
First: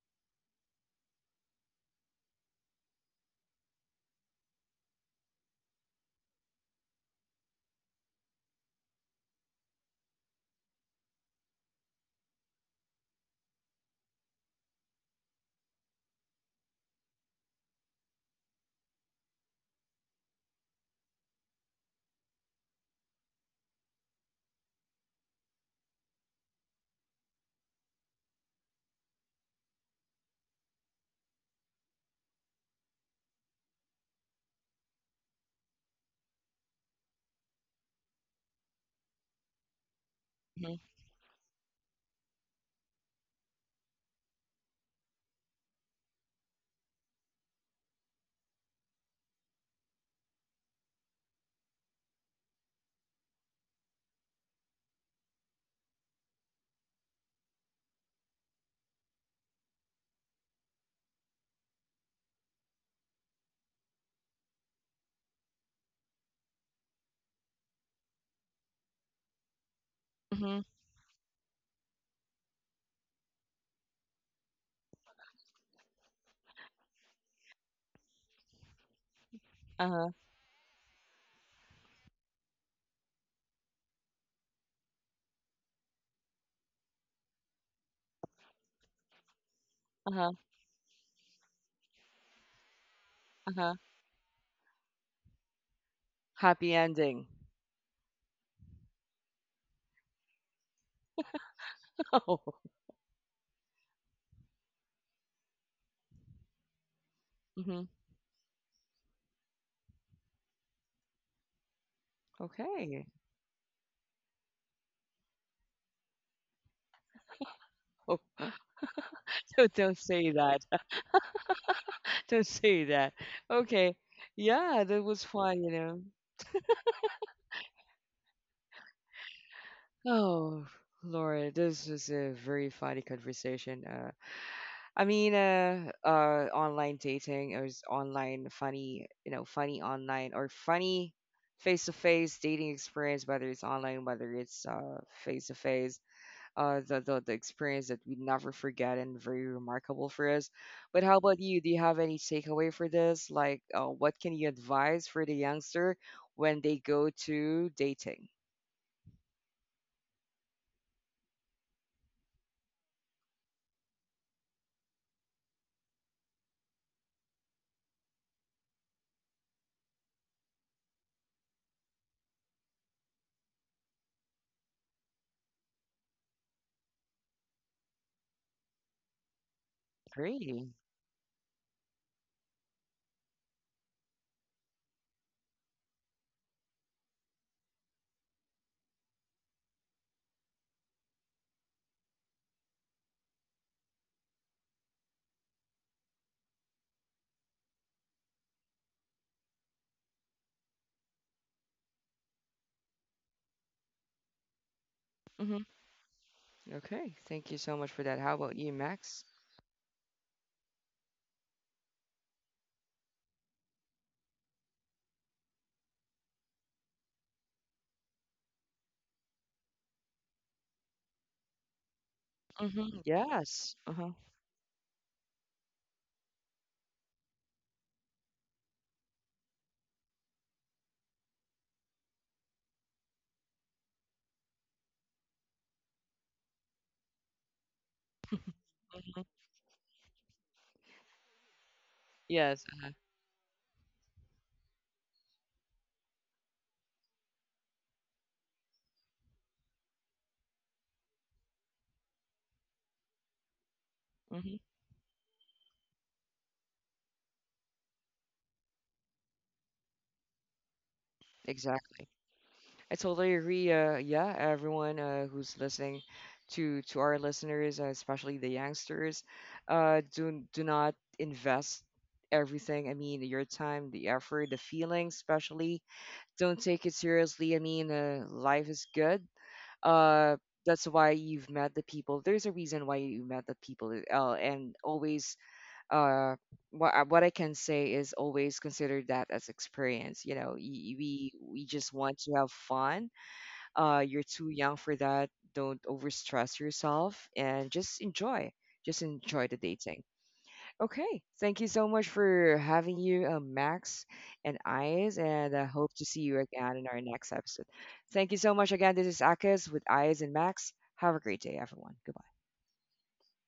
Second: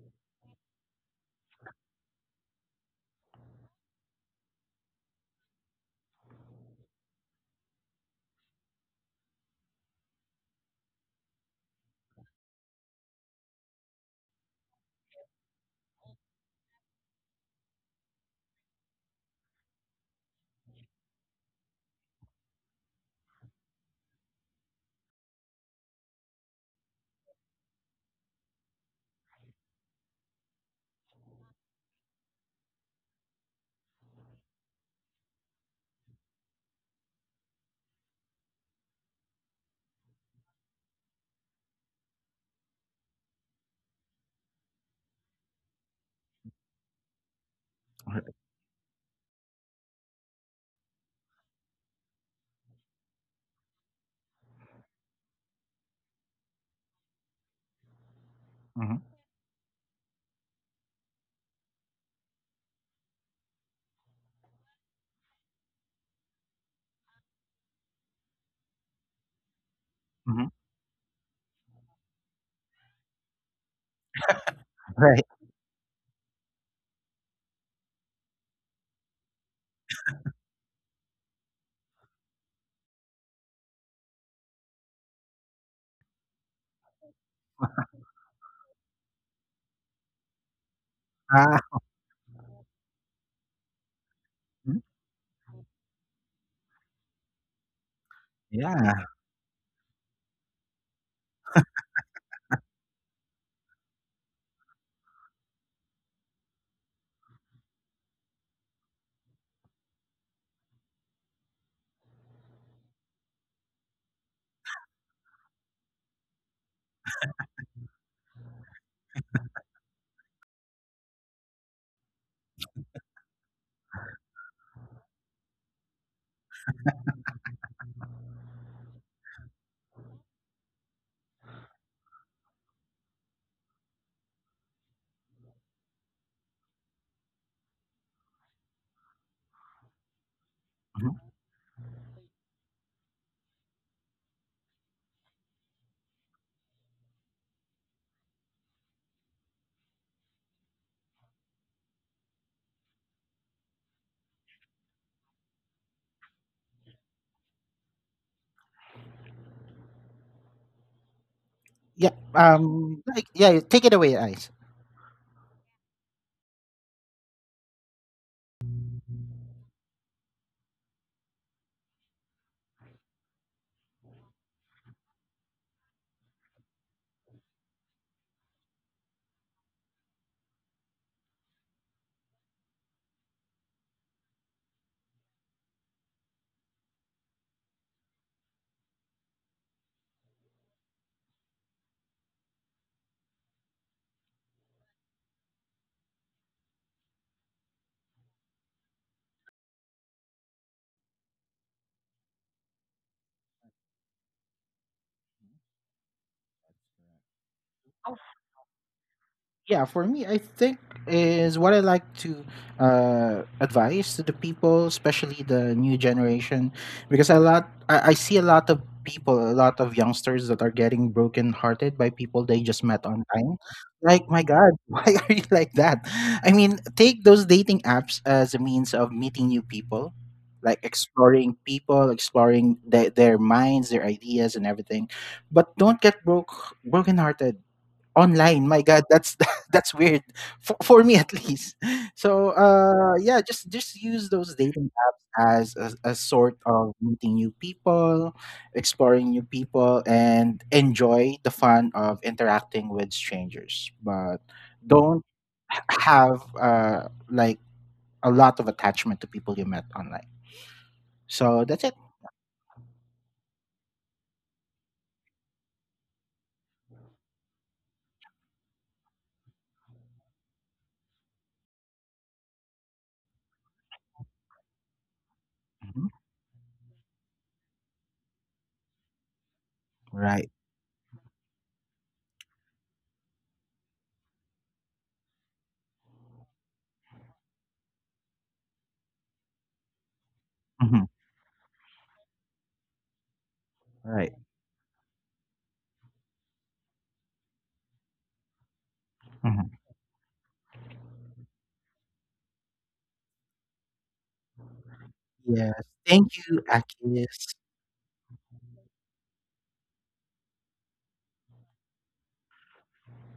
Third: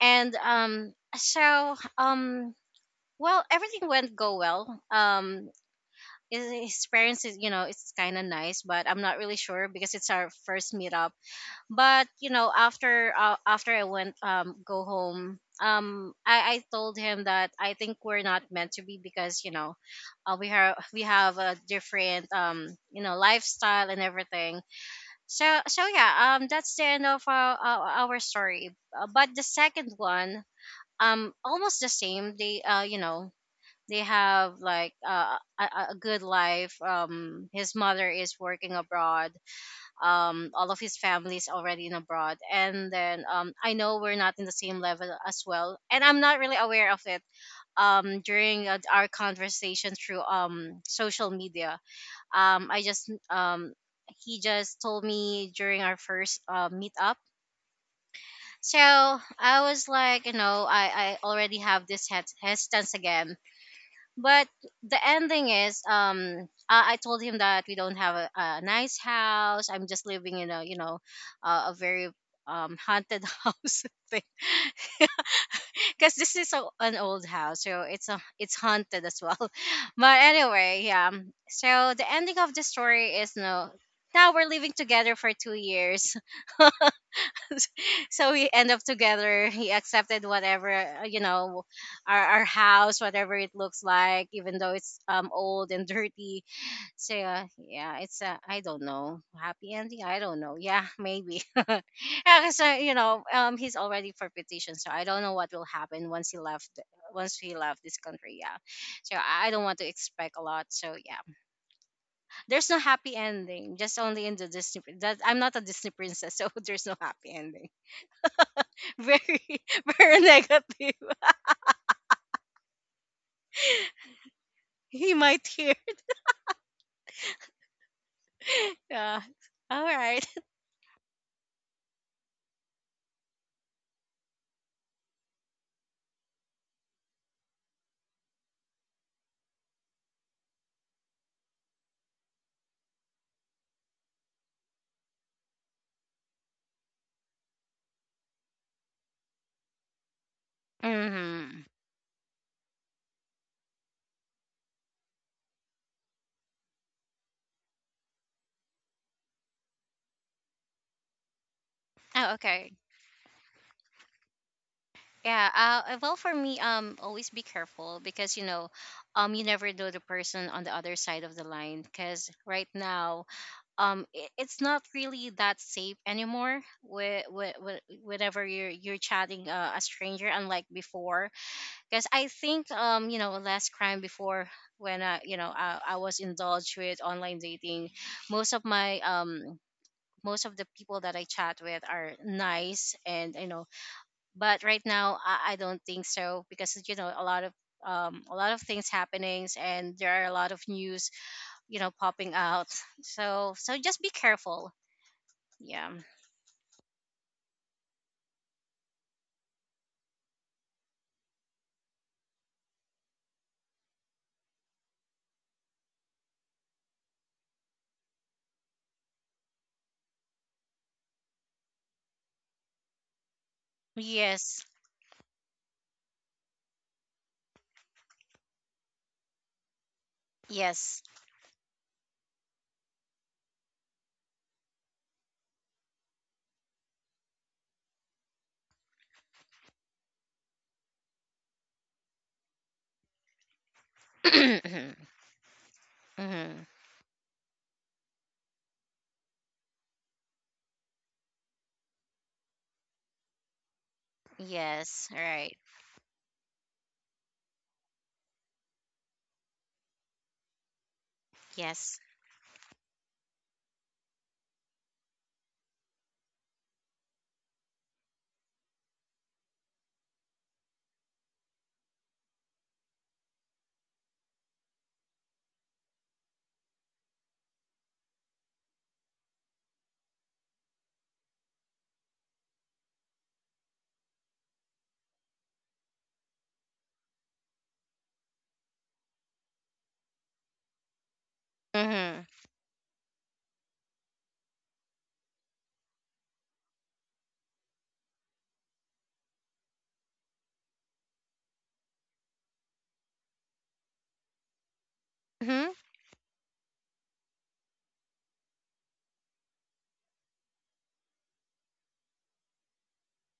and so. Well, everything went go well. His parents is, you know, it's kind of nice, but I'm not really sure because it's our first meetup. But you know, after after I went go home, I told him that I think we're not meant to be, because you know we have, we have a different you know lifestyle and everything. So so yeah, that's the end of our story. But the second one, almost the same. They you know they have like a good life. His mother is working abroad, all of his family is already in abroad, and then I know we're not in the same level as well, and I'm not really aware of it during our conversation through social media. I just He just told me during our first meetup. So Mhm, I was like, you know, I already have this hesitance again. But the ending is, I told him that we don't have a nice house, I'm just living mhm. in Mhm. a, you know, a very haunted house thing, Right. because this is an old house, so it's a it's haunted as well. Uh-huh. But anyway, yeah, so the ending of the story is no, now we're living together for 2 years. So we end up together. He accepted Uh-huh. whatever, you Ah, know, our house, whatever it Uh-huh. looks like, even though mhm, it's old and dirty. Happy So ending. yeah, yeah, it's a, I don't yeah, know, happy ending. I don't know. Yeah, maybe. Oh. Yeah. So you know, he's already for petition, so I don't know what will happen once he left. Once he left Mhm. this country, yeah. So I don't want to expect a lot. So yeah, there's no Okay. happy ending. Just only in the Disney. That I'm not a Disney princess, so there's no happy ending. Oh, Very, don't very say that. negative. Don't say that. Okay. Yeah, that He was might fun, you hear. know. Yeah. All right. Oh, Laura, this was a very funny conversation. I mean, online dating or online funny, you know, funny online or funny mhm, face-to-face dating experience, whether it's online, whether it's face-to-face. The the experience that we never forget and very remarkable for us. But how about you? Mm-hmm. Do you have any takeaway for this? Like, what can you advise for the youngster when they go to dating? yeah, Oh, okay. Like, yeah, take it away, Ice. Yeah, well, for me, always be careful, because you know, you never know the person on the other side of the line. Because right now, I it's not really that safe anymore. With, whenever you're chatting a stranger, unlike Great. before. Because I think, you know, last crime before when I, you know, I was indulged with online dating. Most of my. Most of the people that I chat with are nice, and you know, but right now I don't think so, because you know a lot of things happenings, and there are a lot of news you know popping out. So so just be careful, Hmm. yeah. Okay. Thank you so much for that. How about you, Max? Yeah, for me, I think is what I like to advise to the people, especially the new generation, because I see a lot of people, a lot of youngsters that are getting broken hearted by people they just Hmm. met online. Yes. Uh-huh. Like, my Yes. god, why are you like that? I mean, take those dating apps as a means of meeting new people, like Yes. exploring people, exploring their minds, their ideas and everything. But don't get broken hearted online. My god, that's that's weird, for me at least. So Yes. Yeah, just use those dating Hmm. apps as a sort of meeting new people, exploring new people, and enjoy the fun of interacting with strangers, but Hmm. Yes, don't right. have like, a lot of attachment to people you met online. So that's it. Yes. Exactly. I totally agree. Yeah, everyone who's listening to our listeners, especially the youngsters, do not invest everything. I mean, your time, the effort, the feeling, especially. Mhm. Don't take it seriously. I mean, life is good. Uh, Right. that's why you've met the people. There's a reason why you met the people. And always, uh, what I can say is always consider that as experience. You know, Mhm. We just want Hmm. to have fun you're Right. too young for that. Don't overstress yourself and just enjoy. Just enjoy the Mhm. dating. Okay. Thank you so much for having you, Max and Eyes, and I Hmm. Yes. hope to see Thank you you, again in our next Akis. episode. Thank you so much again. This is Akis with Eyes and Max. Have a great day, everyone. Goodbye.